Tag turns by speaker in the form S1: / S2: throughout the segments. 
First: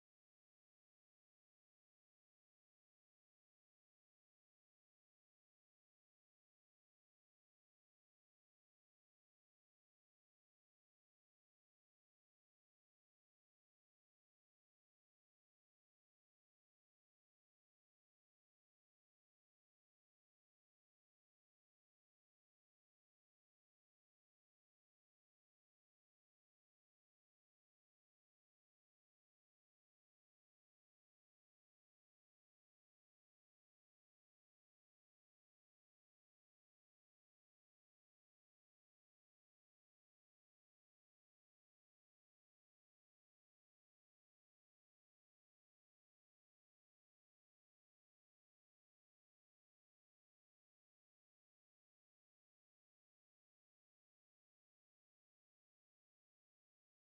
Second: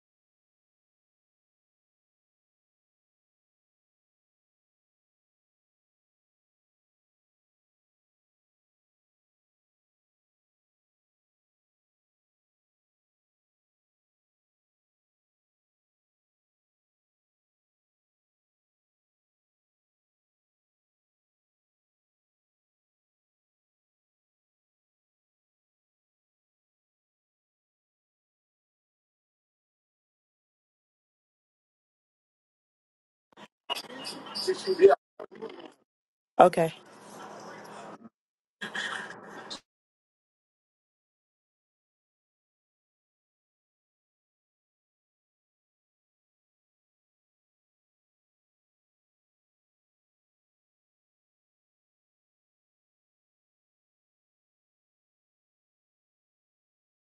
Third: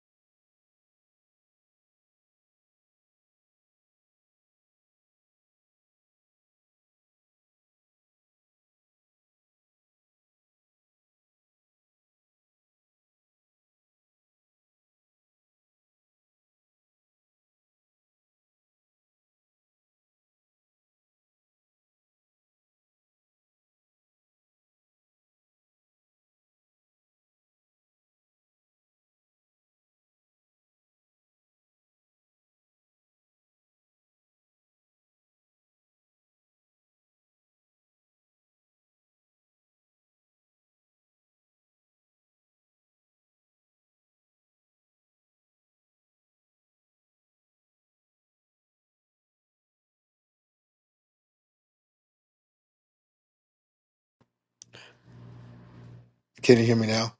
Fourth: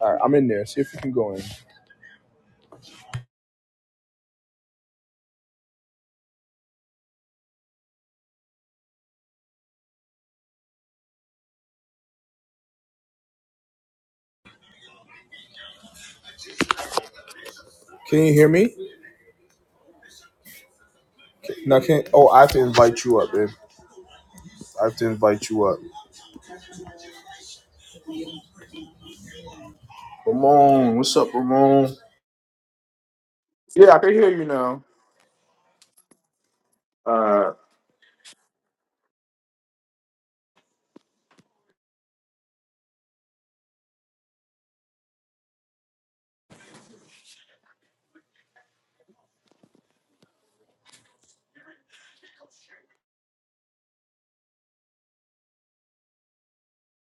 S1: All right, I'm in there. See if you can go in. Can you hear me? No, can not Oh, I have to invite you up, babe. I have to invite you up. Ramon, what's up, Ramon? Yeah, I can hear you now.
S2: Okay.
S1: Uh,
S3: Can you hear me now?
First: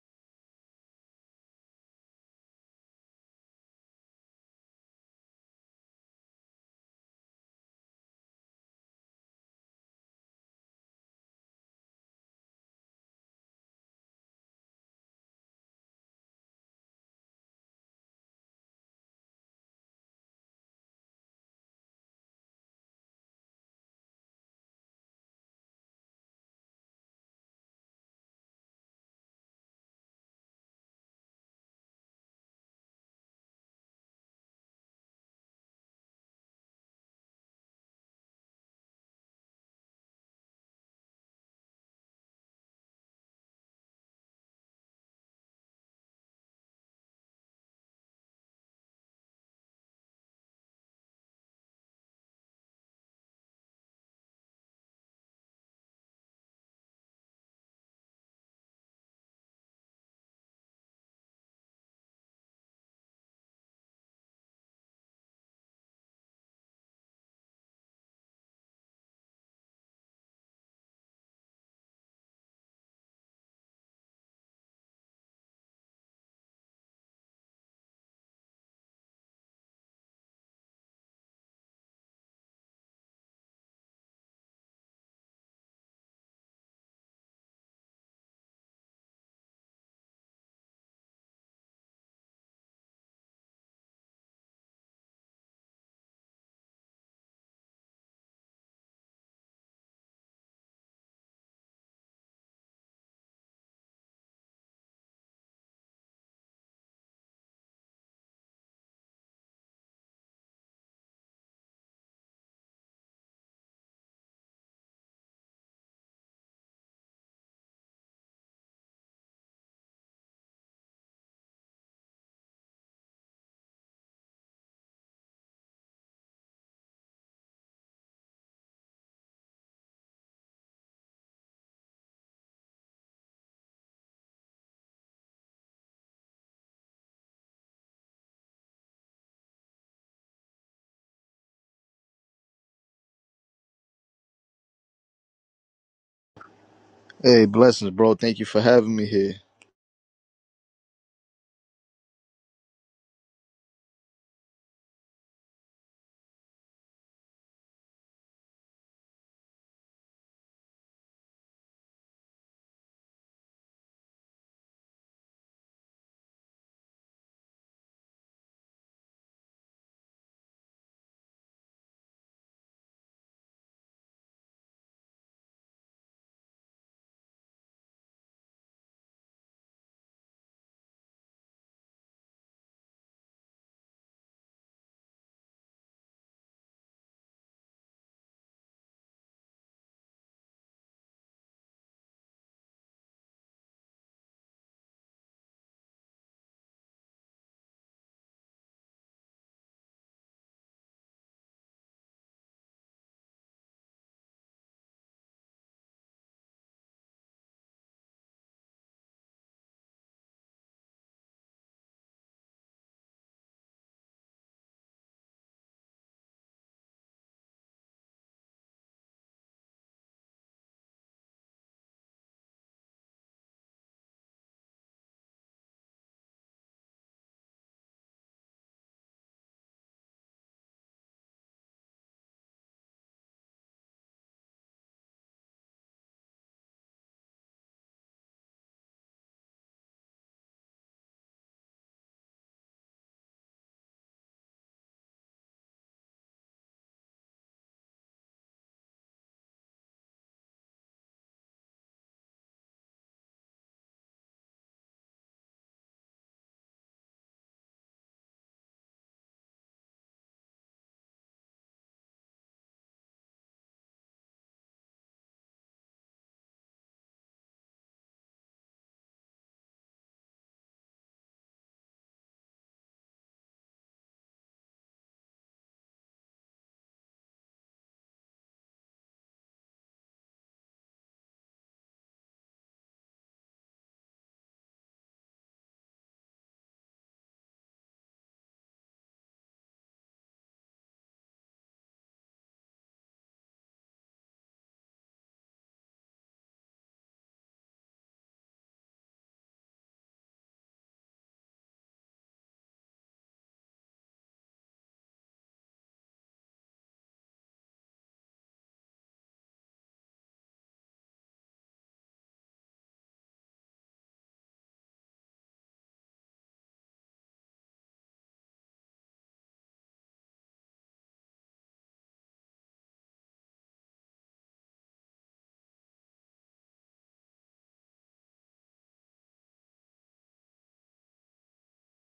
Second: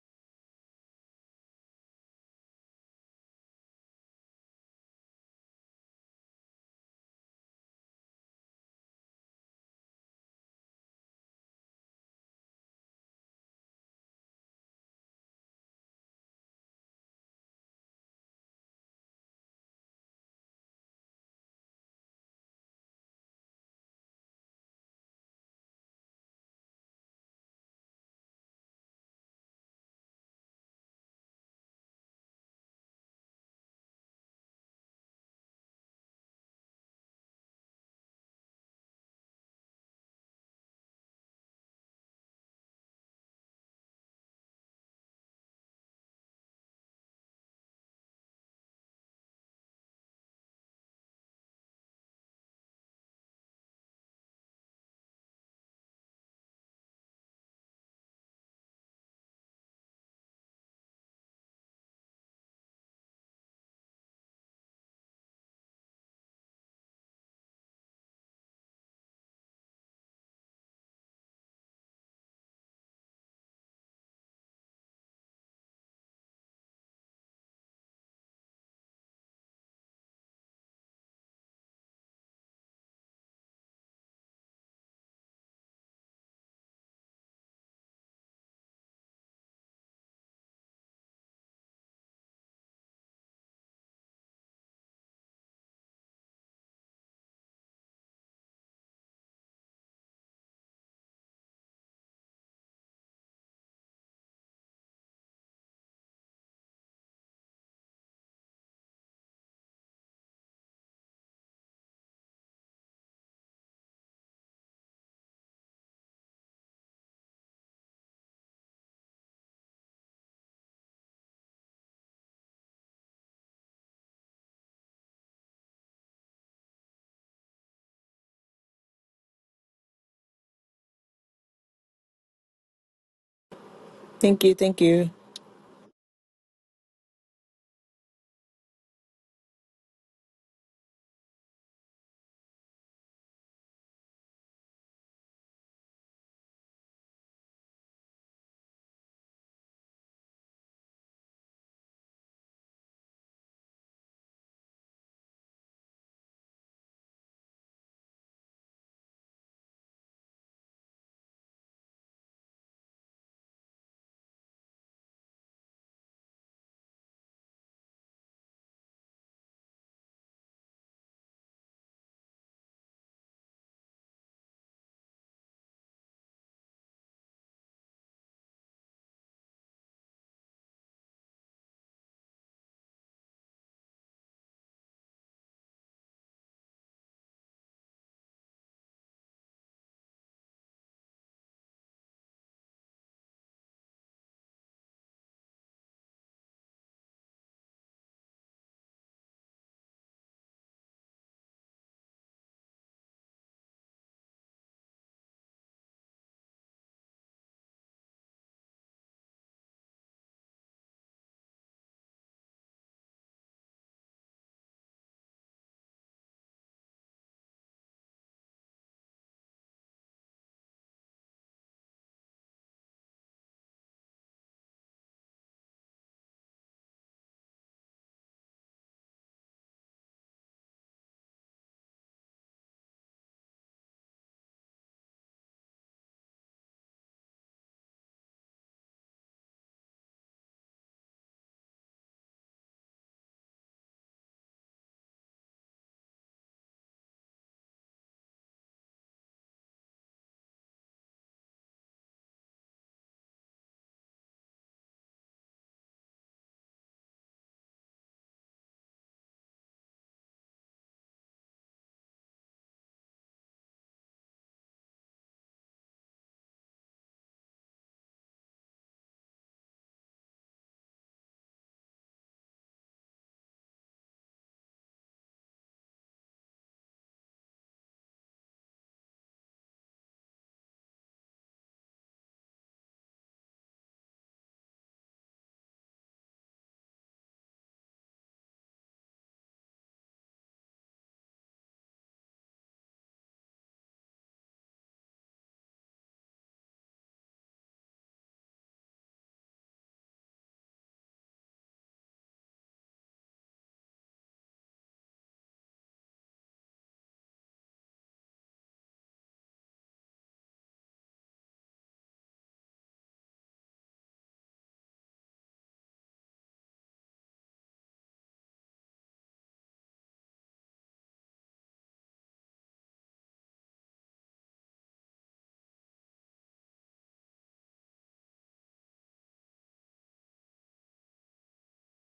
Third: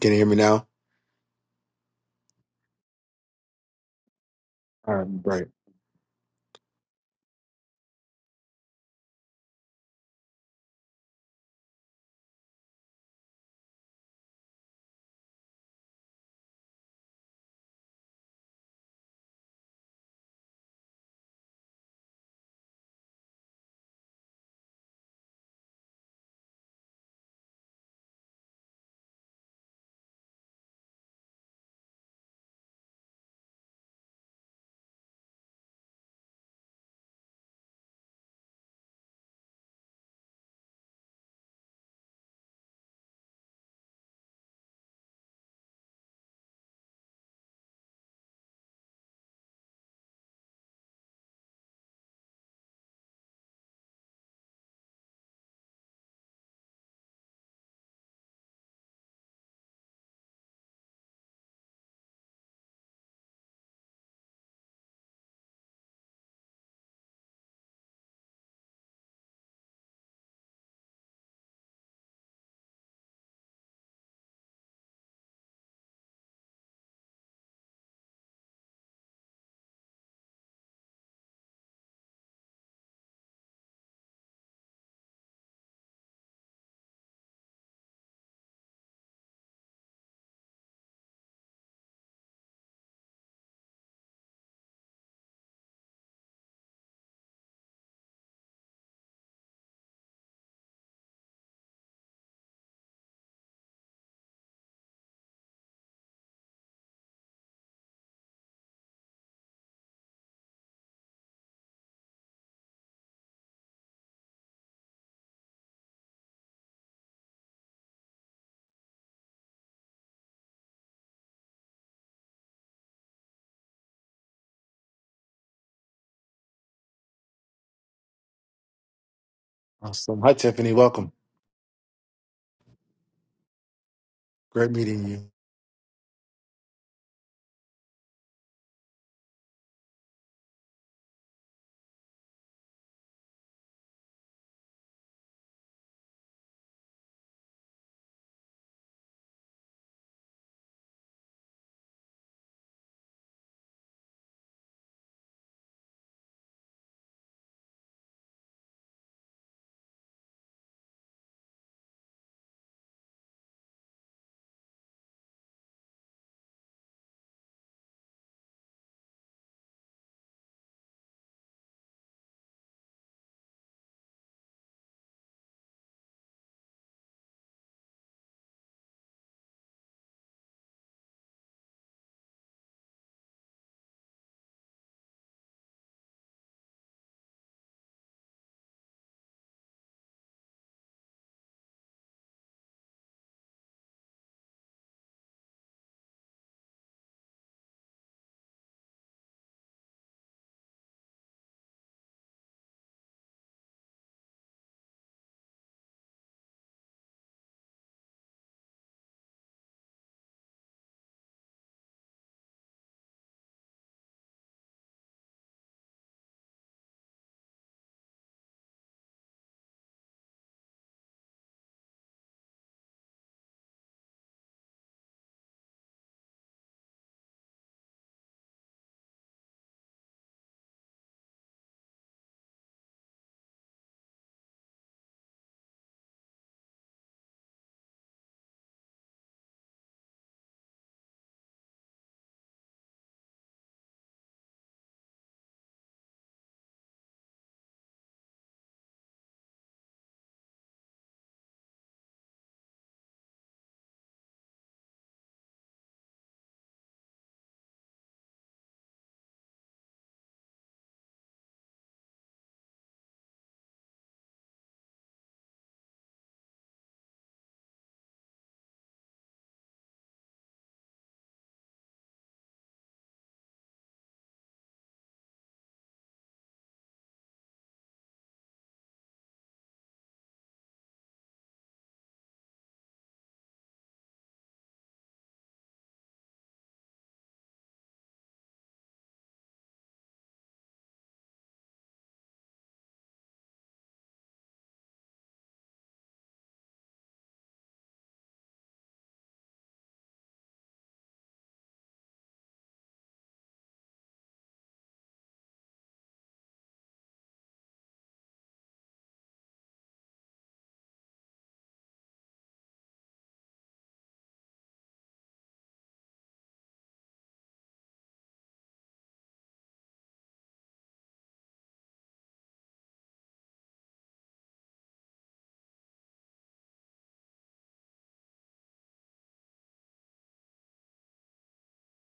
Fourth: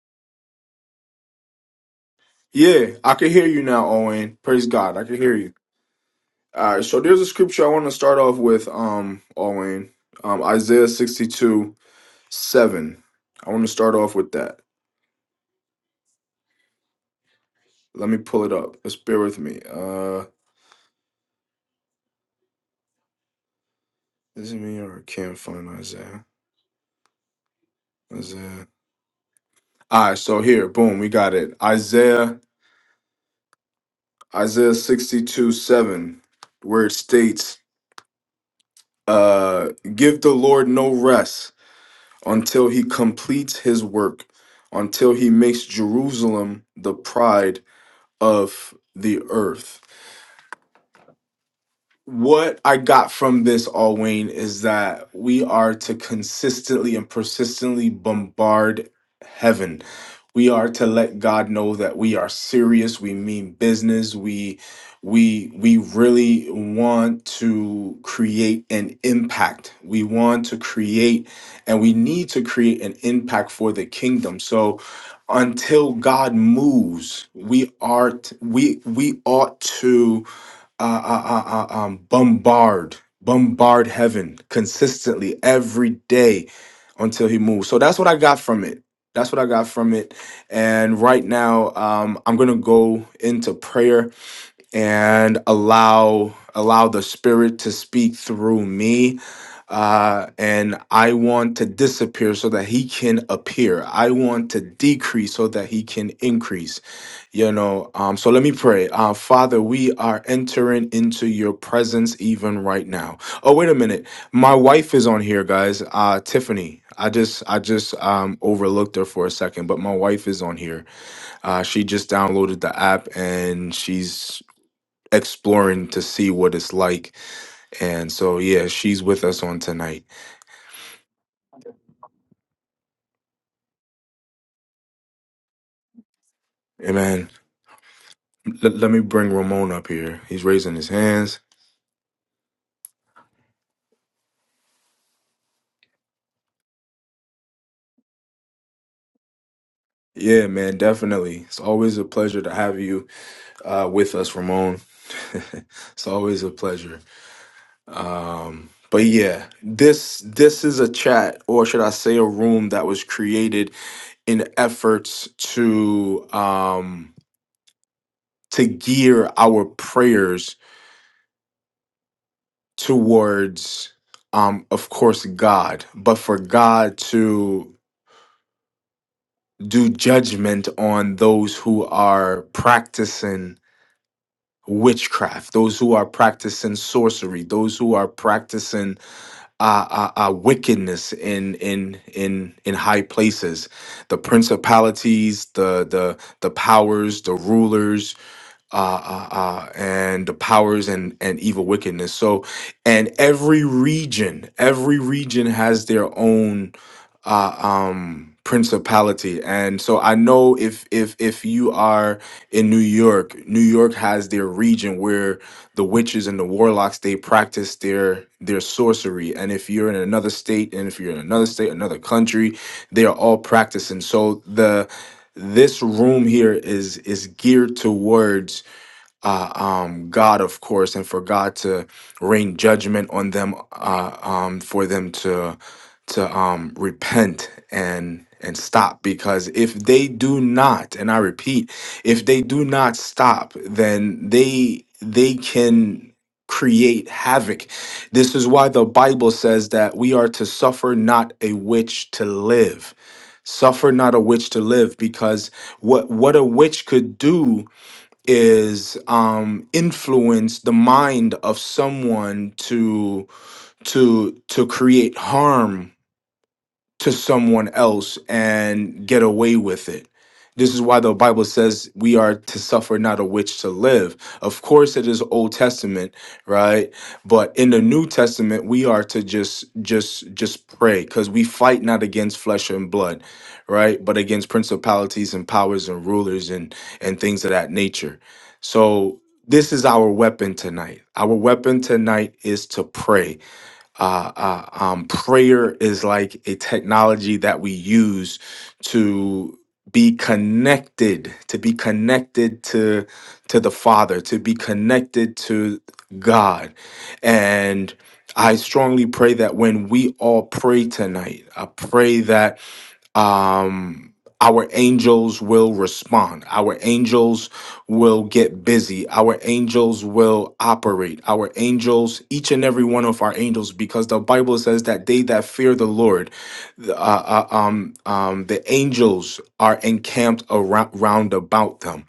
S3: Can you hear me now?
S1: yeah, I can hear you now, Owen. Praise
S3: All
S1: God, I can
S3: right,
S1: hear
S3: great.
S1: you. All right, so there's a scripture I want to start off with, um, Owen, um, Isaiah 62, 7. I want to start off with that. Let me pull it up. Let's bear with me. Uh, this it me or I can't find Isaiah. Isaiah. All right, so here, boom, we got it. Isaiah, Isaiah 62, 7, where it states, uh, give the Lord no rest until he completes his work, until he makes Jerusalem the pride of the earth. what I got from this, all Wayne, is that we are to consistently and persistently bombard heaven. We are to let God know that we are serious. We mean business. We we we really want to create an impact. We want to create and we need to create an impact for the kingdom. So until God moves, we are t- we we ought to uh, uh, uh, uh, um, bombard, bombard heaven consistently every day until he moves. So that's what I got from it. That's what I got from it. And right now, um, I'm gonna go into prayer and allow allow the spirit to speak through me uh and i want to disappear so that he can appear i want to decrease so that he can increase you know um so let me pray uh father we are entering into your presence even right now oh wait a minute my wife is on here guys uh tiffany i just i just um overlooked her for a second but my wife is on here uh, she just downloaded the app and she's exploring to see what it's like. And so, yeah, she's with us on tonight.
S3: Awesome. Hi, Tiffany. Welcome.
S2: Thank you.
S3: Great
S2: Thank you.
S3: meeting you.
S1: And man, l- let me bring Ramon up here. He's raising his hands.
S4: Hey, blessings, bro. Thank you for having me here.
S1: Yeah, man, definitely. It's always a pleasure to have you uh, with us, Ramon. it's always a pleasure. Um, but yeah, this this is a chat, or should I say, a room that was created in efforts to um, to gear our prayers towards um of course God, but for God to do judgment on those who are practicing witchcraft, those who are practicing sorcery, those who are practicing uh, uh, uh wickedness in in in in high places, the principalities, the the the powers, the rulers, uh, uh, uh, and the powers and, and evil wickedness. So, and every region, every region has their own uh, um, principality. And so, I know if if if you are in New York, New York has their region where the witches and the warlocks they practice their their sorcery. And if you're in another state, and if you're in another state, another country, they are all practicing. So the this room here is is geared towards uh, um, God, of course, and for God to rain judgment on them, uh, um, for them to to um, repent and and stop. Because if they do not, and I repeat, if they do not stop, then they they can create havoc. This is why the Bible says that we are to suffer not a witch to live. Suffer not a witch to live, because what what a witch could do is um influence the mind of someone to to to create harm to someone else and get away with it. This is why the Bible says we are to suffer not a witch to live. Of course it is Old Testament, right? But in the New Testament we are to just just just pray cuz we fight not against flesh and blood, right? But against principalities and powers and rulers and and things of that nature. So this is our weapon tonight. Our weapon tonight is to pray uh, uh, um, prayer is like a technology that we use to be connected, to be connected to to the Father, to be connected to God, and I strongly pray that when we all pray tonight, I pray that um, our angels will respond. Our angels will get busy. Our angels will operate. Our angels, each and every one of our angels, because the Bible says that they that fear the Lord, the- uh, uh, um, um, the angels are encamped around, round about them.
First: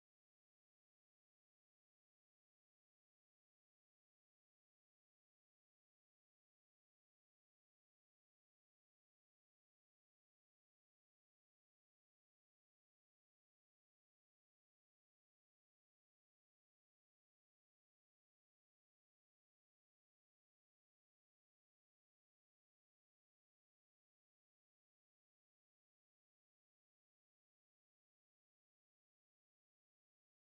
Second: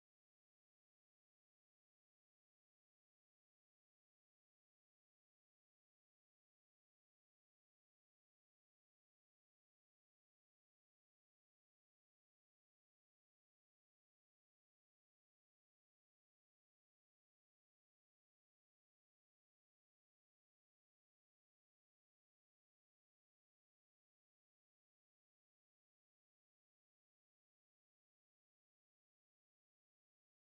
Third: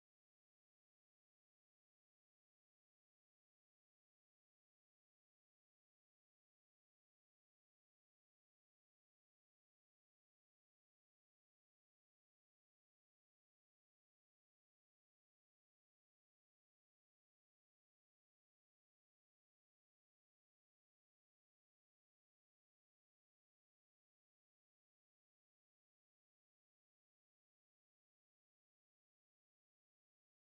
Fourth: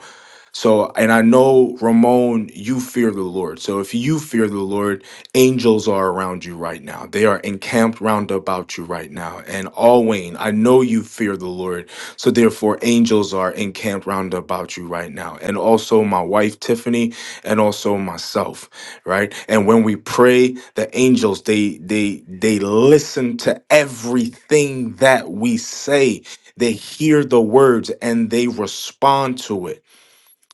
S1: So, and I know, Ramon, you fear the Lord. So, if you fear the Lord, angels are around you right now. They are encamped round about you right now. And Alwayne, I know you fear the Lord. So, therefore, angels are encamped round about you right now. And also, my wife, Tiffany, and also myself, right? And when we pray, the angels, they, they, they listen to everything that we say. They hear the words and they respond to it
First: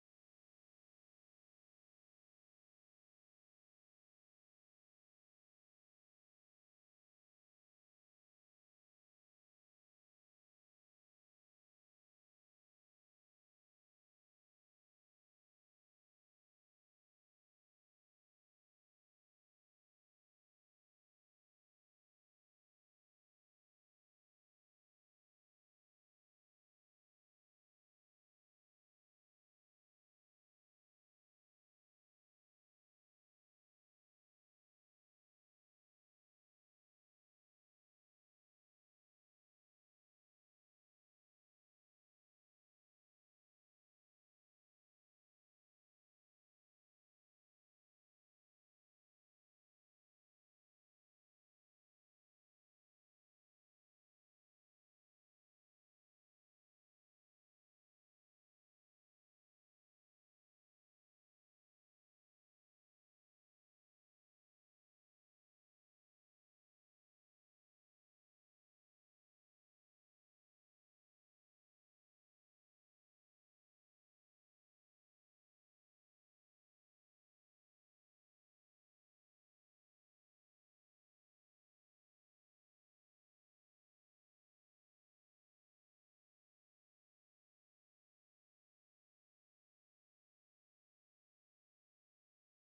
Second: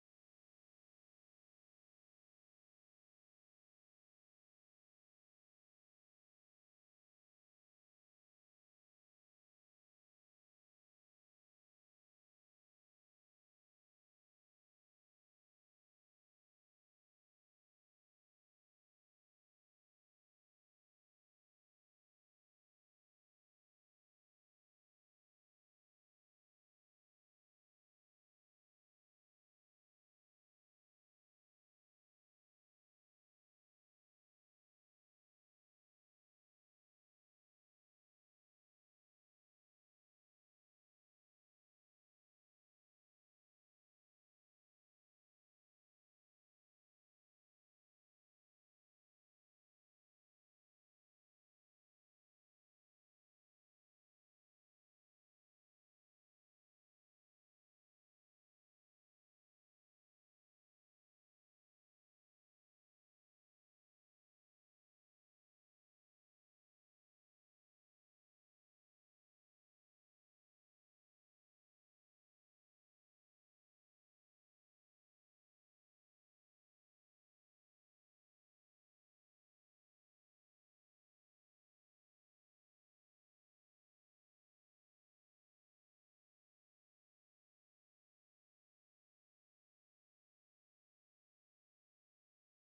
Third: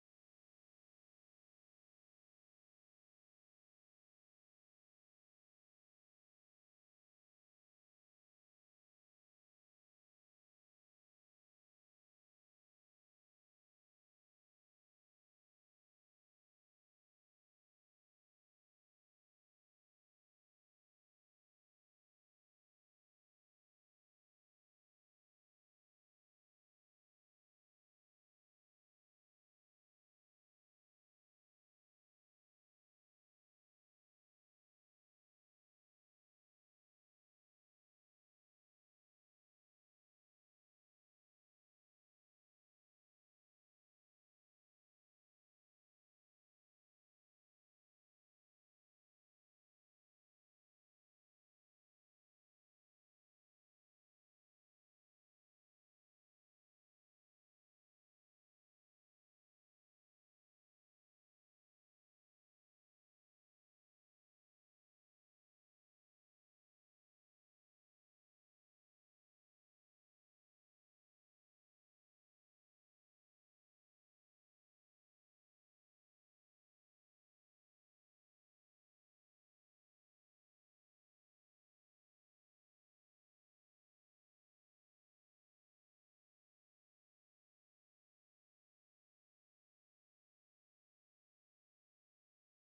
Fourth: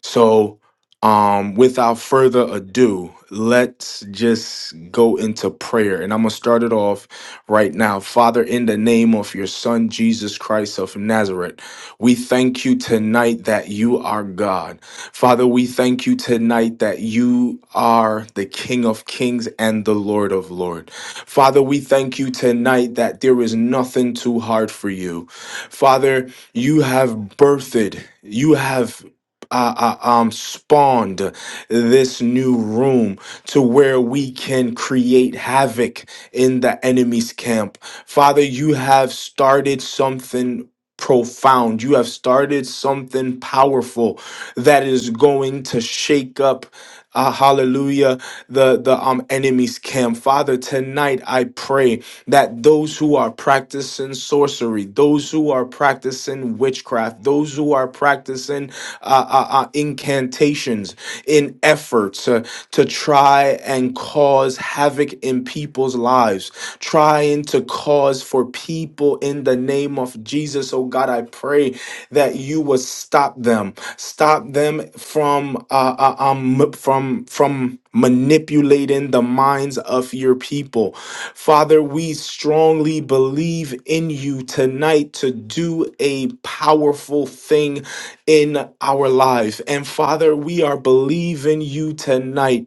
S1: so, um, without further ado, let's just go into prayer. And I'm going to start it off right now. Father, in the name of your Son, Jesus Christ of Nazareth, we thank you tonight that you are God. Father, we thank you tonight that you are the King of Kings and the Lord of Lords. Father, we thank you tonight that there is nothing too hard for you. Father, you have birthed, you have uh, uh, um, spawned this new room to where we can create havoc in the enemy's camp. Father, you have started something profound. You have started something powerful that is going to shake up uh, hallelujah, the, the um, enemy's camp. Father, tonight I pray that those who are practicing sorcery, those who are practicing witchcraft, those who are practicing uh, uh, uh, incantations in efforts uh, to try and cause havoc in people's lives, trying to cause for people in the name of Jesus. Oh God, I pray that you would stop them, stop them from uh, uh, um, from from manipulating the minds of your people. Father, we strongly believe in you tonight to do a powerful thing in our life. And Father, we are believing you tonight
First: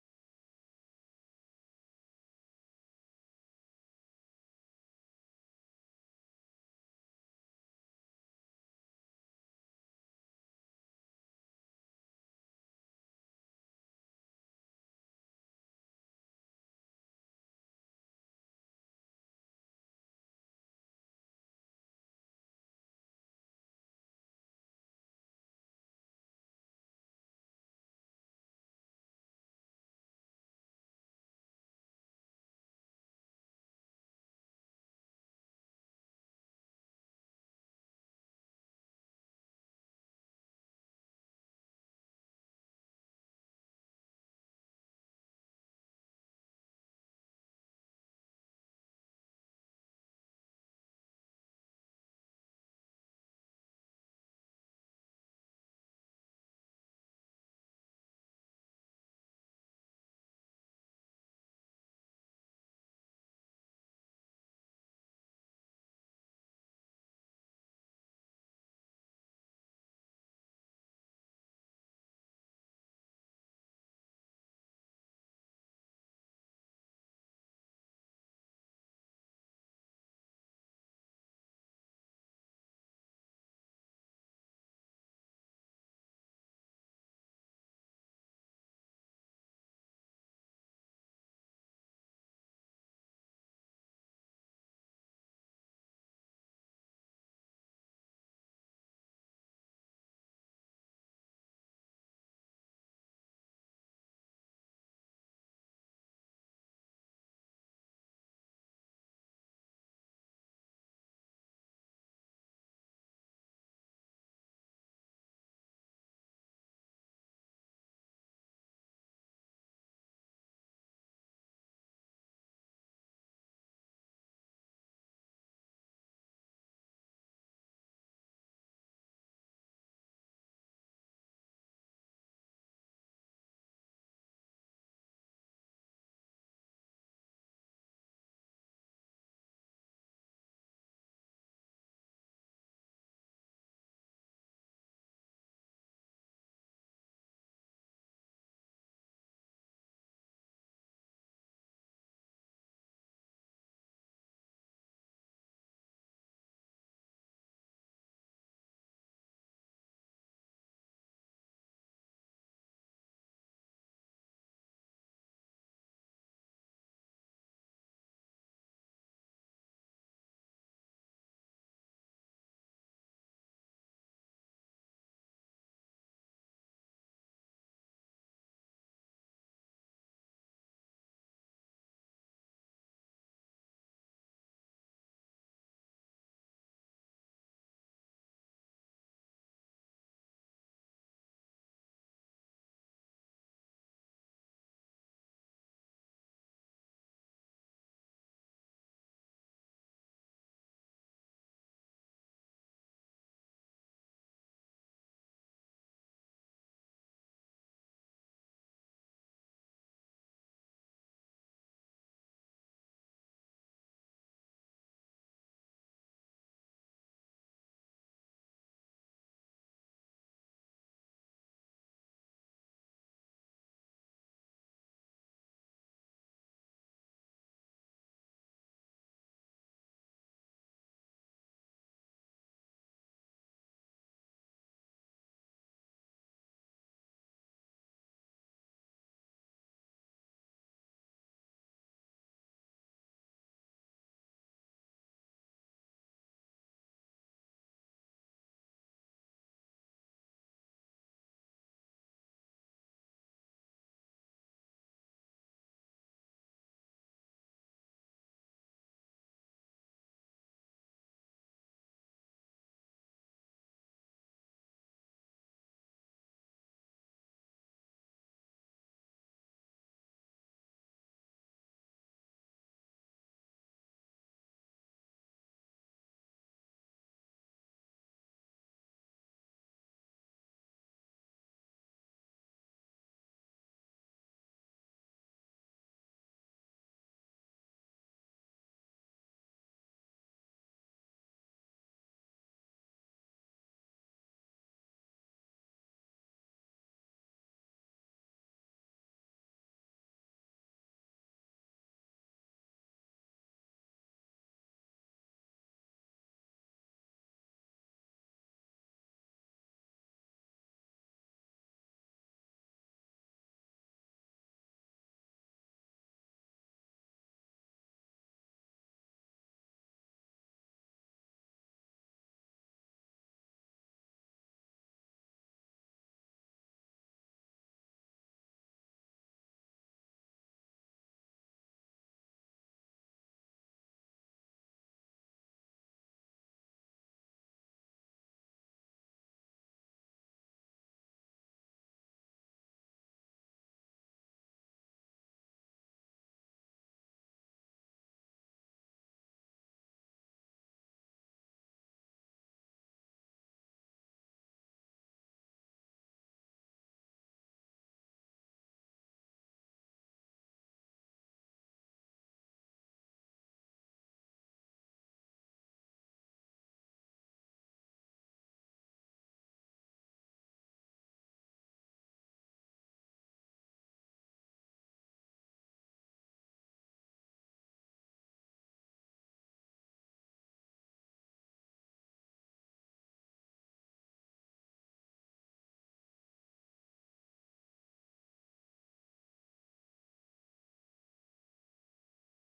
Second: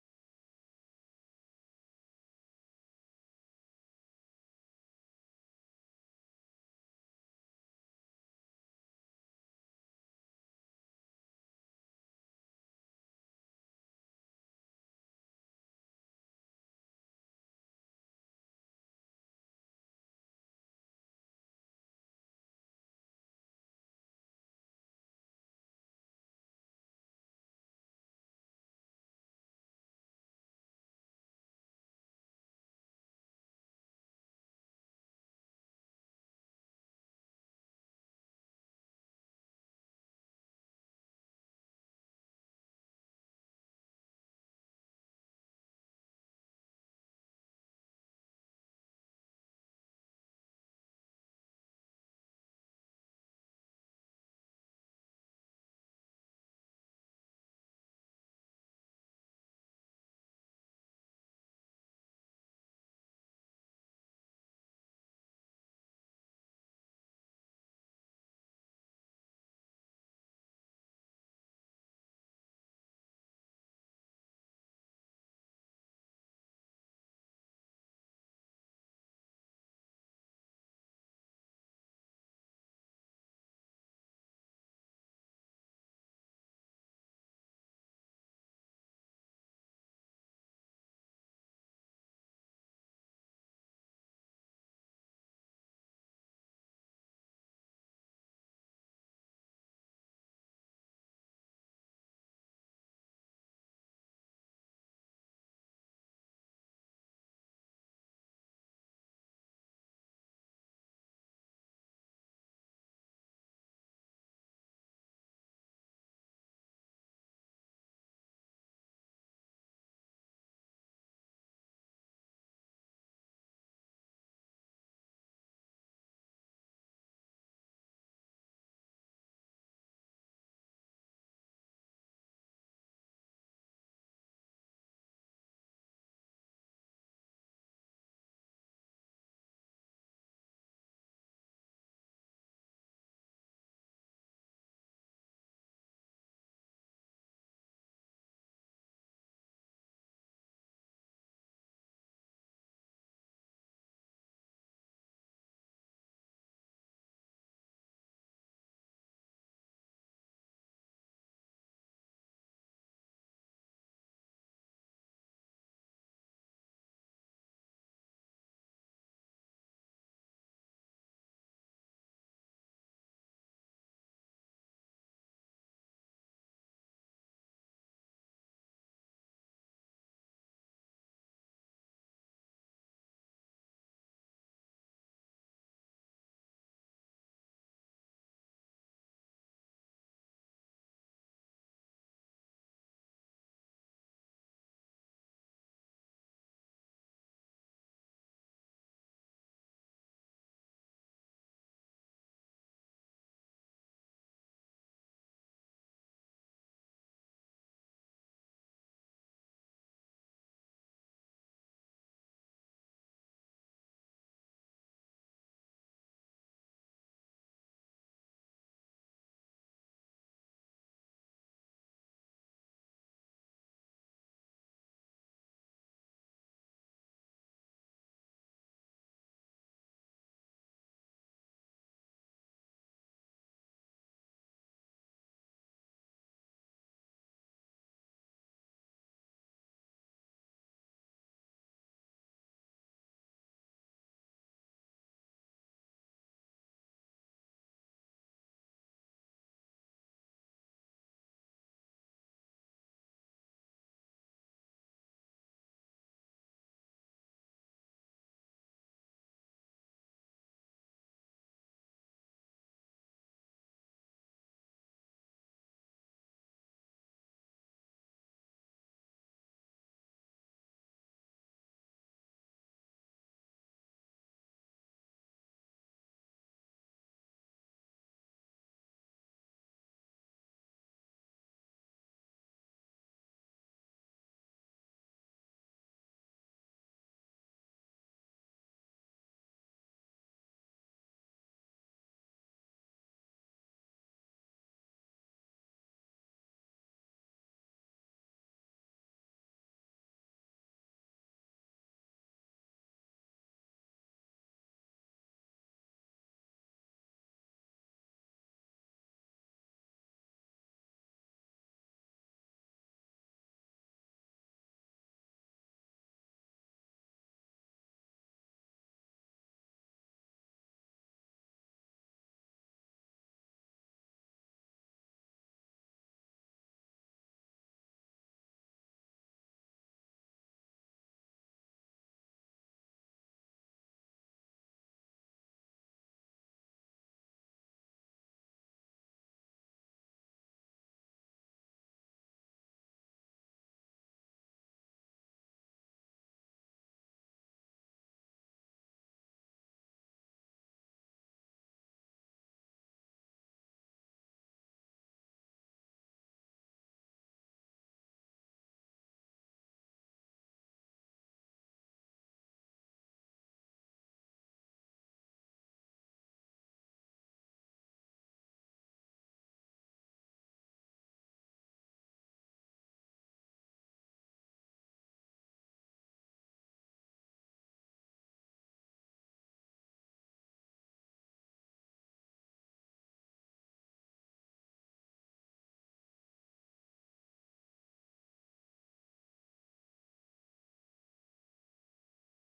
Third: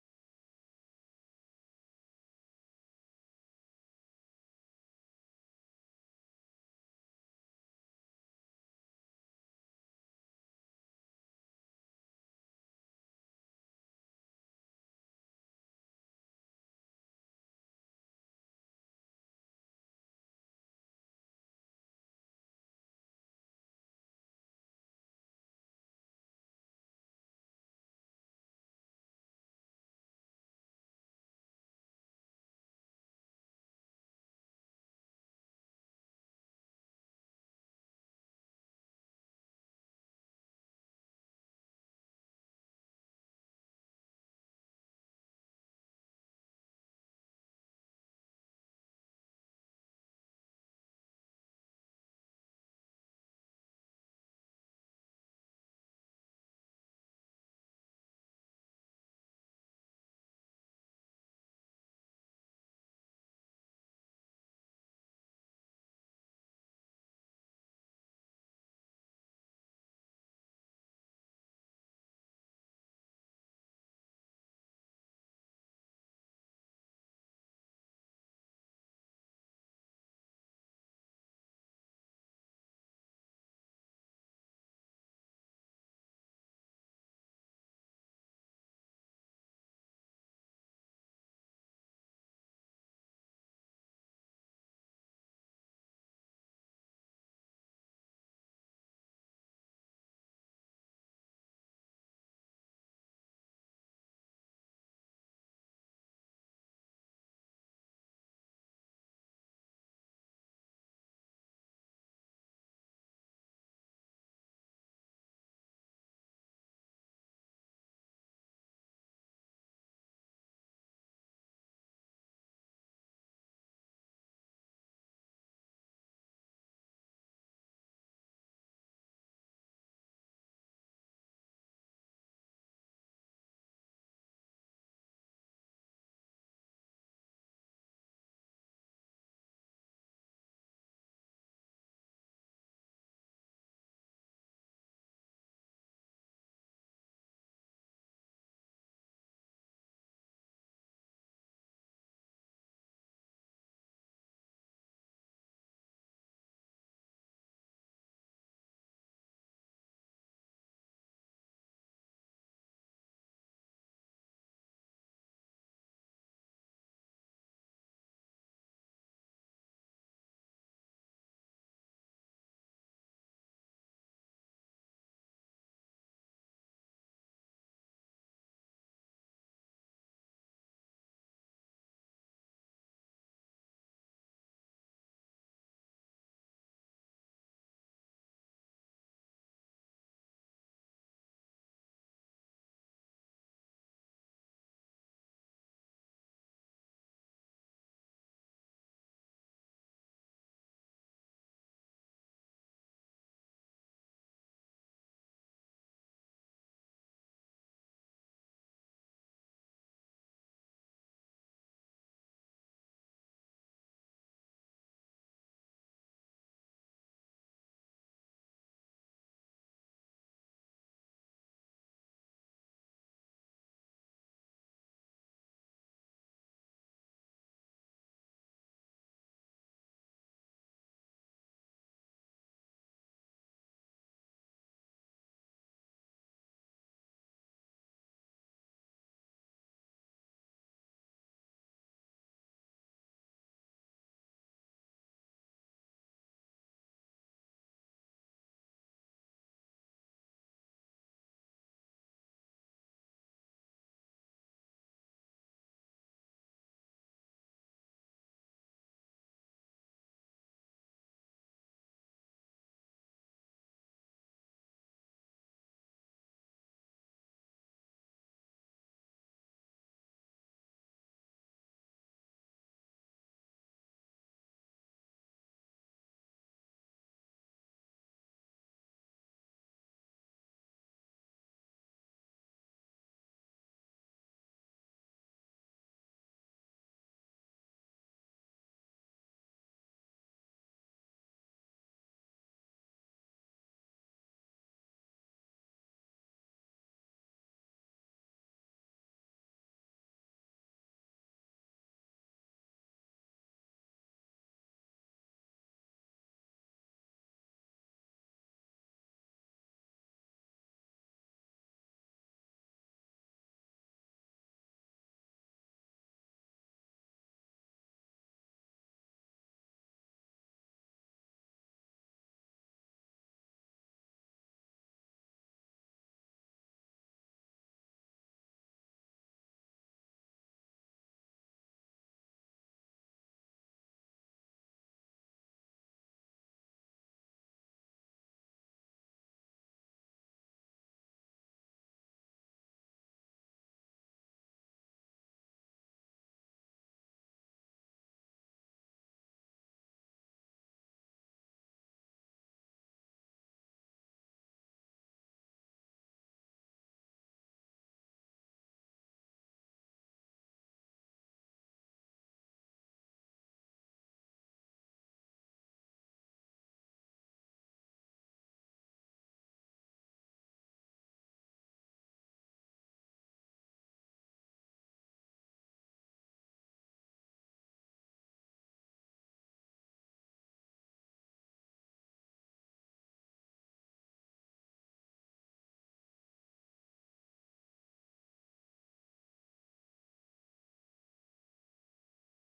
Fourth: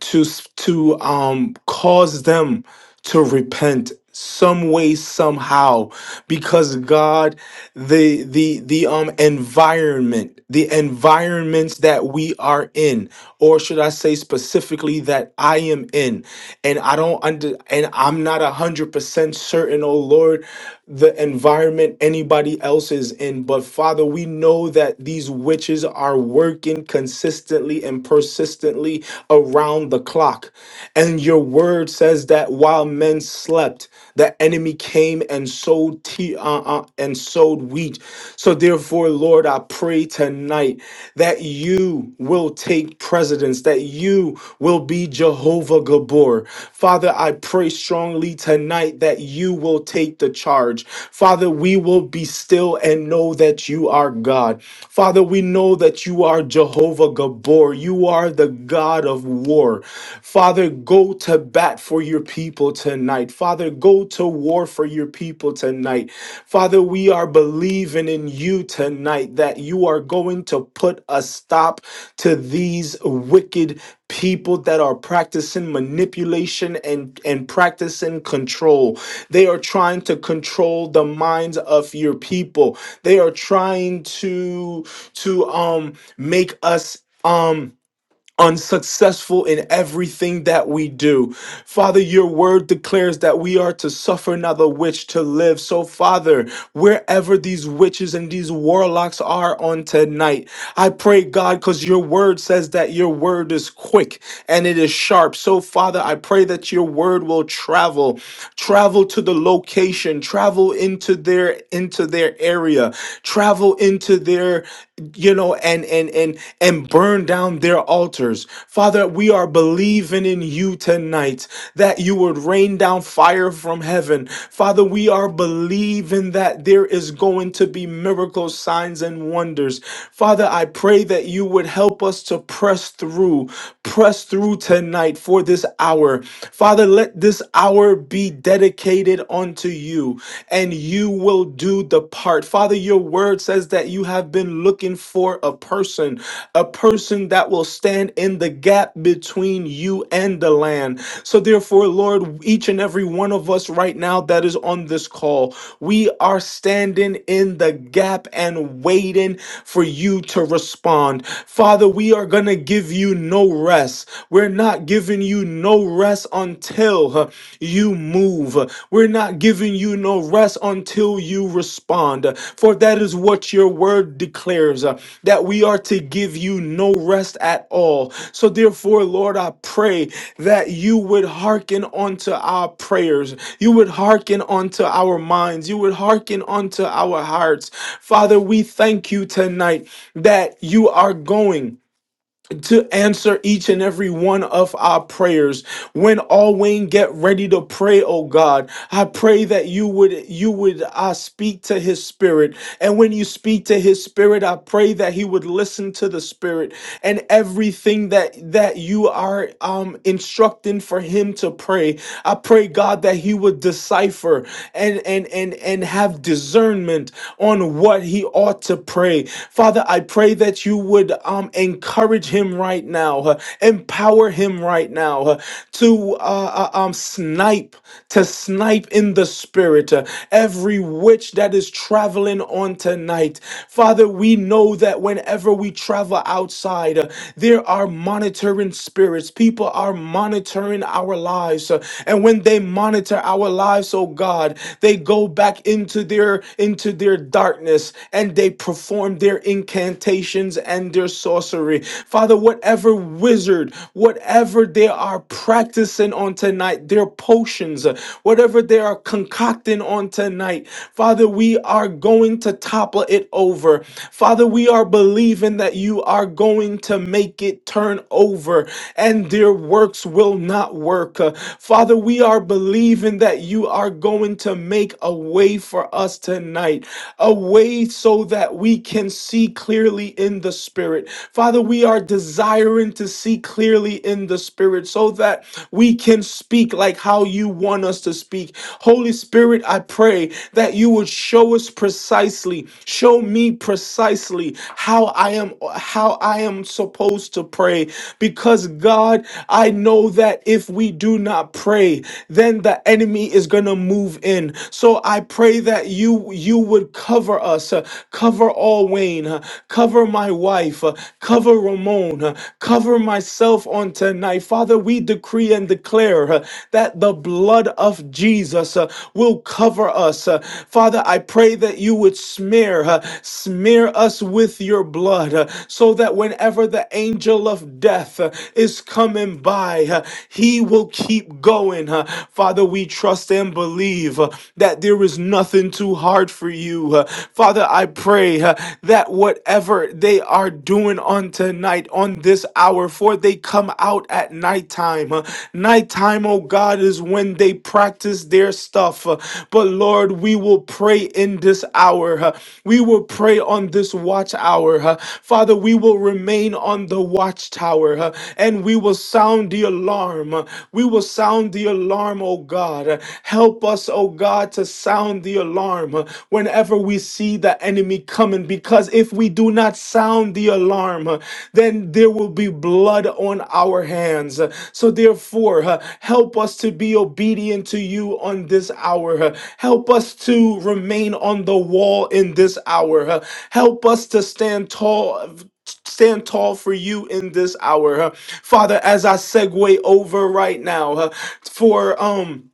S1: to s- to um cause them to repent some way somehow because god the the the um environment the environments that we are in or should i say specifically that i am in and i don't under and i'm not a hundred percent certain oh lord the environment anybody else is in. But Father, we know that these witches are working consistently and persistently around the clock. And your word says that while men slept, the enemy came and sowed te- uh, uh, and sowed wheat. So therefore, Lord, I pray tonight that you will take take precedence, that you will be Jehovah Gabor. Father, I pray strongly tonight that you will take the charge. Father, we will be still and know that you are God. Father, we know that you are Jehovah Gabor. You are the God of war. Father, go to bat for your people tonight. Father, go to war for your your people tonight. Father, we are believing in you tonight that you are going to put a stop to these wicked people that are practicing manipulation and, and practicing control. They are trying to control the minds of your people. They are trying to to um make us um unsuccessful in everything that we do. Father, your word declares that we are to suffer not the witch to live. So, Father, wherever these witches and these warlocks are on tonight, I pray, God, because your word says that your word is quick and it is sharp. So, Father, I pray that your word will travel, travel to the location, travel into their into their area, travel travel into their you know and and and and burn down their altars father we are believing in you tonight that you would rain down fire from heaven father we are believing that there is going to be miracles signs and wonders father i pray that you would help us to press through press through tonight for this hour father let this hour be dedicated committed unto you, and you will do the part. Father, your word says that you have been looking for a person, a person that will stand in the gap between you and the land. So, therefore, Lord, each and every one of us right now that is on this call, we are standing in the gap and waiting for you to respond. Father, we are going to give you no rest. We're we're not giving you no rest until uh, you move. We're not giving you no rest until you respond. For that is what your word declares uh, that we are to give you no rest at all. So, therefore, Lord, I pray that you would hearken unto our prayers. You would hearken unto our minds. You would hearken unto our hearts. Father, we thank you tonight that you are going to answer each and every one of our prayers. When all Wayne get ready to pray, oh God, I pray that you would you would uh, speak to his spirit. And when you speak to his spirit, I pray that he would listen to the spirit and everything that that you are um instructing for him to pray. I pray God that he would decipher and and and and have discernment on what he ought to pray. Father, I pray that you would um, encourage him right now, uh, empower him right now uh, to uh, uh, um, snipe, to snipe in the spirit uh, every witch that is traveling on tonight. Father, we know that whenever we travel outside, uh, there are monitoring spirits. People are monitoring our lives. uh, and when they monitor our lives, oh God, they go back into their into their darkness and they perform their incantations and their sorcery. Father, whatever wizard, whatever they are practicing on tonight, their potions, uh, whatever they are concocting on tonight, Father, we are going to topple it over. Father, we are believing that you are going to make it turn over and their works will not work. Uh, Father, we are believing that that you are going to make a way for us tonight, a way so that we can see clearly in the spirit. Father, we are desiring to see clearly in the spirit so that we can speak like how you want us to speak. Holy Spirit, I pray that you would show us precisely, show me precisely how I am how I am supposed to pray because God, I know that if we do not not pray, then the enemy is going to move in. So I pray that you you would cover us, uh, cover all Wayne, uh, cover my wife, uh, cover Ramon, uh, cover myself on tonight. Father, we decree and declare uh, that the blood of Jesus uh, will cover us. Uh, Father, I pray that you would smear uh, smear us with your blood uh, so that whenever the angel of death uh, is coming him by. uh, He will keep going. uh, Father, we trust and believe uh, that there is nothing too hard for you. uh, Father, I pray uh, that whatever they are doing on tonight, on this hour, for they come out at nighttime. uh, Nighttime, oh God, is when they practice their stuff. uh, But Lord, we will pray in this hour. uh, We will pray on this watch hour. uh, Father, we will remain on the watch watchtower uh, and we will sound the alarm. uh, We will sound the alarm, oh God. Uh, Help us, oh God, to sound the alarm uh, whenever we see the enemy coming because if we do not sound the alarm, uh, then there will be blood on our hands. Uh, So therefore, uh, help us to be obedient to you on this hour. uh, Help us to remain on the wall in this hour. uh, Help us to stand tall stand tall for you in this hour. huh? Father, as I segue over right now, huh, for um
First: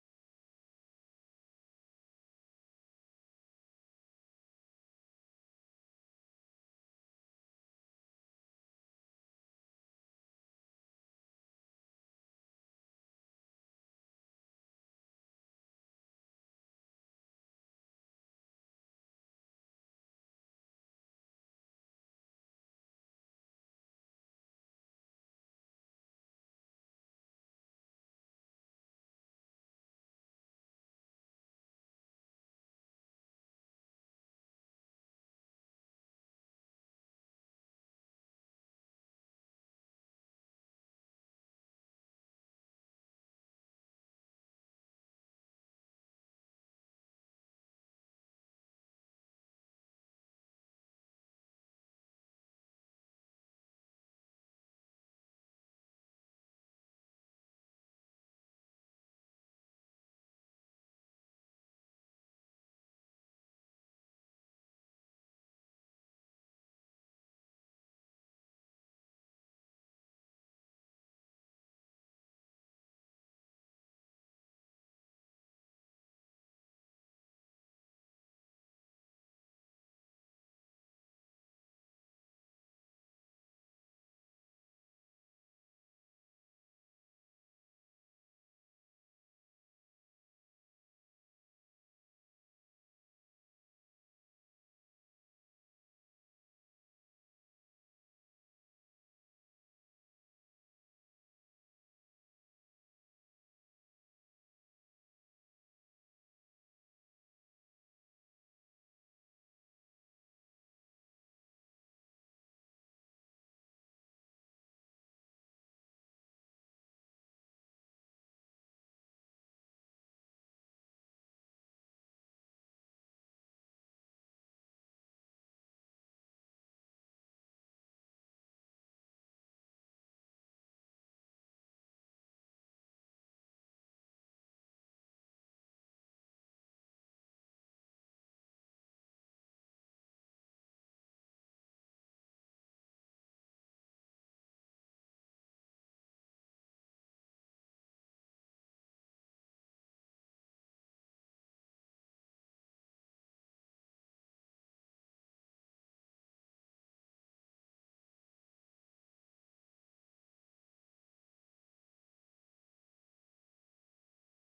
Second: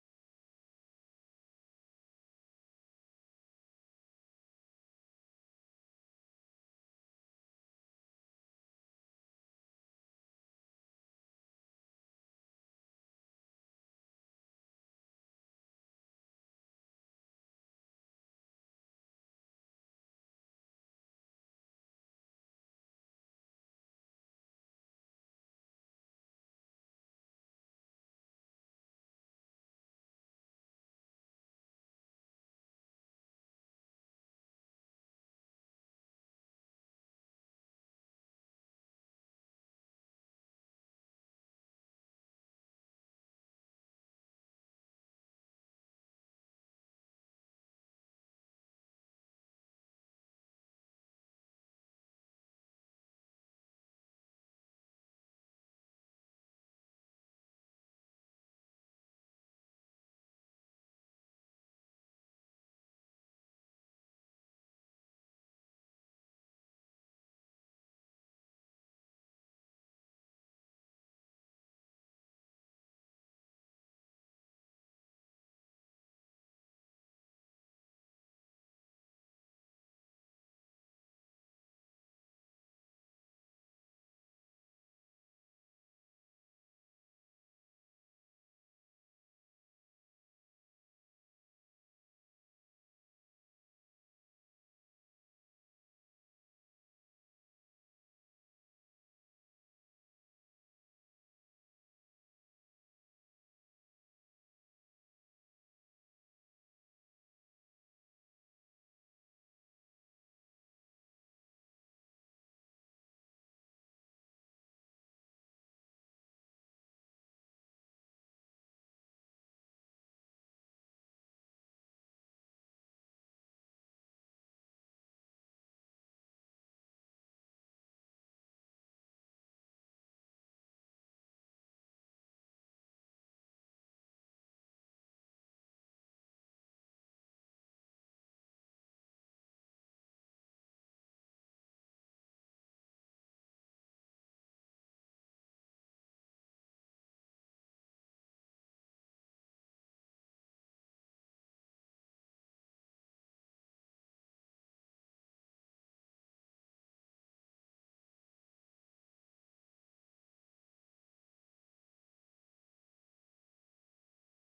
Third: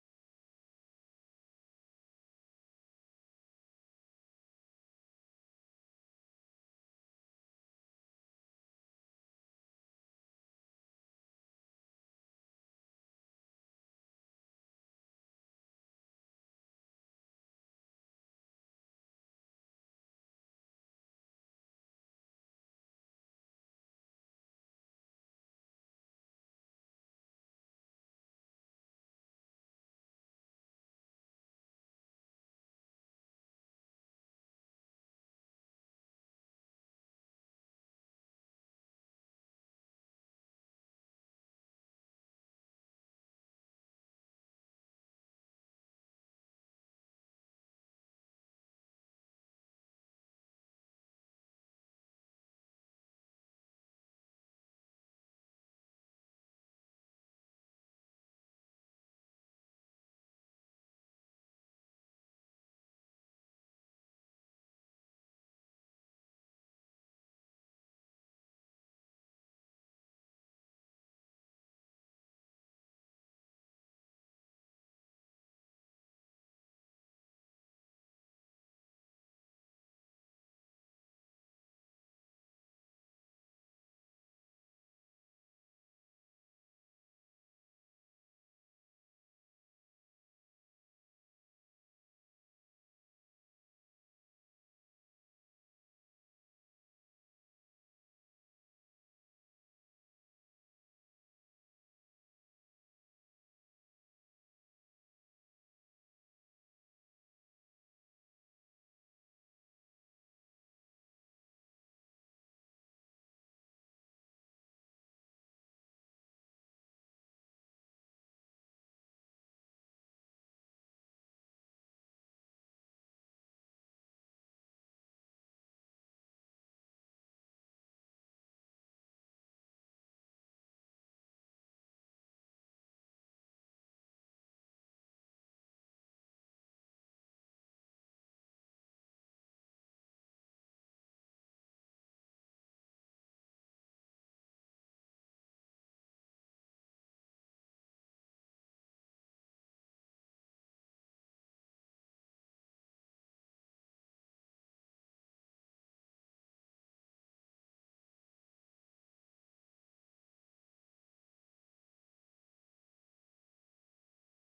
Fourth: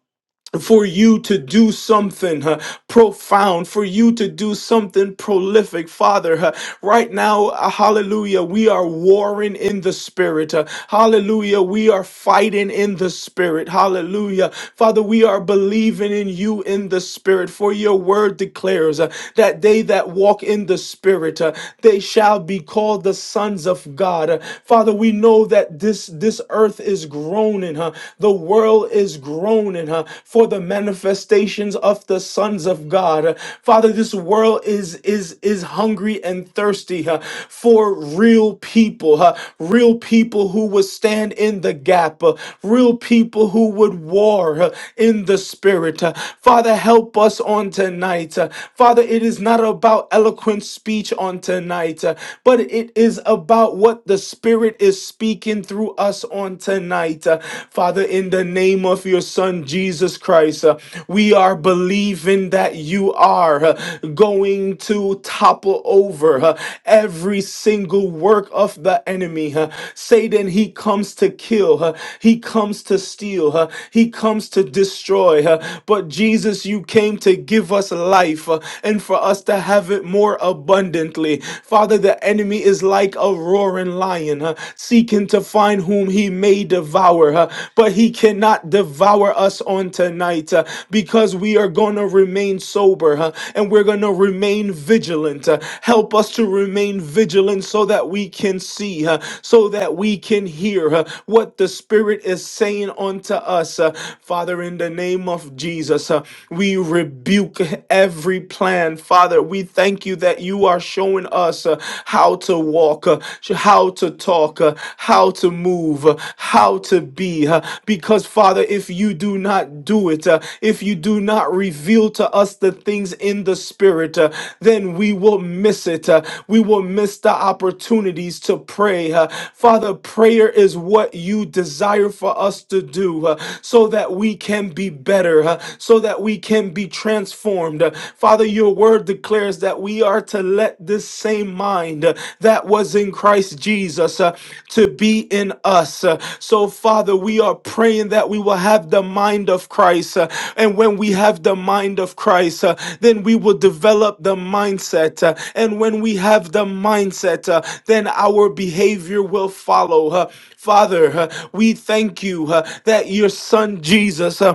S1: for you to do something uh, profound, for you to do something prolific, Father. uh, right now, uh, hallelujah, we are warring in the spirit. uh, hallelujah, we are fighting in the spirit. Hallelujah. Father, we are believing in you in the spirit, for your word declares uh, that they that walk in the spirit, uh, they shall be called the sons of God. Uh, Father, we know that this, this earth is groaning. huh? huh? The world is groaning huh? for the manifestations of the sons of God. Uh, Father, this world is is is hungry and thirsty huh? for real people, huh? real people who would stand in the gap, uh, real people who would war uh, in the spirit. uh. Father, help us on tonight. uh. Father, it is not about eloquent speech on tonight, uh, but it is about what the spirit is speaking through us on tonight. Uh, Father, in the name of your Son, Jesus Christ, uh, we are believing that you are uh, going to topple over uh, every single work of the enemy. uh. Satan, he comes to kill, uh, he comes to steal, uh, he comes to destroy. uh, But Jesus, you came to give us life uh, and for us to have it more abundantly. Father, the enemy enemy is like a roaring lion, uh, seeking to find whom he may devour, uh, but he cannot devour us on tonight uh, because we are going to remain sober uh, and we're going to remain vigilant. uh, help us to remain vigilant so that we can see, uh, so that we can hear uh, what the Spirit is saying unto us. uh, Father, in the name of Jesus, uh, we rebuke every plan. Father, we thank thank you that you are showing us uh, how to walk, uh, sh- how to talk, uh, how to move, uh, how to be. uh, Because, Father, if you do not do it, uh, if you do not reveal to us the things in the Spirit, uh, then we will miss it. uh, We will miss the opportunities to pray. uh, Father, prayer is what you desire for us to do uh, so that we can be better, uh, so that we can be transformed transformed. Father, your word declares that we are to let this same mind uh, that was in Christ Jesus uh, to be in us. Uh, So, Father, we are praying that we will have the mind of Christ. uh, And when we have the mind of Christ, uh, then we will develop the mindset. uh, And when we have the mindset, uh, then our behavior will follow. uh. Father, uh, we thank you uh, that your son Jesus. Jesus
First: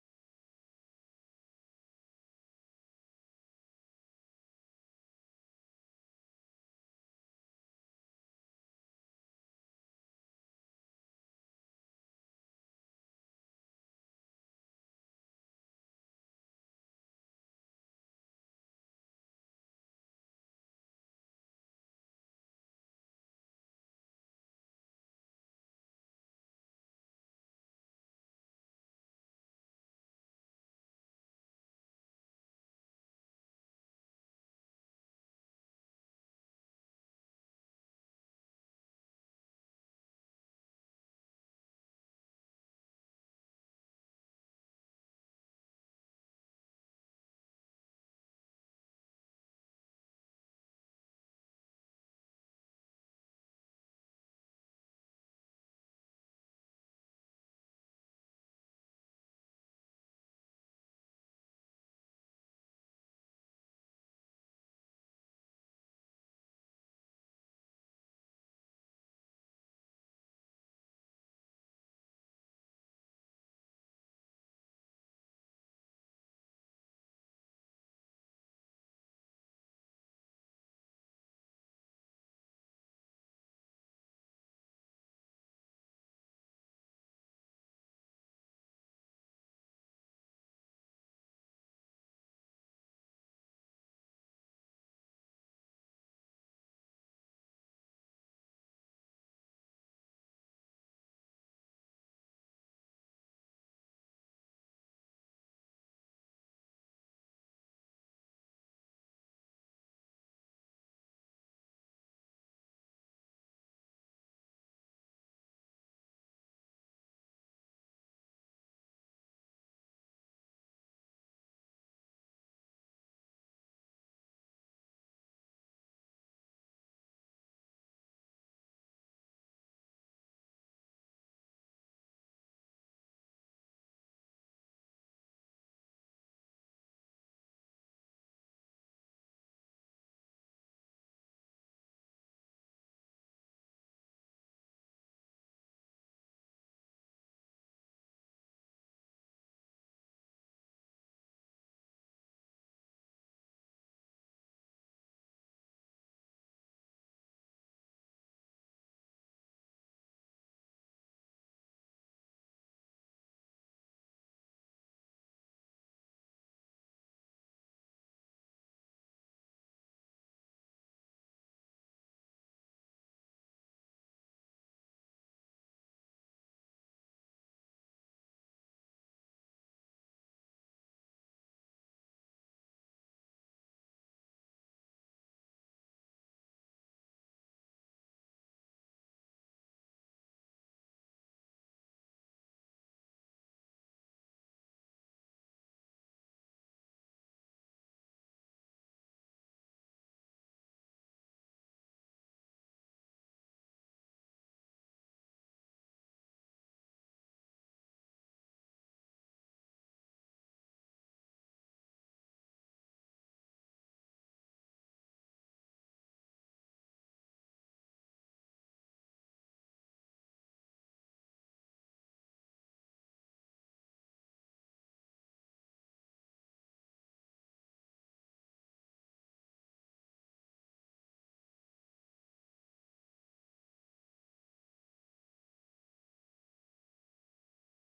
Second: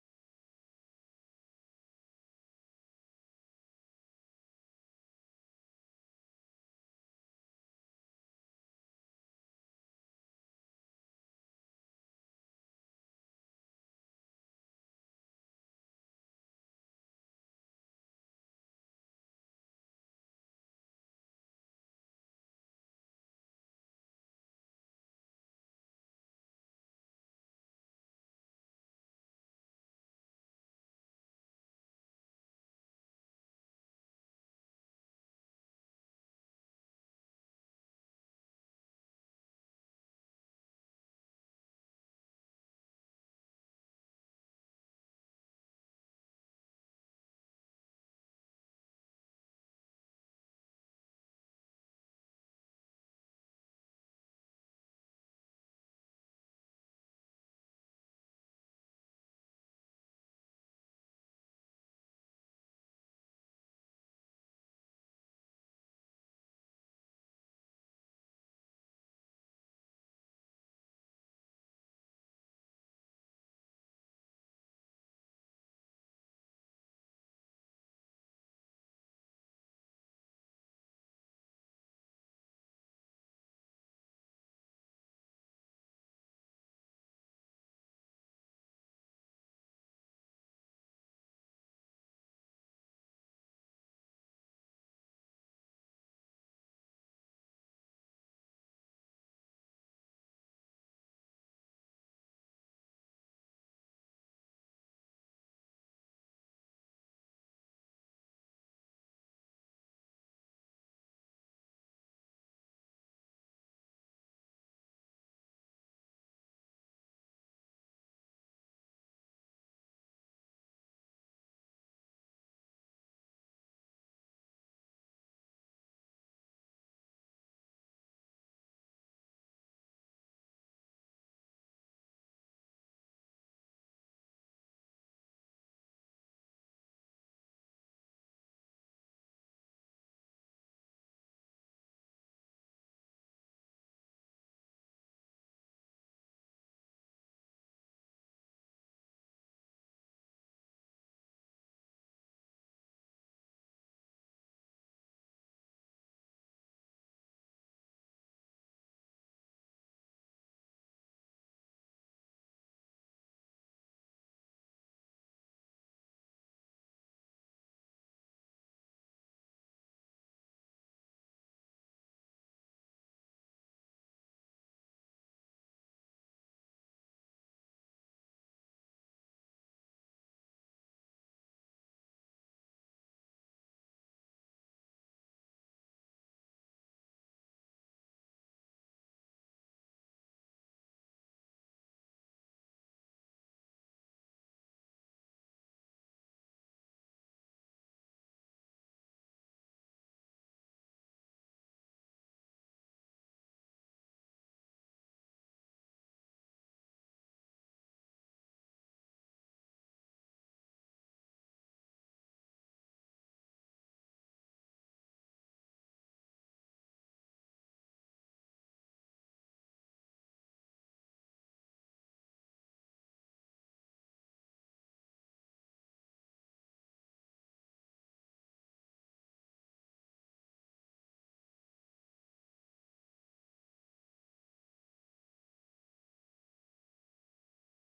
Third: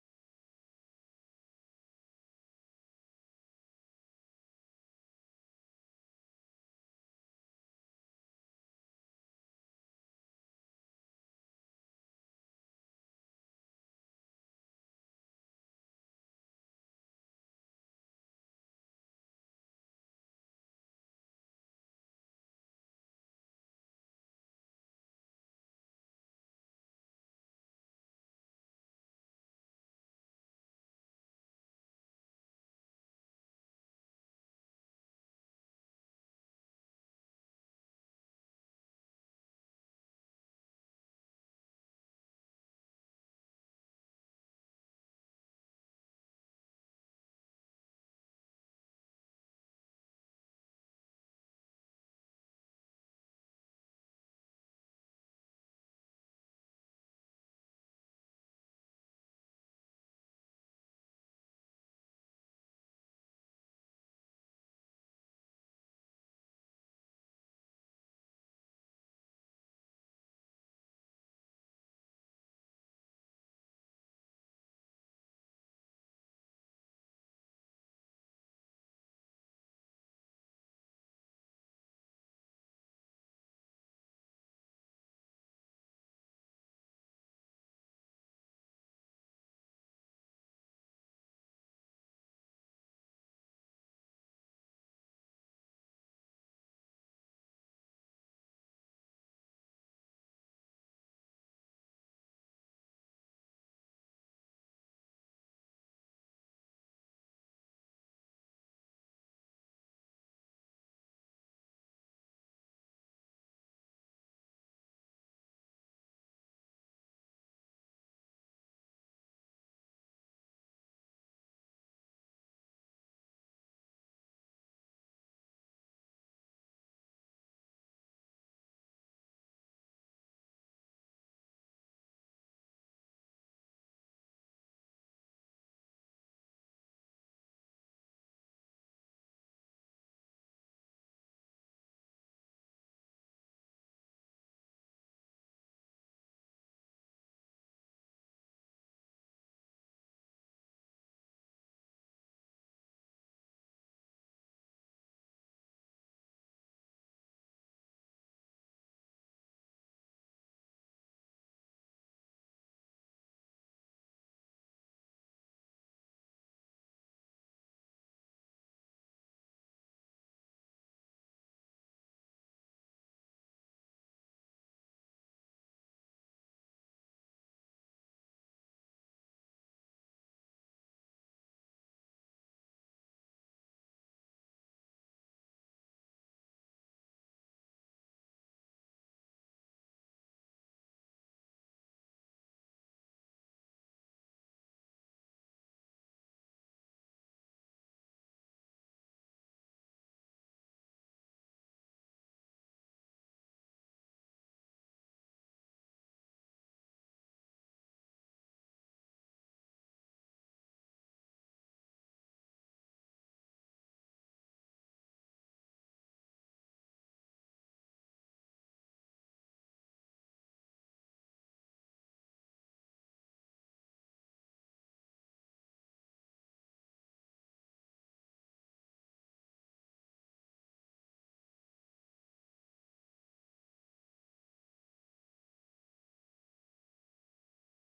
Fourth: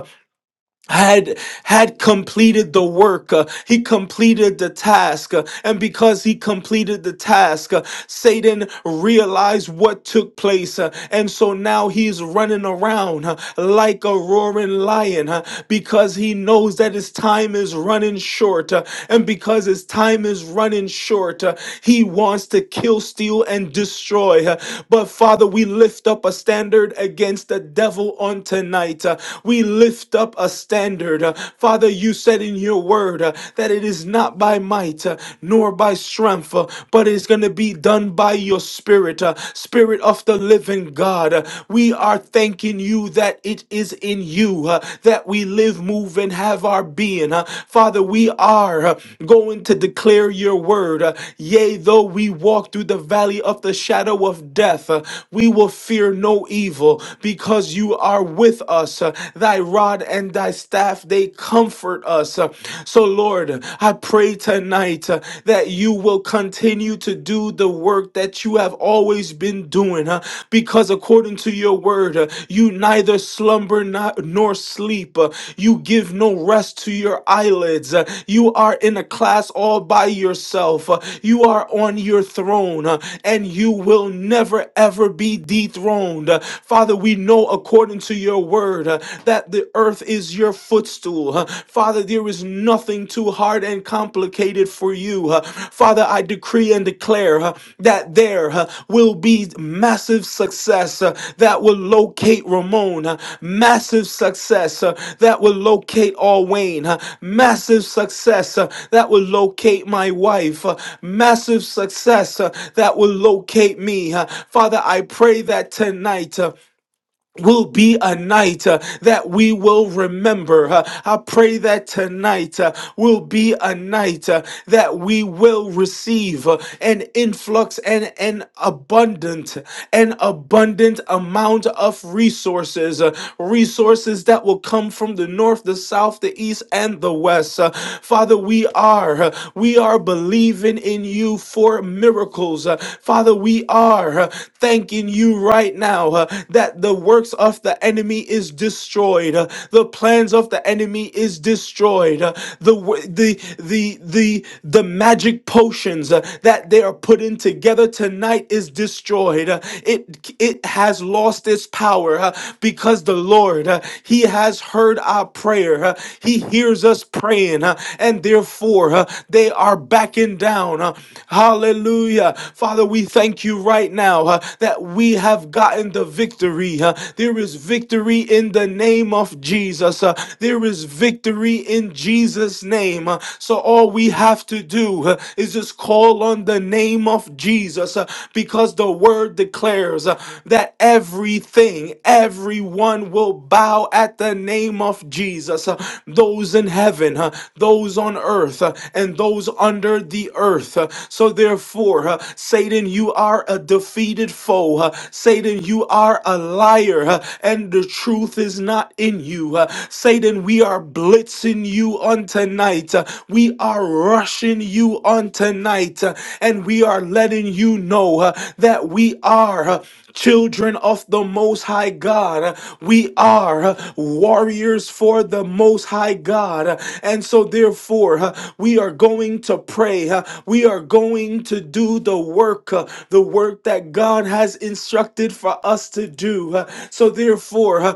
S1: had had completed the work uh, he completed the task uh, and because he completed the task uh, satan realized what took place uh, and so now he's running around uh, like a roaring lion uh, because he knows that his time is running short uh, and because his time is running short uh, he wants to kill steal and destroy uh, but father we lift up a standard against the devil on tonight uh, we lift up a standard. Uh, Father, you said in your word uh, that it is not by might uh, nor by strength, uh, but it's going to be done by your spirit, uh, spirit of the living God. Uh, We are thanking you that it is in you uh, that we live, move, and have our being. Uh, Father, we are uh, going to declare your word. Uh, Yea, though we walk through the valley of the shadow of death, uh, we will fear no evil because you are with us. Uh, Thy rod and thy staff, they comfort us. Uh, So, Lord, I pray tonight uh, that you will continue to do the work that you have always been doing, huh? because according to your word, uh, you neither slumber not, nor sleep. Uh, You give no rest to your eyelids. Uh, You are in a class all by yourself. Uh, You are on your throne, uh, and you will never ever be dethroned. Uh, Father, we know according according to your word, uh, that the earth is your footstool. Uh, Father, there is nothing too hard and complicated for you. Uh, Father, I decree and declare uh, that there uh, will be massive success uh, that will locate Ramon, uh, massive success uh, that will locate Alwayne, uh, massive success uh, that will locate my wife, uh, massive success uh, that will locate me. Uh, Father, I pray that tonight. uh, will be a night uh, that we will remember. Uh, I pray that tonight uh, will be a night uh, that we will receive uh, an influx and an abundant, an abundant amount of resources, uh, resources that will come from the north, the south, the east, and the west. Uh, Father, we are, uh, we are believing in you for miracles. Uh, Father, we are uh, thanking you right now uh, that the works of the enemy is destroyed. Uh, the plans of the enemy is destroyed. Uh, the, w- the, the, the, the magic potions uh, that they are putting together tonight is destroyed. Uh, it, it has lost its power uh, because the Lord, uh, He has heard our prayer prayer. huh? He hears us praying, huh? and therefore huh, they are backing down. huh? Hallelujah. Father, we thank you right now huh, that we have gotten the victory. huh? There is victory in the name of Jesus. huh? There is victory in Jesus' name. huh? So all we have to do huh, is just call on the name of Jesus uh, because the word declares declares uh, that everything, everyone will bow at the name of Jesus. uh, Those in heaven, uh, those on earth, uh, and those under the earth. uh, So therefore, uh, Satan, you are a defeated foe. uh, Satan, you are a liar, uh, and the truth is not in you. uh, Satan, we are blitzing you on tonight. uh, We are are rushing you on tonight, uh, and we are letting you know uh, that we are uh, children of the Most High God. Uh, We are uh, warriors for the Most High God. Uh, And so, therefore, uh, we are going to pray. uh, We are going to do the work, uh, the work that God has instructed for us to do. Uh, So, therefore, uh,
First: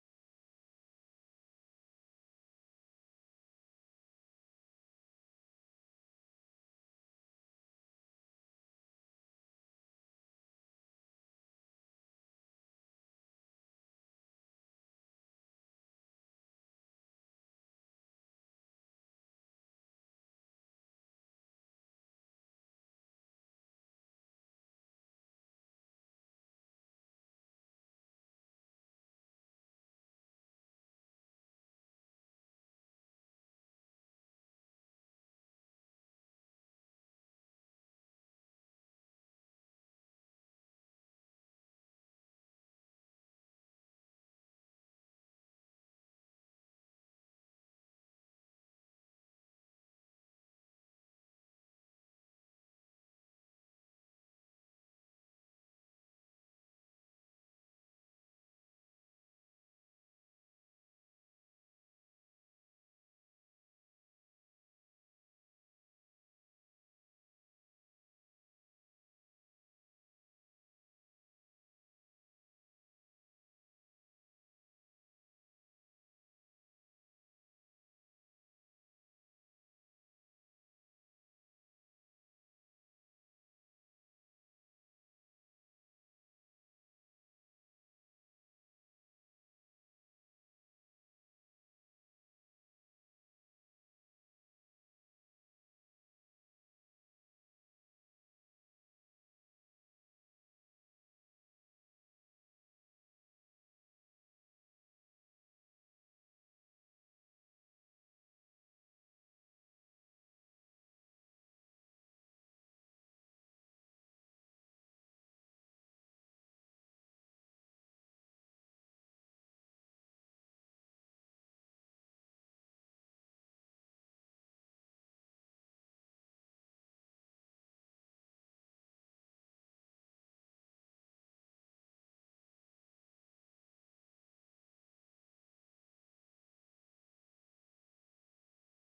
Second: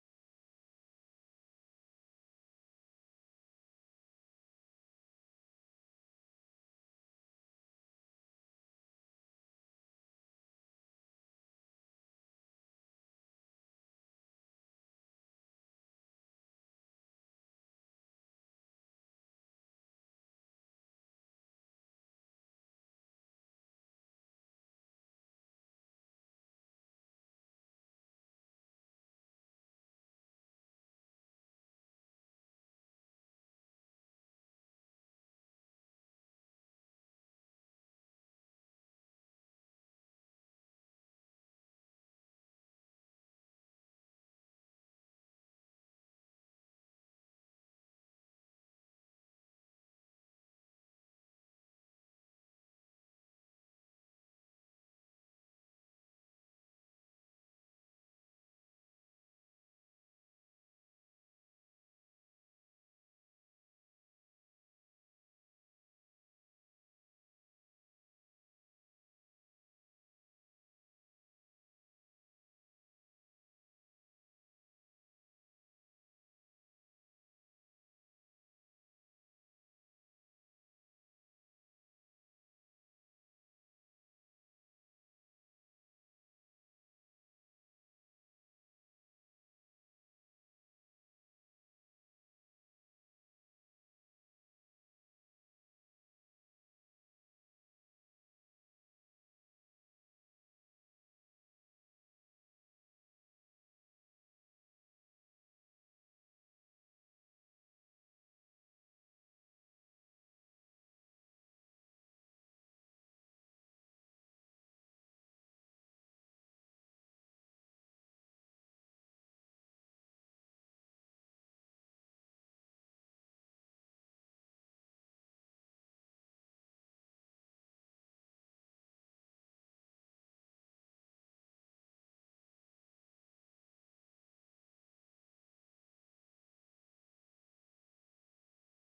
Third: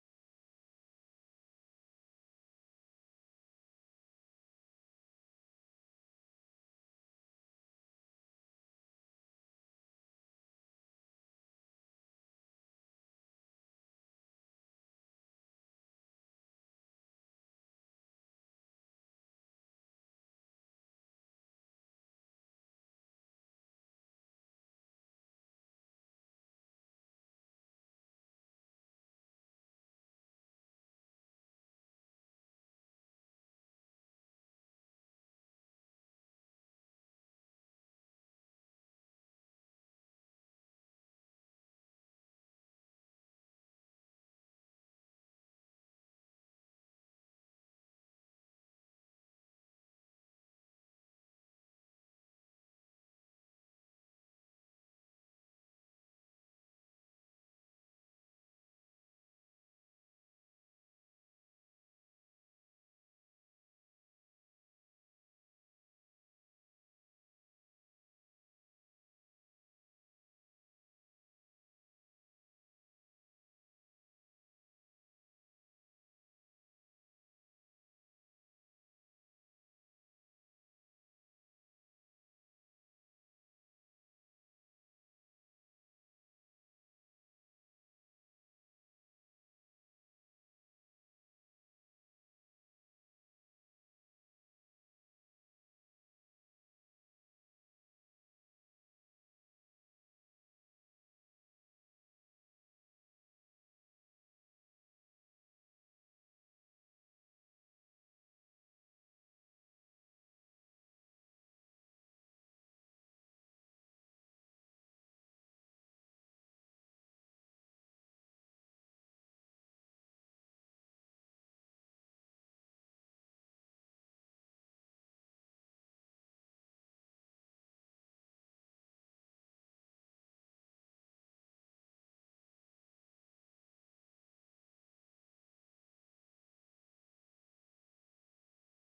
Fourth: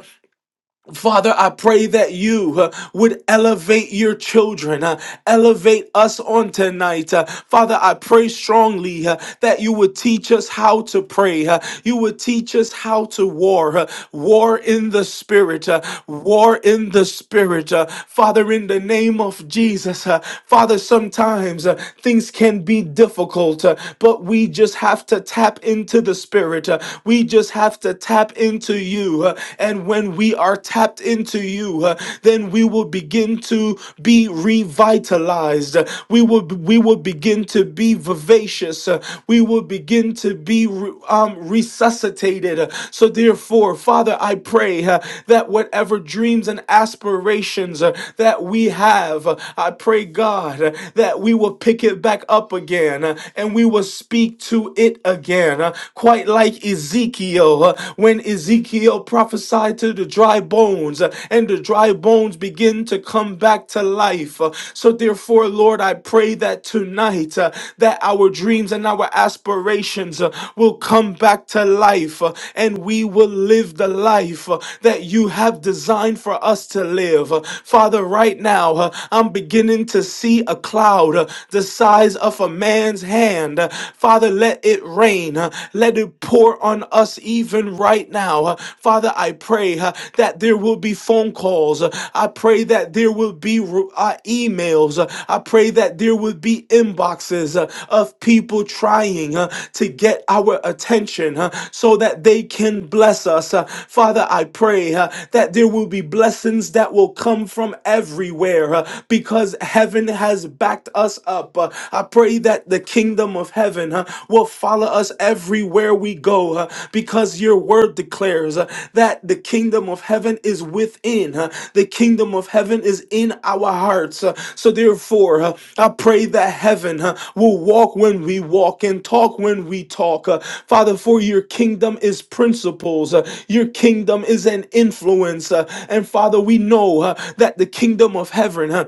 S1: Father, I pray that you uh, would elevate your children, uh, elevate us on tonight. Uh, Father, I pray strongly uh, that you would teach us how to pray. uh, you would teach us how to war, uh, war in the spirit, uh, war in the spirit. uh, Father, in the name of Jesus, uh, Father, sometimes uh, things can be difficult, uh, but we just have to tap into the spirit. uh, we just have to tap into you, uh, and when we are tapped into you, uh, then we will begin to be revitalized. Uh, We will we will begin to be vivacious. Uh, We will begin to be re- um, resuscitated. Uh, So therefore, Father, I pray uh, that whatever dreams and aspirations uh, that we have, uh, I pray God uh, that we will pick it back up again uh, and we will speak to it again. uh, quite like Ezekiel uh, when Ezekiel prophesied to the dry bones uh, and the dry bones begin to come back to life. Uh, So therefore, Lord, I pray that tonight uh, that our dreams and our aspirations uh, will come back to life uh, and we will live the life uh, that you have designed for us to live. Uh, Father, right now, uh, I'm beginning to see a cloud uh, the size of a man's hand, uh, Father, let it rain. uh, Let it pour on us even right now. Uh, Father, I pray uh, that there will be phone calls. Uh, I pray that there will be uh, emails. Uh, I pray that there will be inboxes uh, of people trying uh, to get our attention uh, so that they can bless us. Uh, Father, I pray uh, that there will be blessings that will come from everywhere uh, because heaven has backed us up. Uh, I pray that the kingdom of heaven uh, will follow us everywhere we go uh, because your word declares uh, that the kingdom of heaven is within. uh, the kingdom of heaven is in our hearts. uh, so therefore, uh, I pray that heaven uh, will walk when we walk and talk when we talk. uh, Father, for your kingdom is principles. uh, your kingdom is an influence. uh, and Father, we know uh, that the kingdom of heaven uh,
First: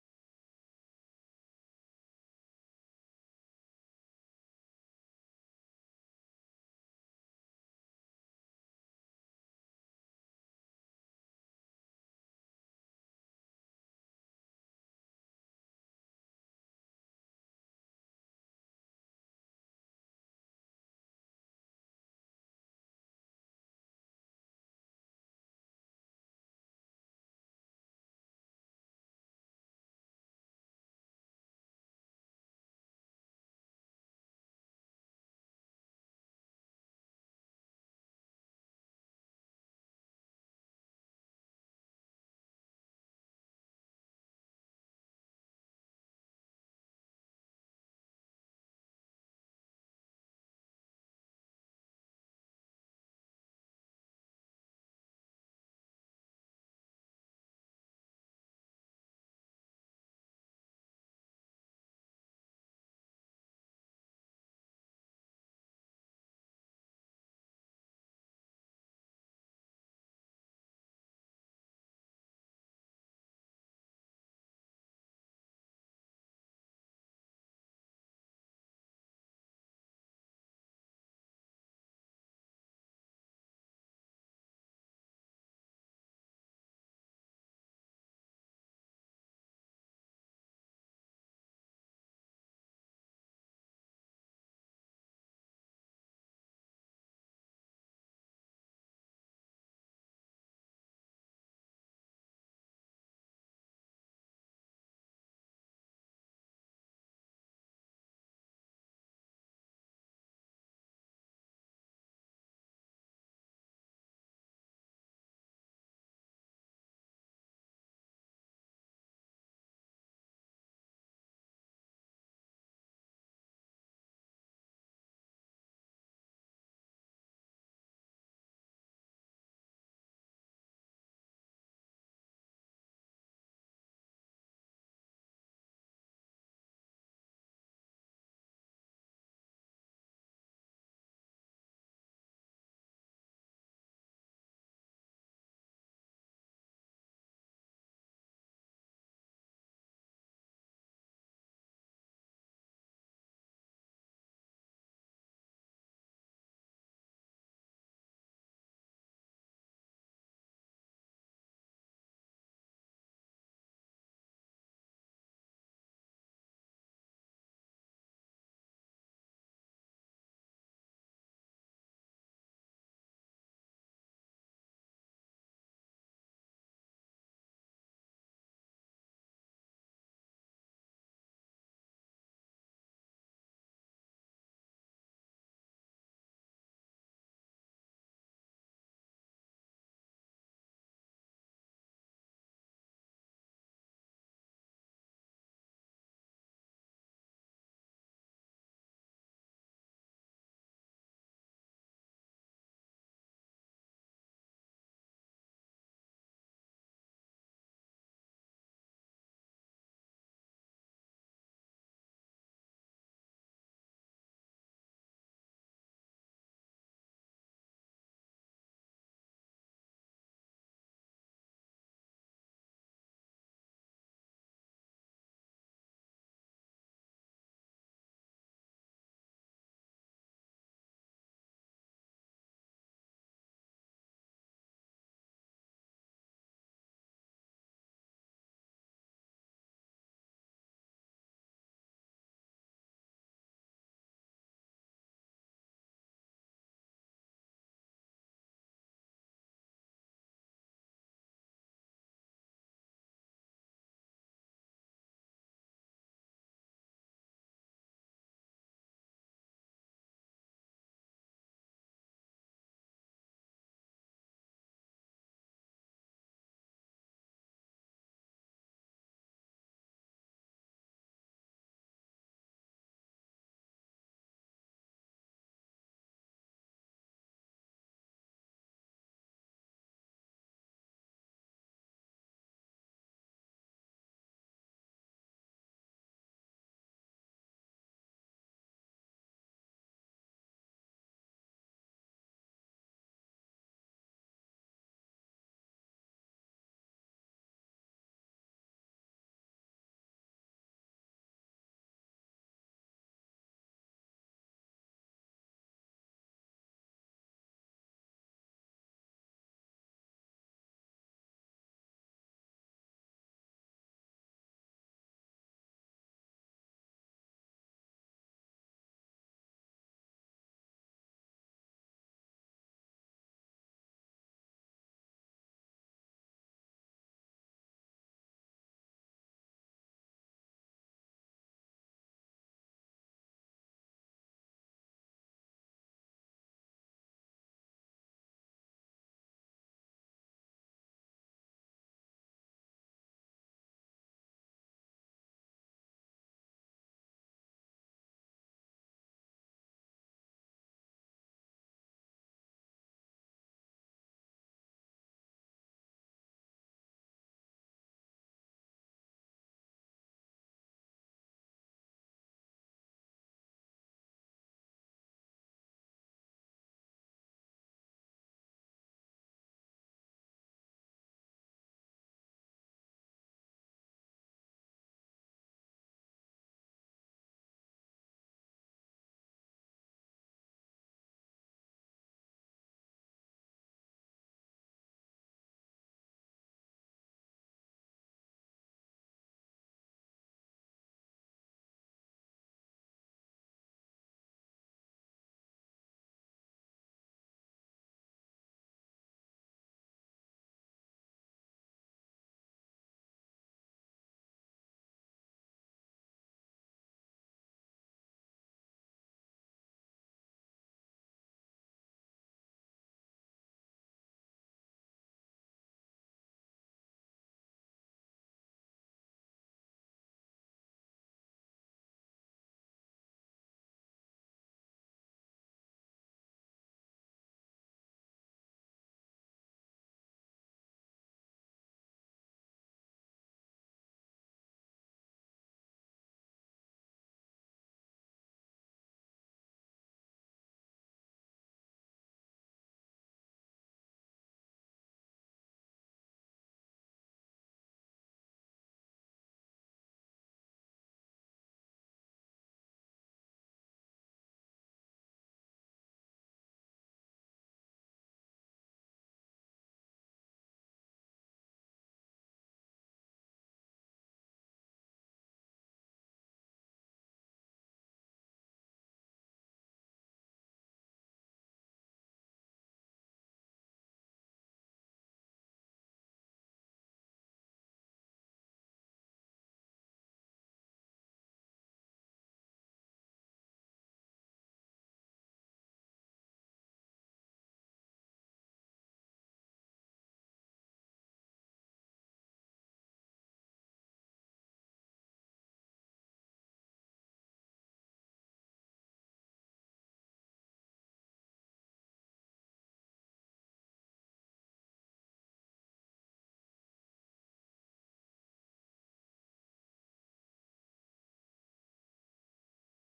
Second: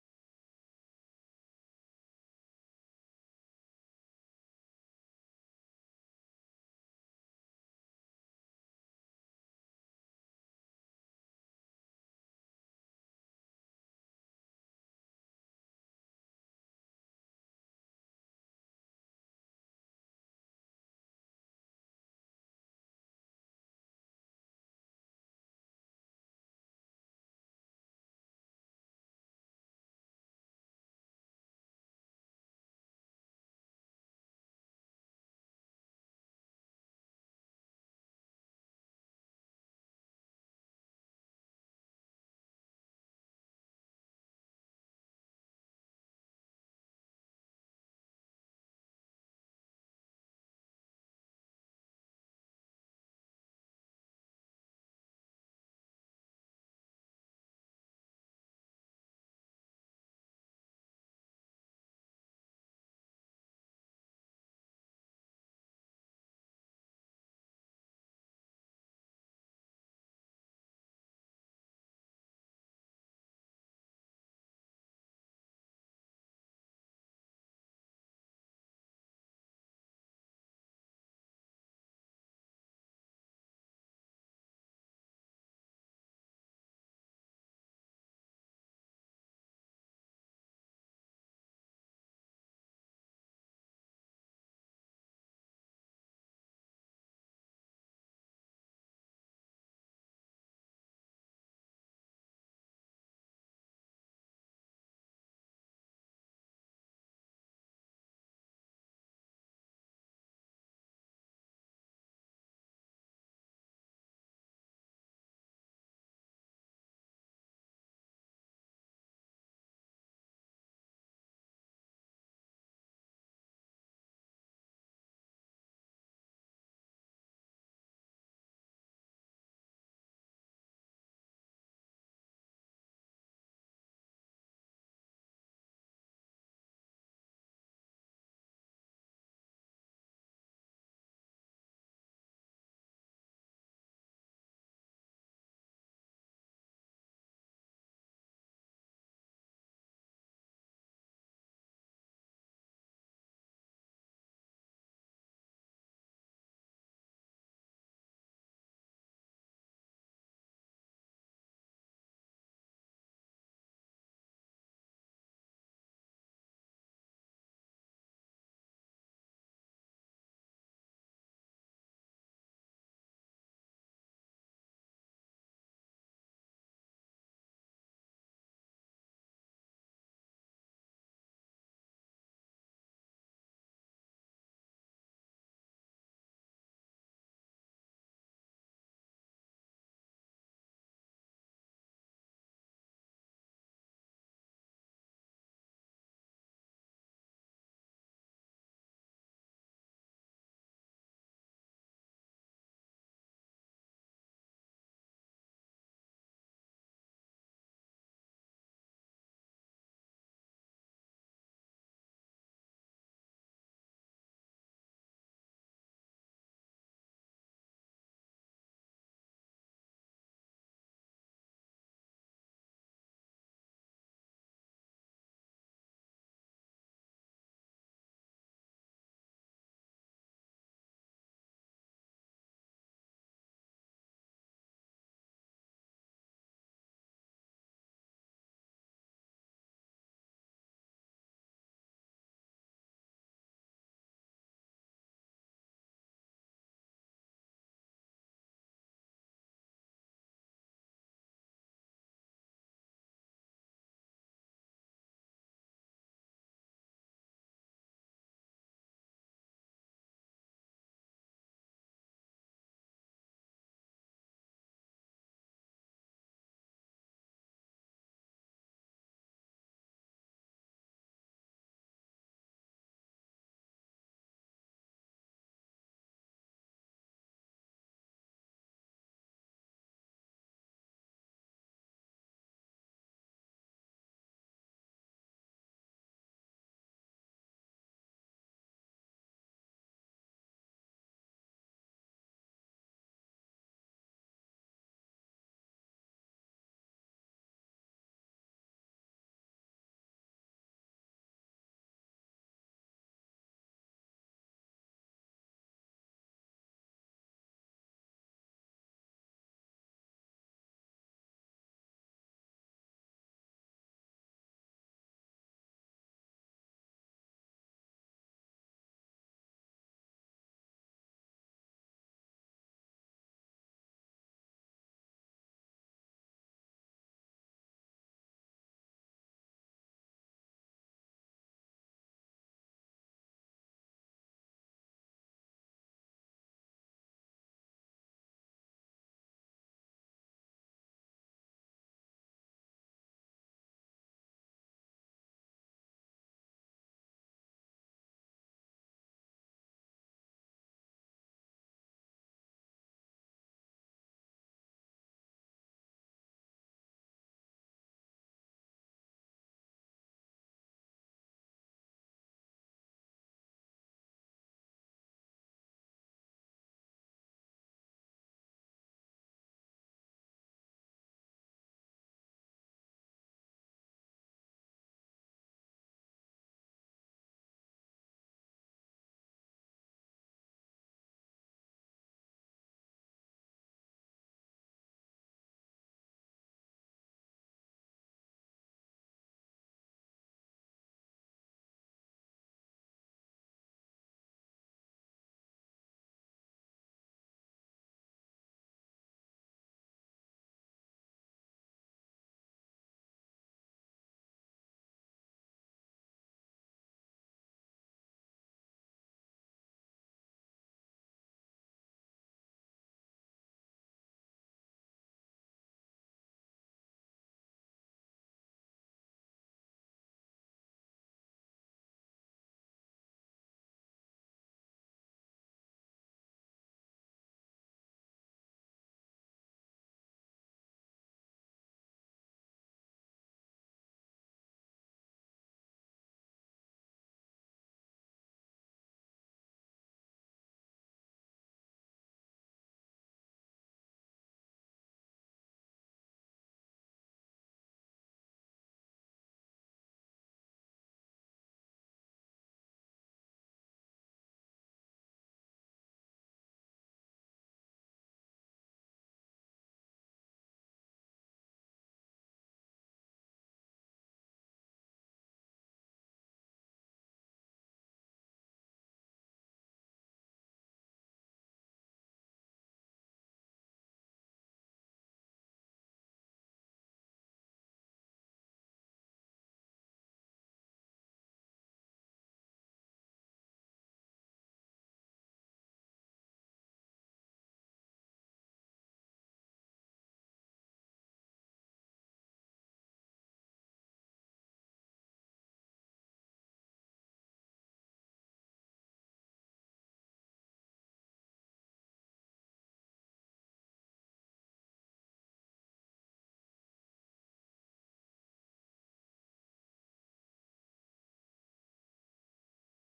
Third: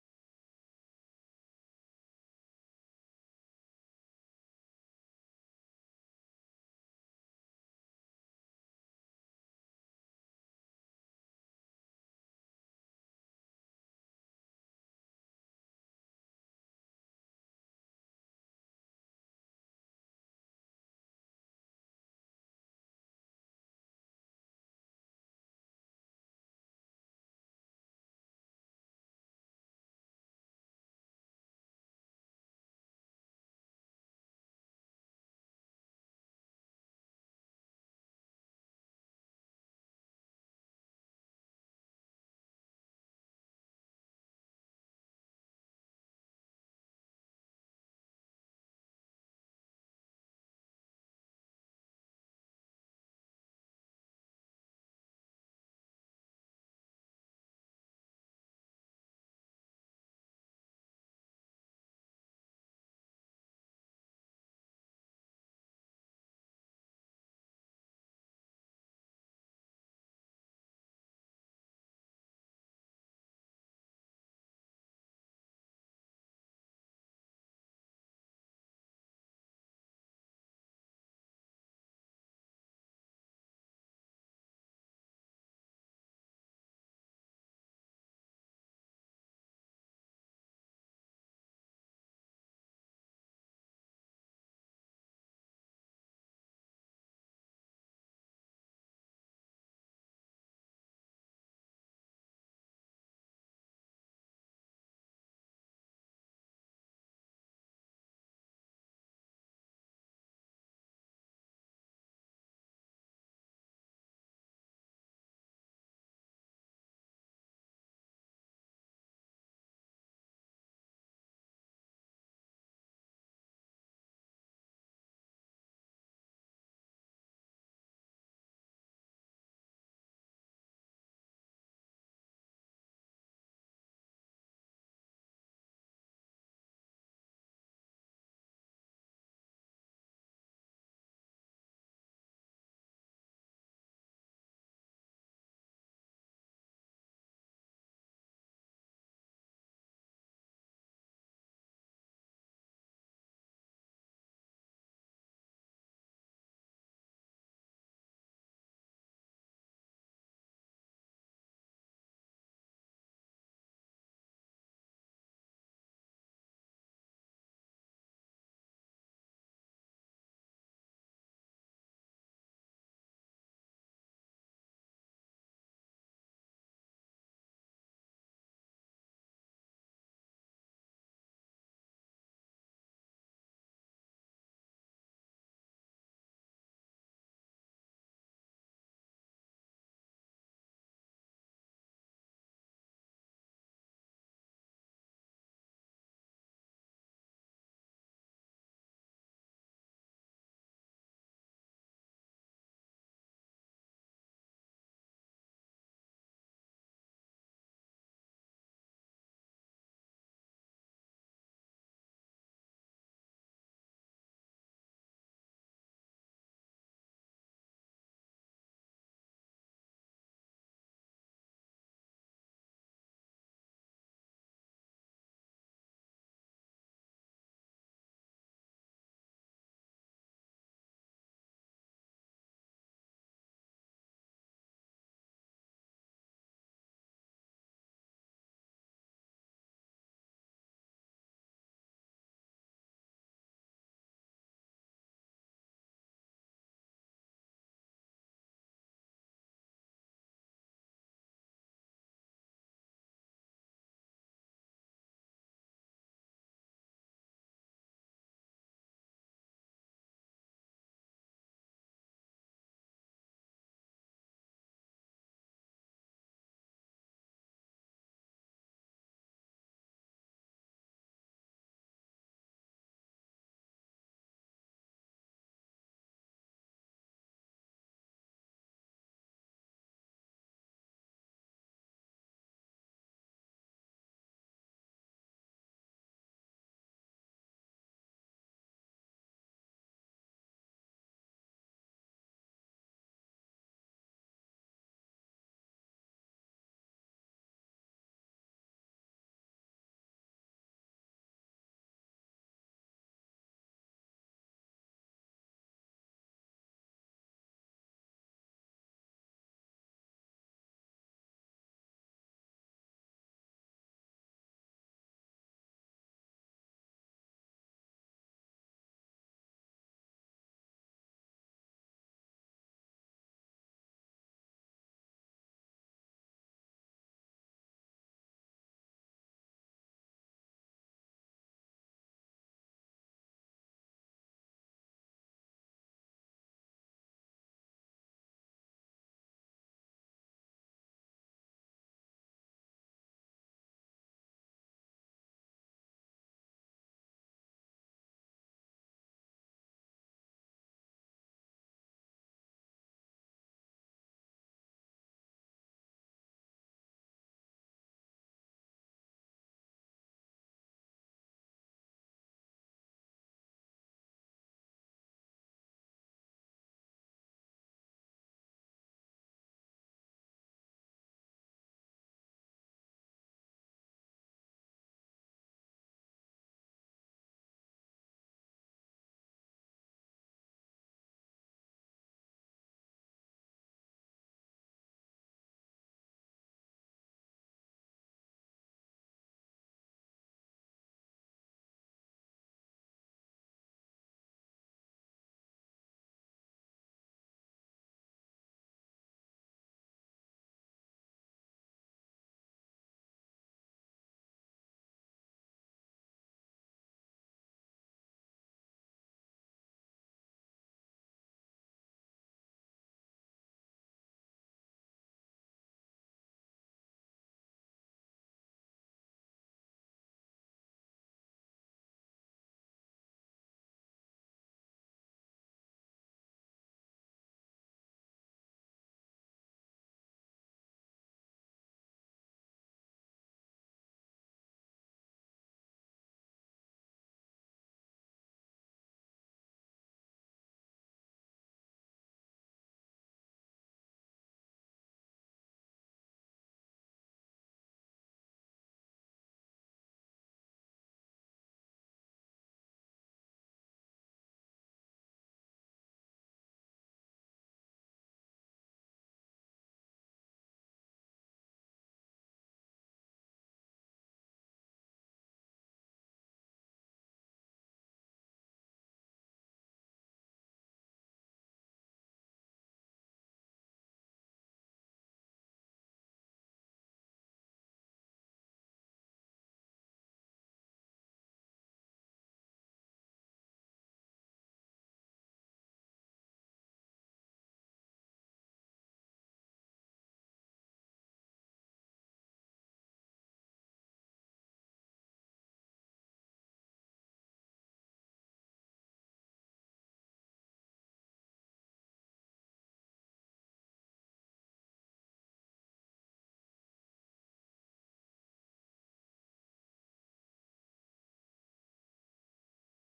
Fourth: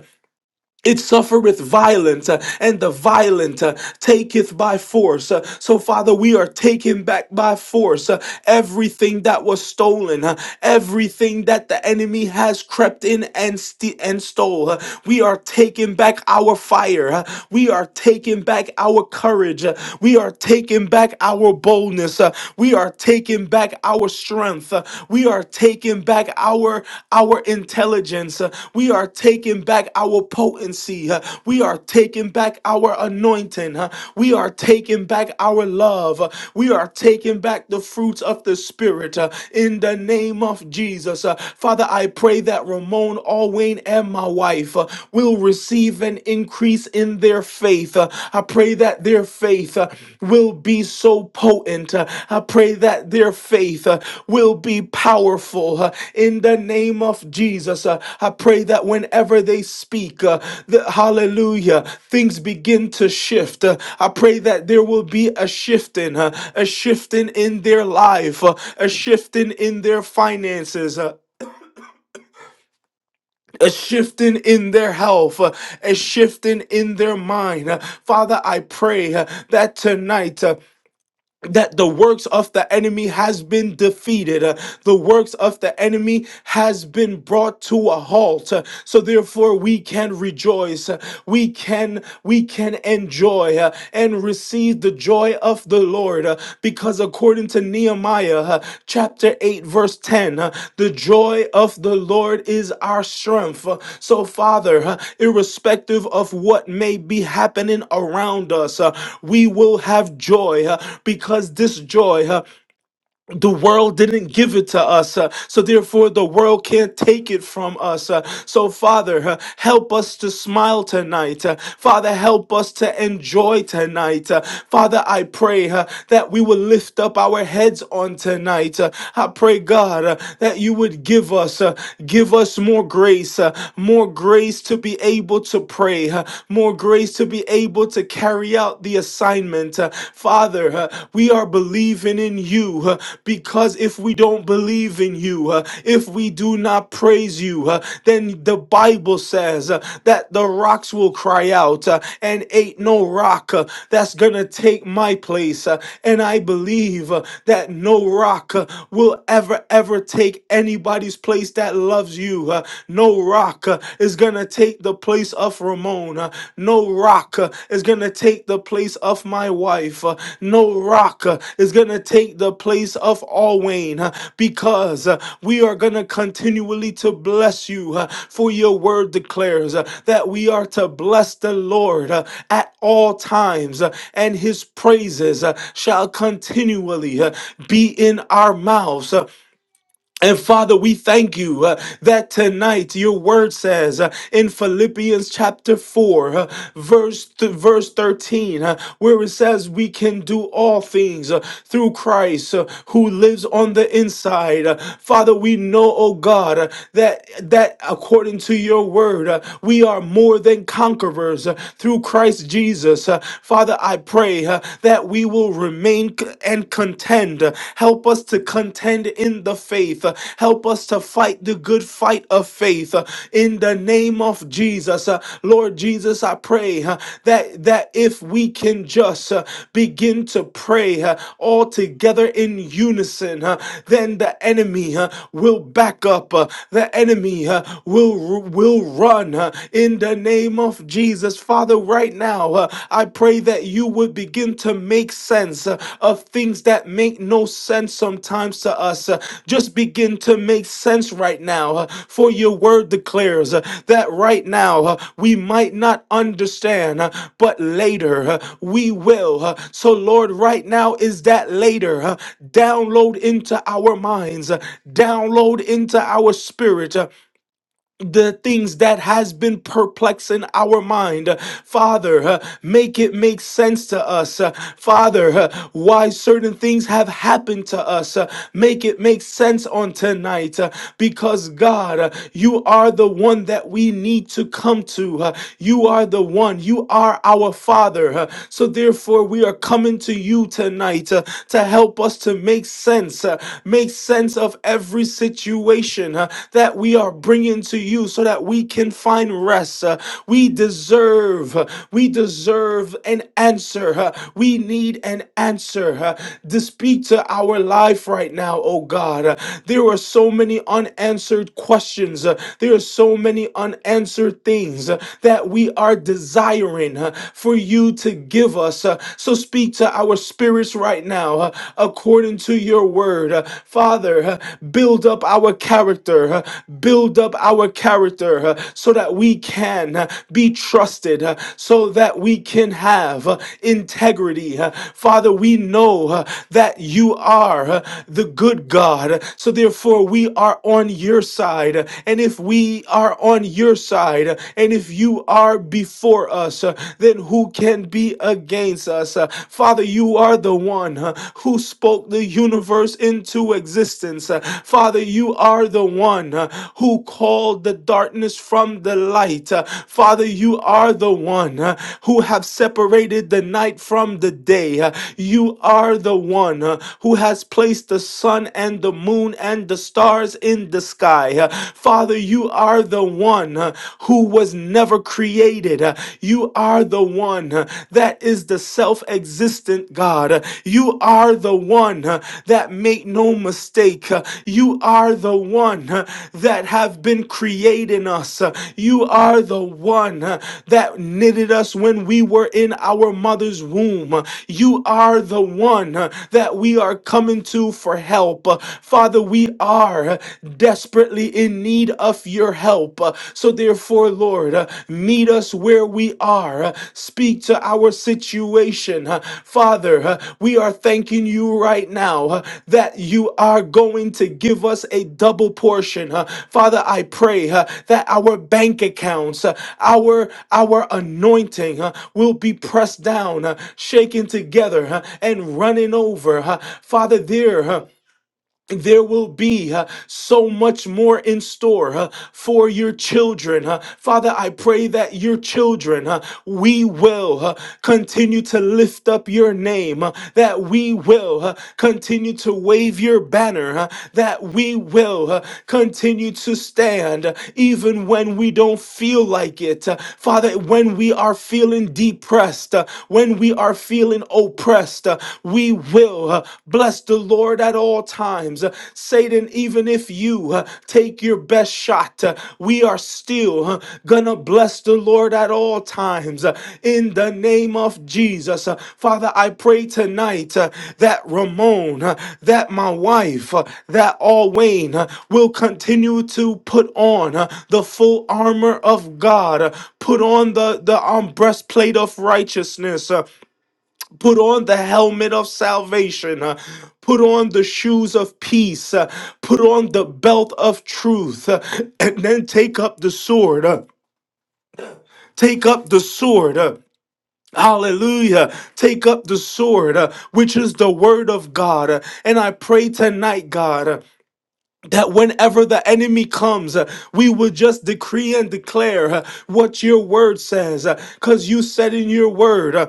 S1: it suffereth violence, uh, and the violent uh, taketh by force. Uh, So, Father, we are taking back by force uh, everything that was stolen, uh, everything that the enemy has crept in and st- and stole. Uh, We are taking back our fire. uh, We are taking back our courage. uh, We are taking back our boldness. uh, We are taking back our strength strength. Uh, We are taking back our our intelligence. Uh, We are taking back our potency. Uh, We are taking back our anointing. Uh, We are taking back our love. Uh, We are taking back the fruits of the spirit uh, in the name of Jesus. Uh, Father, I pray that Ramon, Alwayne, and my wife uh, will receive an increase in their faith faith, uh, I pray that their faith uh, will be so potent. uh, I pray that their faith uh, will be powerful uh, in the name of Jesus. uh, I pray that whenever they speak, uh, the, hallelujah, things begin to shift. uh, I pray that there will be a shifting, uh, a shifting in their life, uh, a shifting in their finances, uh, a shifting in their health, uh, a shifting in their mind. Uh, Father, I pray uh, that tonight uh, that the works of the enemy has been defeated. uh, The works of the enemy has been brought to a halt. uh, So therefore we can rejoice. uh, We can we can enjoy uh, and receive the joy of the Lord uh, because because according to Nehemiah uh, chapter 8, verse 10, uh, the joy of the Lord is our strength. Uh, So, Father, uh, irrespective of what may be happening around us, uh, we will have joy uh, because this joy. uh, the world didn't give it to us, uh, so therefore the world can't take it from us. uh, so, Father, uh, help us to smile tonight. uh, Father, help us to enjoy tonight. uh, Father, I pray uh, that we will lift up our heads on tonight. uh, I pray, God, uh, that you would give us, uh, give us more grace, uh, more grace to be able to pray, uh, more grace to be able to carry out out the assignment. Uh, Father, uh, we are believing in you uh, because if we don't believe in you, uh, if we do not praise you, uh, then the Bible says uh, that the rocks will cry out, uh, and ain't no rock uh, that's going to take my place. uh, and I believe uh, that no rock uh, will ever, ever take anybody's place that loves you. uh, no rock. uh, is going to take the place of Ramon. Uh, No rock uh, is going to take the place of my wife. Uh, No rock uh, is going to take the place of Alwayne uh, because uh, we are going to continually to bless you uh, for your word declares uh, that we are to bless the Lord uh, at all times uh, and his praises uh, shall continually uh, be in our mouths. Uh, and Father, we thank you uh, that tonight your word says uh, in Philippians chapter 4, uh, verse, th- verse 13, uh, where it says, We can do all things uh, through Christ uh, who lives on the inside. Uh, Father, we know, oh God, uh, that, that according to your word, uh, we are more than conquerors uh, through Christ Jesus. Uh, Father, I pray uh, that we will remember remain c- and contend. Help us to contend in the faith. Help us to fight the good fight of faith uh, in the name of Jesus. Uh, Lord Jesus, I pray uh, that that if we can just uh, begin to pray uh, all together in unison, uh, then the enemy uh, will back up. uh, The enemy uh, will will run uh, in the name of Jesus Father, right now, uh, I pray that you would begin to make sense uh, of things that make no sense sometimes to us. uh, just begin to make sense right now, uh, for your word declares uh, that right now uh, we might not understand, uh, but later uh, we will. uh, so, Lord, right now is that later. uh, download into our minds, uh, download into our spirit. uh, the things that has been perplexing our mind Uh, father uh, make it make sense to us Uh, father uh, why certain things have happened to us Uh, make it make sense on tonight Uh, because god uh, you are the one that we need to come to Uh, you are the one you are our father Uh, so therefore we are coming to you tonight uh, to help us to make sense uh, make sense of of every situation uh, that we are bringing to you so that we can find rest. uh, we deserve, uh, we deserve an answer. uh, we need an answer uh, to speak to our life right now, oh God. Uh, there are so many unanswered questions, uh, there are so many unanswered things uh, that we are desiring uh, for you to give us. uh, so speak to our spirits right now now, uh, according to your word. Uh, Father, uh, build up our character, uh, build up our character uh, so that we can uh, be trusted, uh, so that we can have uh, integrity. Uh, Father, we know uh, that you are uh, the good God, so therefore we are on your side. And if we are on your side, and if you are before us, uh, then who can can be against us. Uh, Father, you are the one uh, who spoke the universe into existence. Uh, Father, you are the one uh, who called the darkness from the light. Uh, Father, you are the one uh, who have separated the night from the day. Uh, You are the one uh, who has placed the sun and the moon and the stars in the sky. Uh, Father, you are the one uh, who was was never created. Uh, You are the one uh, that is the self existent God. Uh, You are the one uh, that make no mistake. Uh, You are the one uh, that have been creating us. Uh, You are the one uh, that knitted us when we were in our mother's womb. Uh, You are the one uh, that we are coming to for help. Uh, Father, we are uh, desperately desperately in need of your help. Uh, So, therefore, Lord, uh, meet us where we are. Uh, Speak to our situation. Uh, Father, uh, we are thanking you right now uh, that you are going to give us a double portion. Uh, Father, I pray uh, that our bank accounts, uh, our our anointing uh, will be pressed down, uh, shaken together, uh, and running over. Uh, Father, there. uh, there will be uh, so much more in store uh, for your children. uh. Father, I pray that your children, uh, we will uh, continue to lift up your name, uh, that we will uh, continue to wave your banner, uh, that we will uh, continue to stand uh, even when we don't feel like it. Uh, Father, when we are feeling depressed, uh, when we are feeling oppressed, uh, we will. Uh, Bless the Lord at all times. Uh, Satan, even if you uh, take your best shot, uh, we are still uh, gonna bless the Lord at all times. Uh, In the name of Jesus, Uh, Father, I pray tonight uh, that Ramon, uh, that my wife, uh, that all Wayne uh, will continue to put on uh, the full armor of God. Uh, Put on the the um, breastplate of righteousness. uh, Put on the helmet of salvation. uh, Put on the shoes of peace. uh, Put on the belt of truth. uh, And then take up the sword. uh, Take up the sword. uh, Hallelujah. Take up the sword, uh, which is the word of God. uh, And I pray tonight, God, uh, that whenever the enemy comes, uh, we would just decree and declare uh, what your word says. Because you said in your word, uh,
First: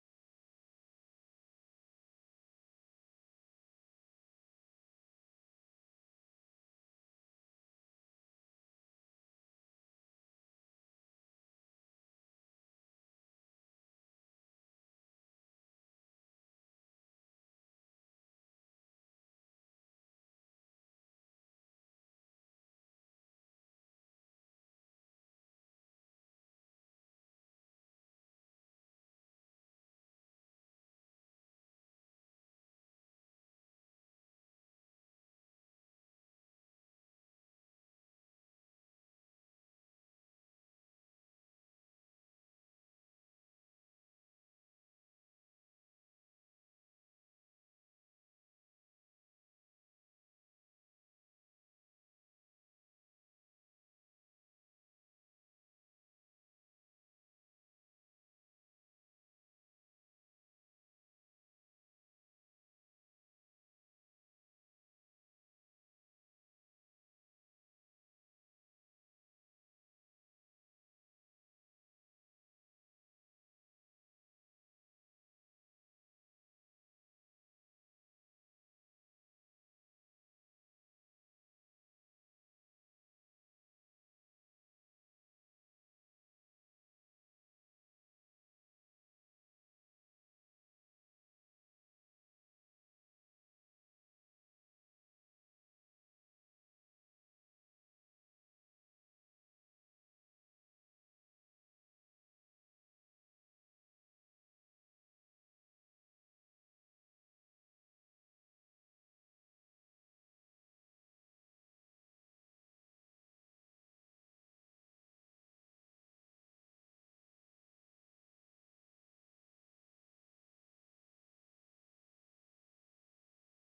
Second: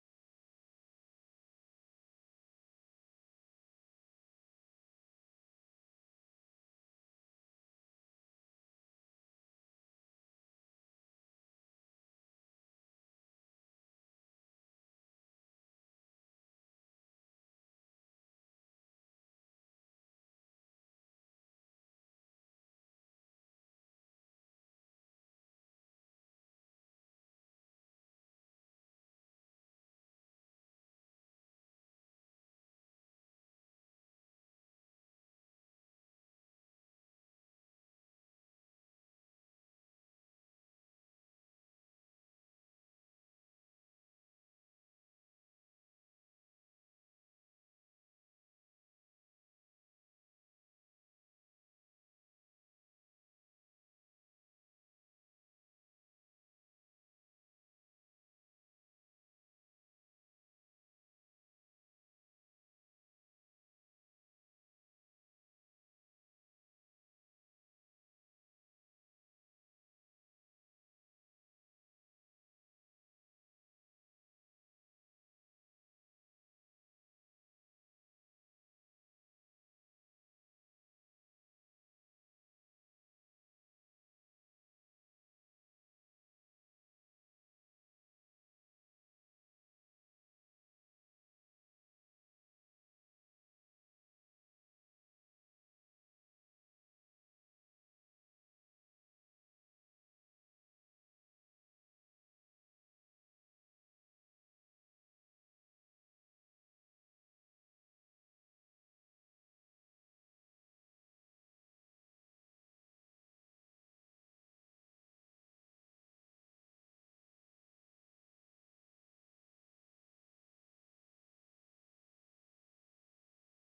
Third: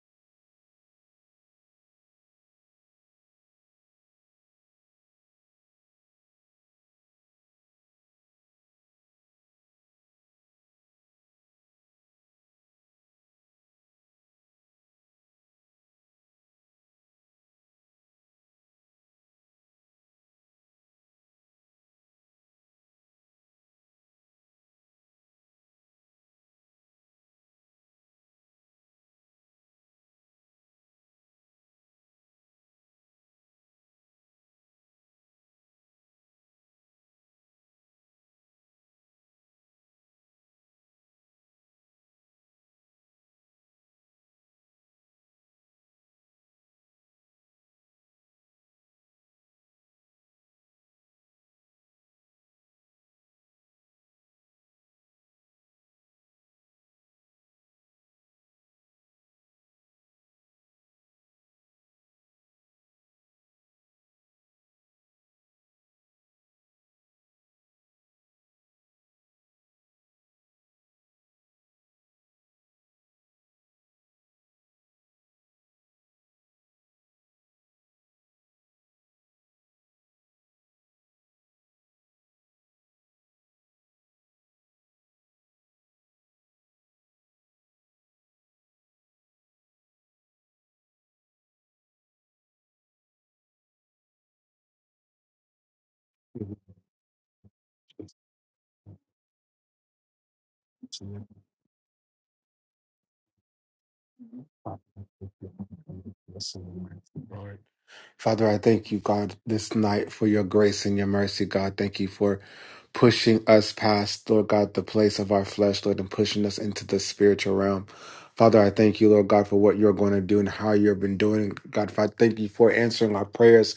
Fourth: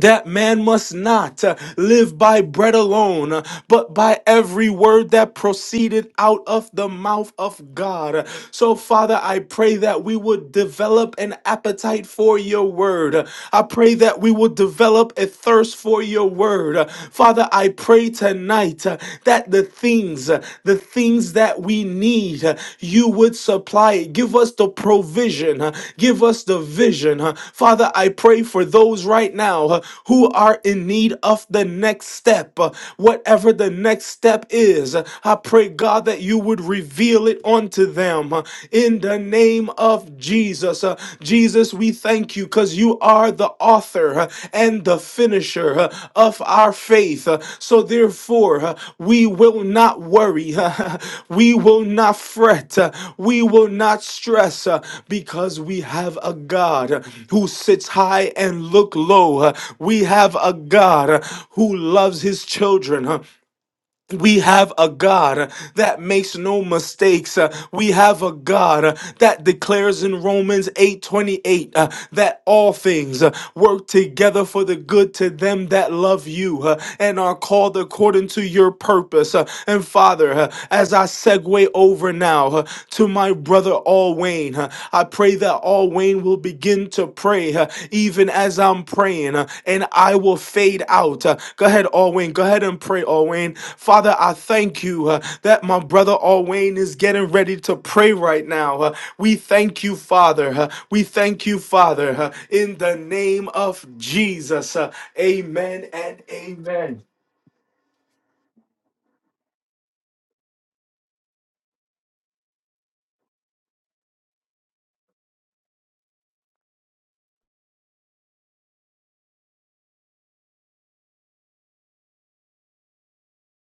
S1: that man must not uh, live by bread alone, uh, but by every word that proceeded out of the mouth of God. Uh, So, Father, I pray that we would develop an appetite for your word. Uh, I pray that we would develop a thirst for your word. Uh, Father, I pray tonight uh, that the things, uh, the things things that we need, uh, you would supply it. Give us the provision, uh, give us the vision. uh. Father, I pray for those right now uh, who are in need of the next step, uh, whatever the next step is. uh, I pray, God, that you would reveal it unto them uh, in the name of Jesus. Uh, Jesus, we thank thank you because you are the author uh, and the finisher uh, of our faith. Uh, So therefore, uh, we will not worry. We will not fret. Uh, We will not stress uh, because we have a God uh, who sits high and look low. Uh, We have a God uh, who loves his children. Uh, we have a God that makes no mistakes. Uh, We have a God uh, that declares in Romans 8:28 uh, that all things uh, work together for the good to them that love you uh, and are called according to your purpose. Uh, And Father, uh, as I segue over now uh, to my brother Al Wayne, uh, I pray that all Wayne will begin to pray uh, even as I'm praying, uh, and I will fade out. Uh, go ahead, all Wayne. Go ahead and pray, all Wayne. Father, I thank you uh, that my brother all Wayne is getting ready to pray right now. Uh, we thank you, Father. Uh, we thank you, Father, uh, in the name of Jesus. Uh, amen and amen.
S3: Lord. Father, I thank you, God, this night for your grace and your mercy, God. Thank you for pushing us past, Lord God, the place of our flesh, Lord, and pushing us into the spiritual realm. Father, I thank you, Lord God, for what you're going to do and how you've been doing. God, I thank you for answering our prayers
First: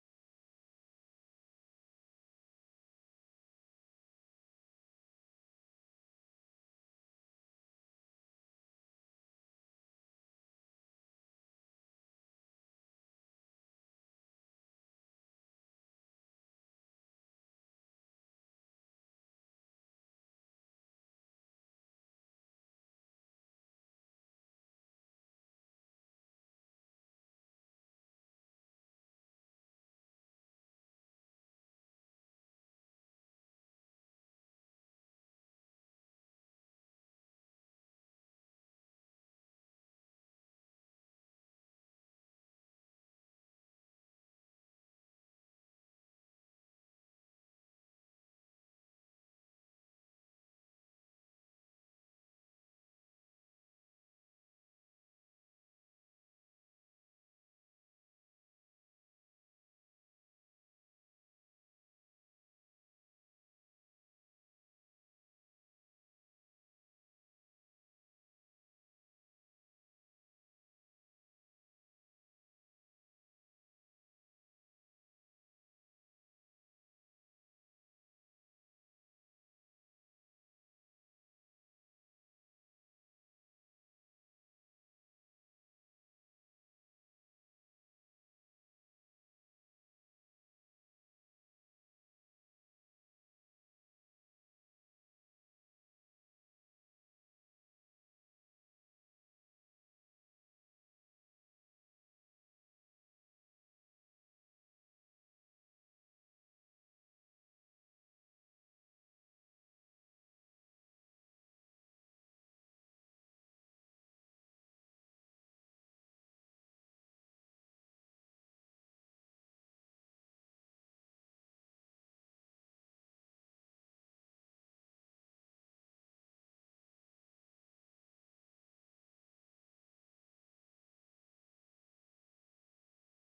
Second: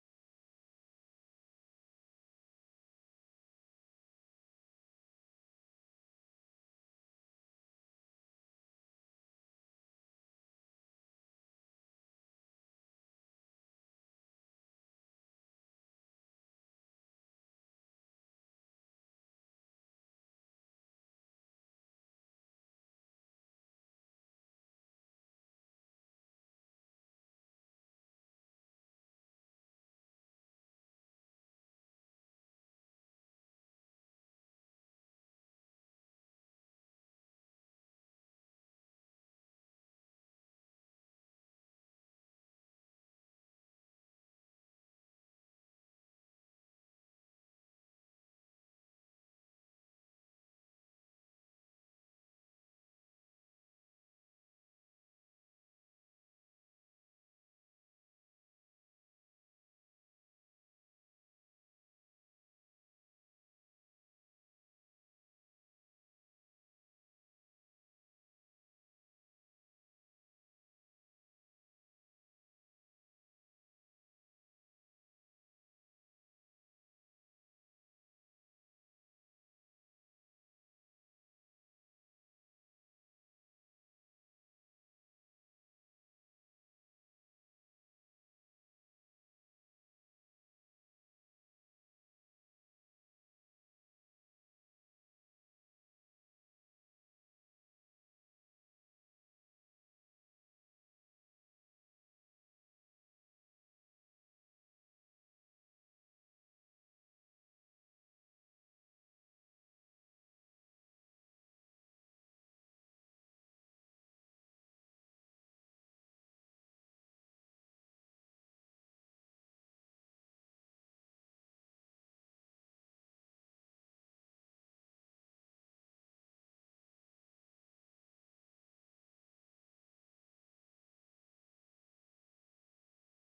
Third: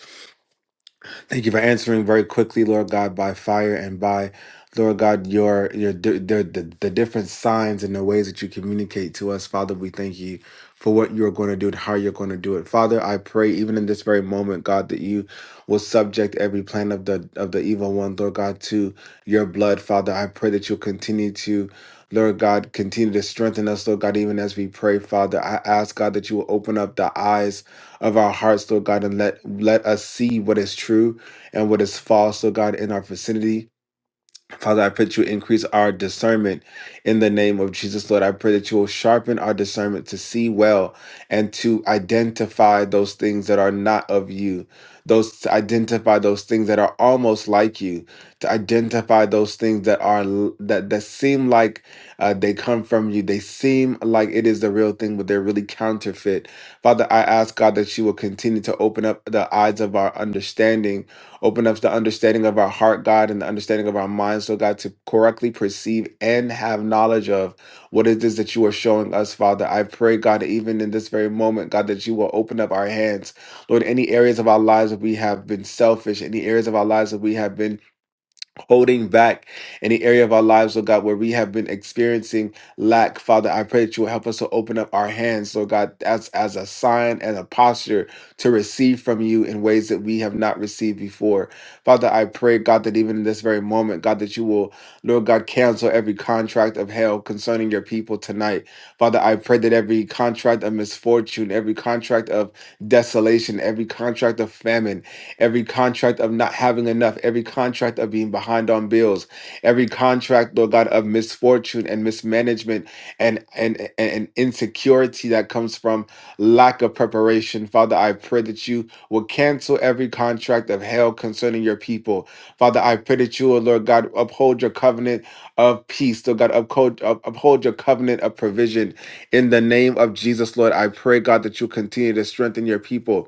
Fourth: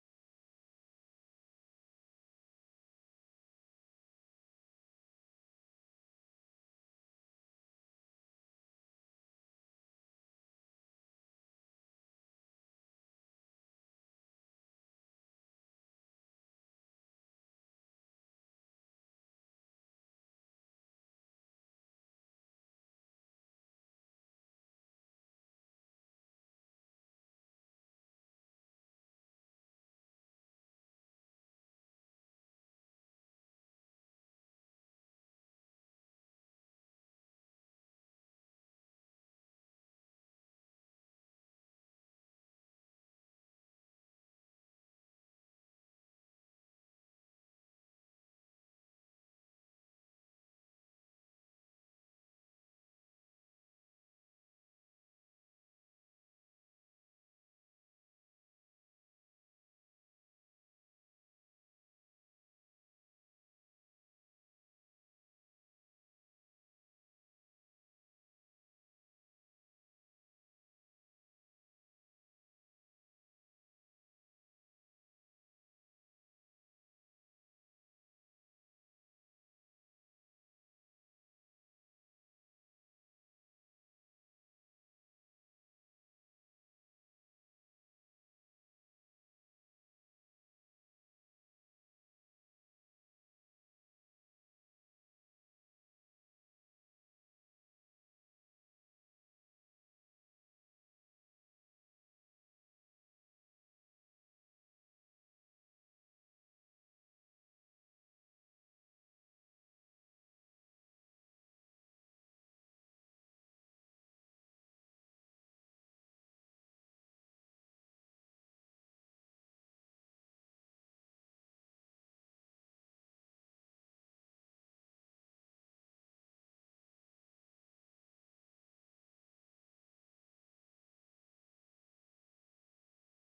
S3: Thank you for answering very quickly, Lord God, by fire and by, Lord God, your your the the, the different signs and the ways that you communicate to us, Father. We thank you for what you are going to do and how you're going to do it, Father. I pray even in this very moment, God, that you will subject every plan of the of the evil one, Lord God, to your blood, Father. I pray that you'll continue to. Lord God, continue to strengthen us, Lord God, even as we pray, Father. I ask, God, that you will open up the eyes of our hearts, Lord God, and let let us see what is true and what is false, oh God, in our vicinity. Father, I pray that you increase our discernment in the name of Jesus, Lord. I pray that you will sharpen our discernment to see well and to identify those things that are not of you, those to identify those things that are almost like you, to identify those things that are l- that that seem like uh, they come from you, they seem like it is the real thing, but they're really counterfeit. Father, I ask God that you will continue to open up the eyes of our understanding Open up the understanding of our heart, God, and the understanding of our minds, so God, to correctly perceive and have knowledge of what it is that you are showing us, Father. I pray, God, that even in this very moment, God, that you will open up our hands. Lord, any areas of our lives that we have been selfish, any areas of our lives that we have been holding back any area of our lives, Lord God, where we have been experiencing lack, Father, I pray that you will help us to open up our hands, Lord God, as, as a sign and a posture to receive from you in ways that we have not received before. Father, I pray, God, that even in this very moment, God, that you will, Lord God, cancel every contract of hell concerning your people tonight. Father, I pray that every contract of misfortune, every contract of desolation, every contract of famine, every contract of not having enough, every contract of being behind on bills, every contract, Lord God, of misfortune and mismanagement and and, and, and insecurity that comes from lack of preparation. Father, I pray that you will cancel every contract of hell concerning your people. Father, I pray that you will, Lord God, uphold your covenant of peace. Lord God, uphold, up- uphold your covenant of provision. In the name of Jesus, Lord, I pray, God, that you continue to strengthen your people.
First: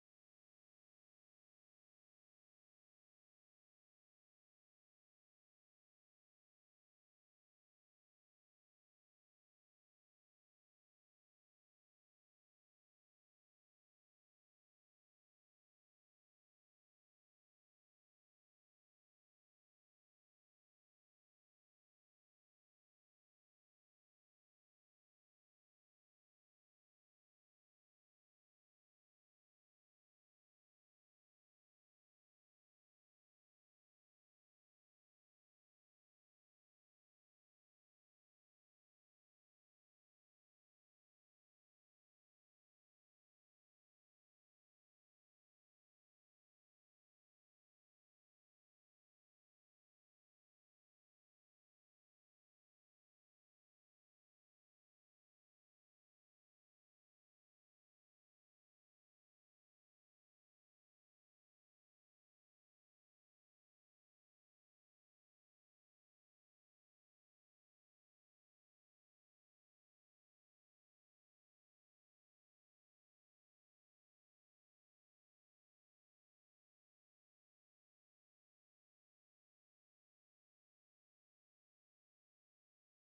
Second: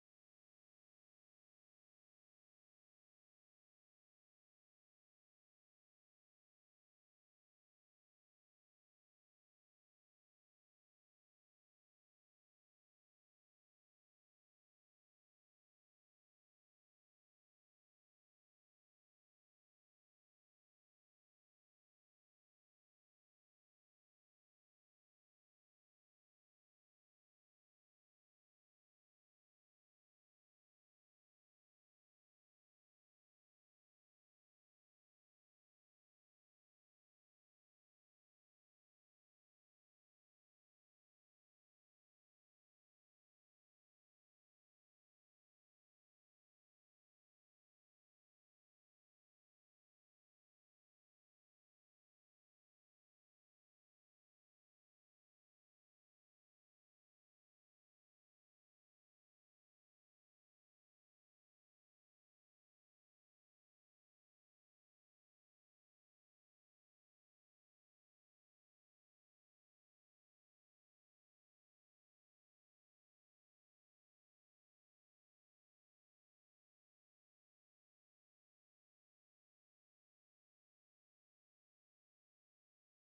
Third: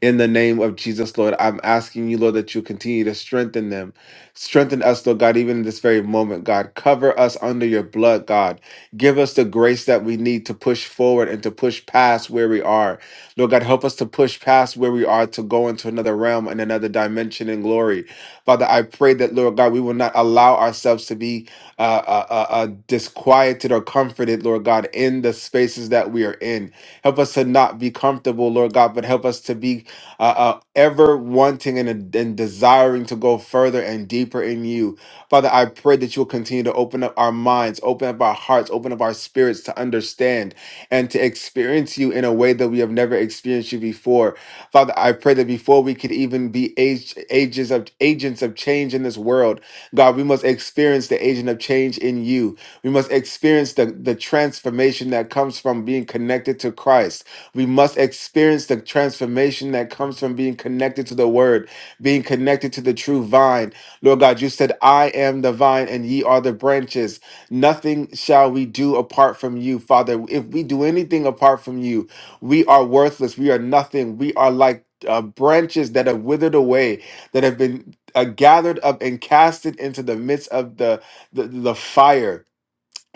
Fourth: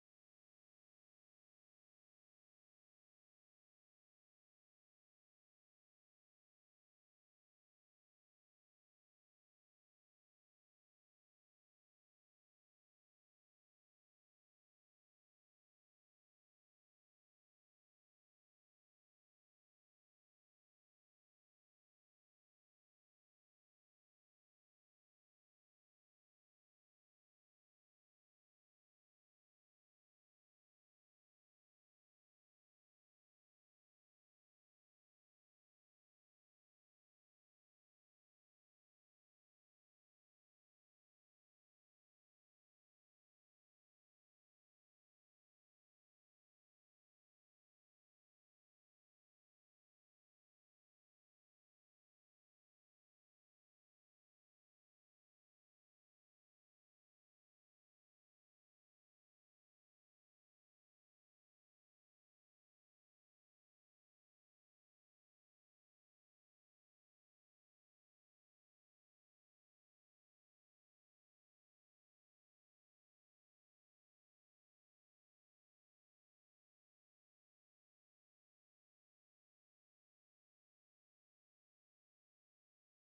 S3: In the name of Jesus, Lord, I'm asking you, Lord, that you continue to strengthen them. Strengthen us, Lord God, even in this very moment, God. Cover us under your blood, God. Give us the grace that we need to push forward and to push past where we are. Lord God, help us to push past where we are to go into another realm and another dimension in glory. Father, I pray that, Lord God, we will not allow ourselves to be uh, uh, uh, uh, disquieted or comforted, Lord God, in the spaces that we are in. Help us to not be comfortable, Lord God, but help us to be uh, uh, ever wanting and, and desiring to go further and deeper in you. Father, I pray that you will continue to open up our minds, open up our hearts, open up our spirits to understand and to experience you in a way that we have never experienced you before. Father, I pray that before we could even be age, ages of agents of change in this world, God, we must experience the agent of change in you. We must experience the, the transformation that comes from being connected to Christ. We must experience the transformation that comes from being connected to the word, being connected to the true vine. Lord God, you said, I am the vine and ye are the branches. Nothing shall we do apart from you, Father. If we do anything apart from you, we are worthless. We are nothing. We are like uh, branches that have withered away, that have been uh, gathered up and casted into the midst of the, the, the fire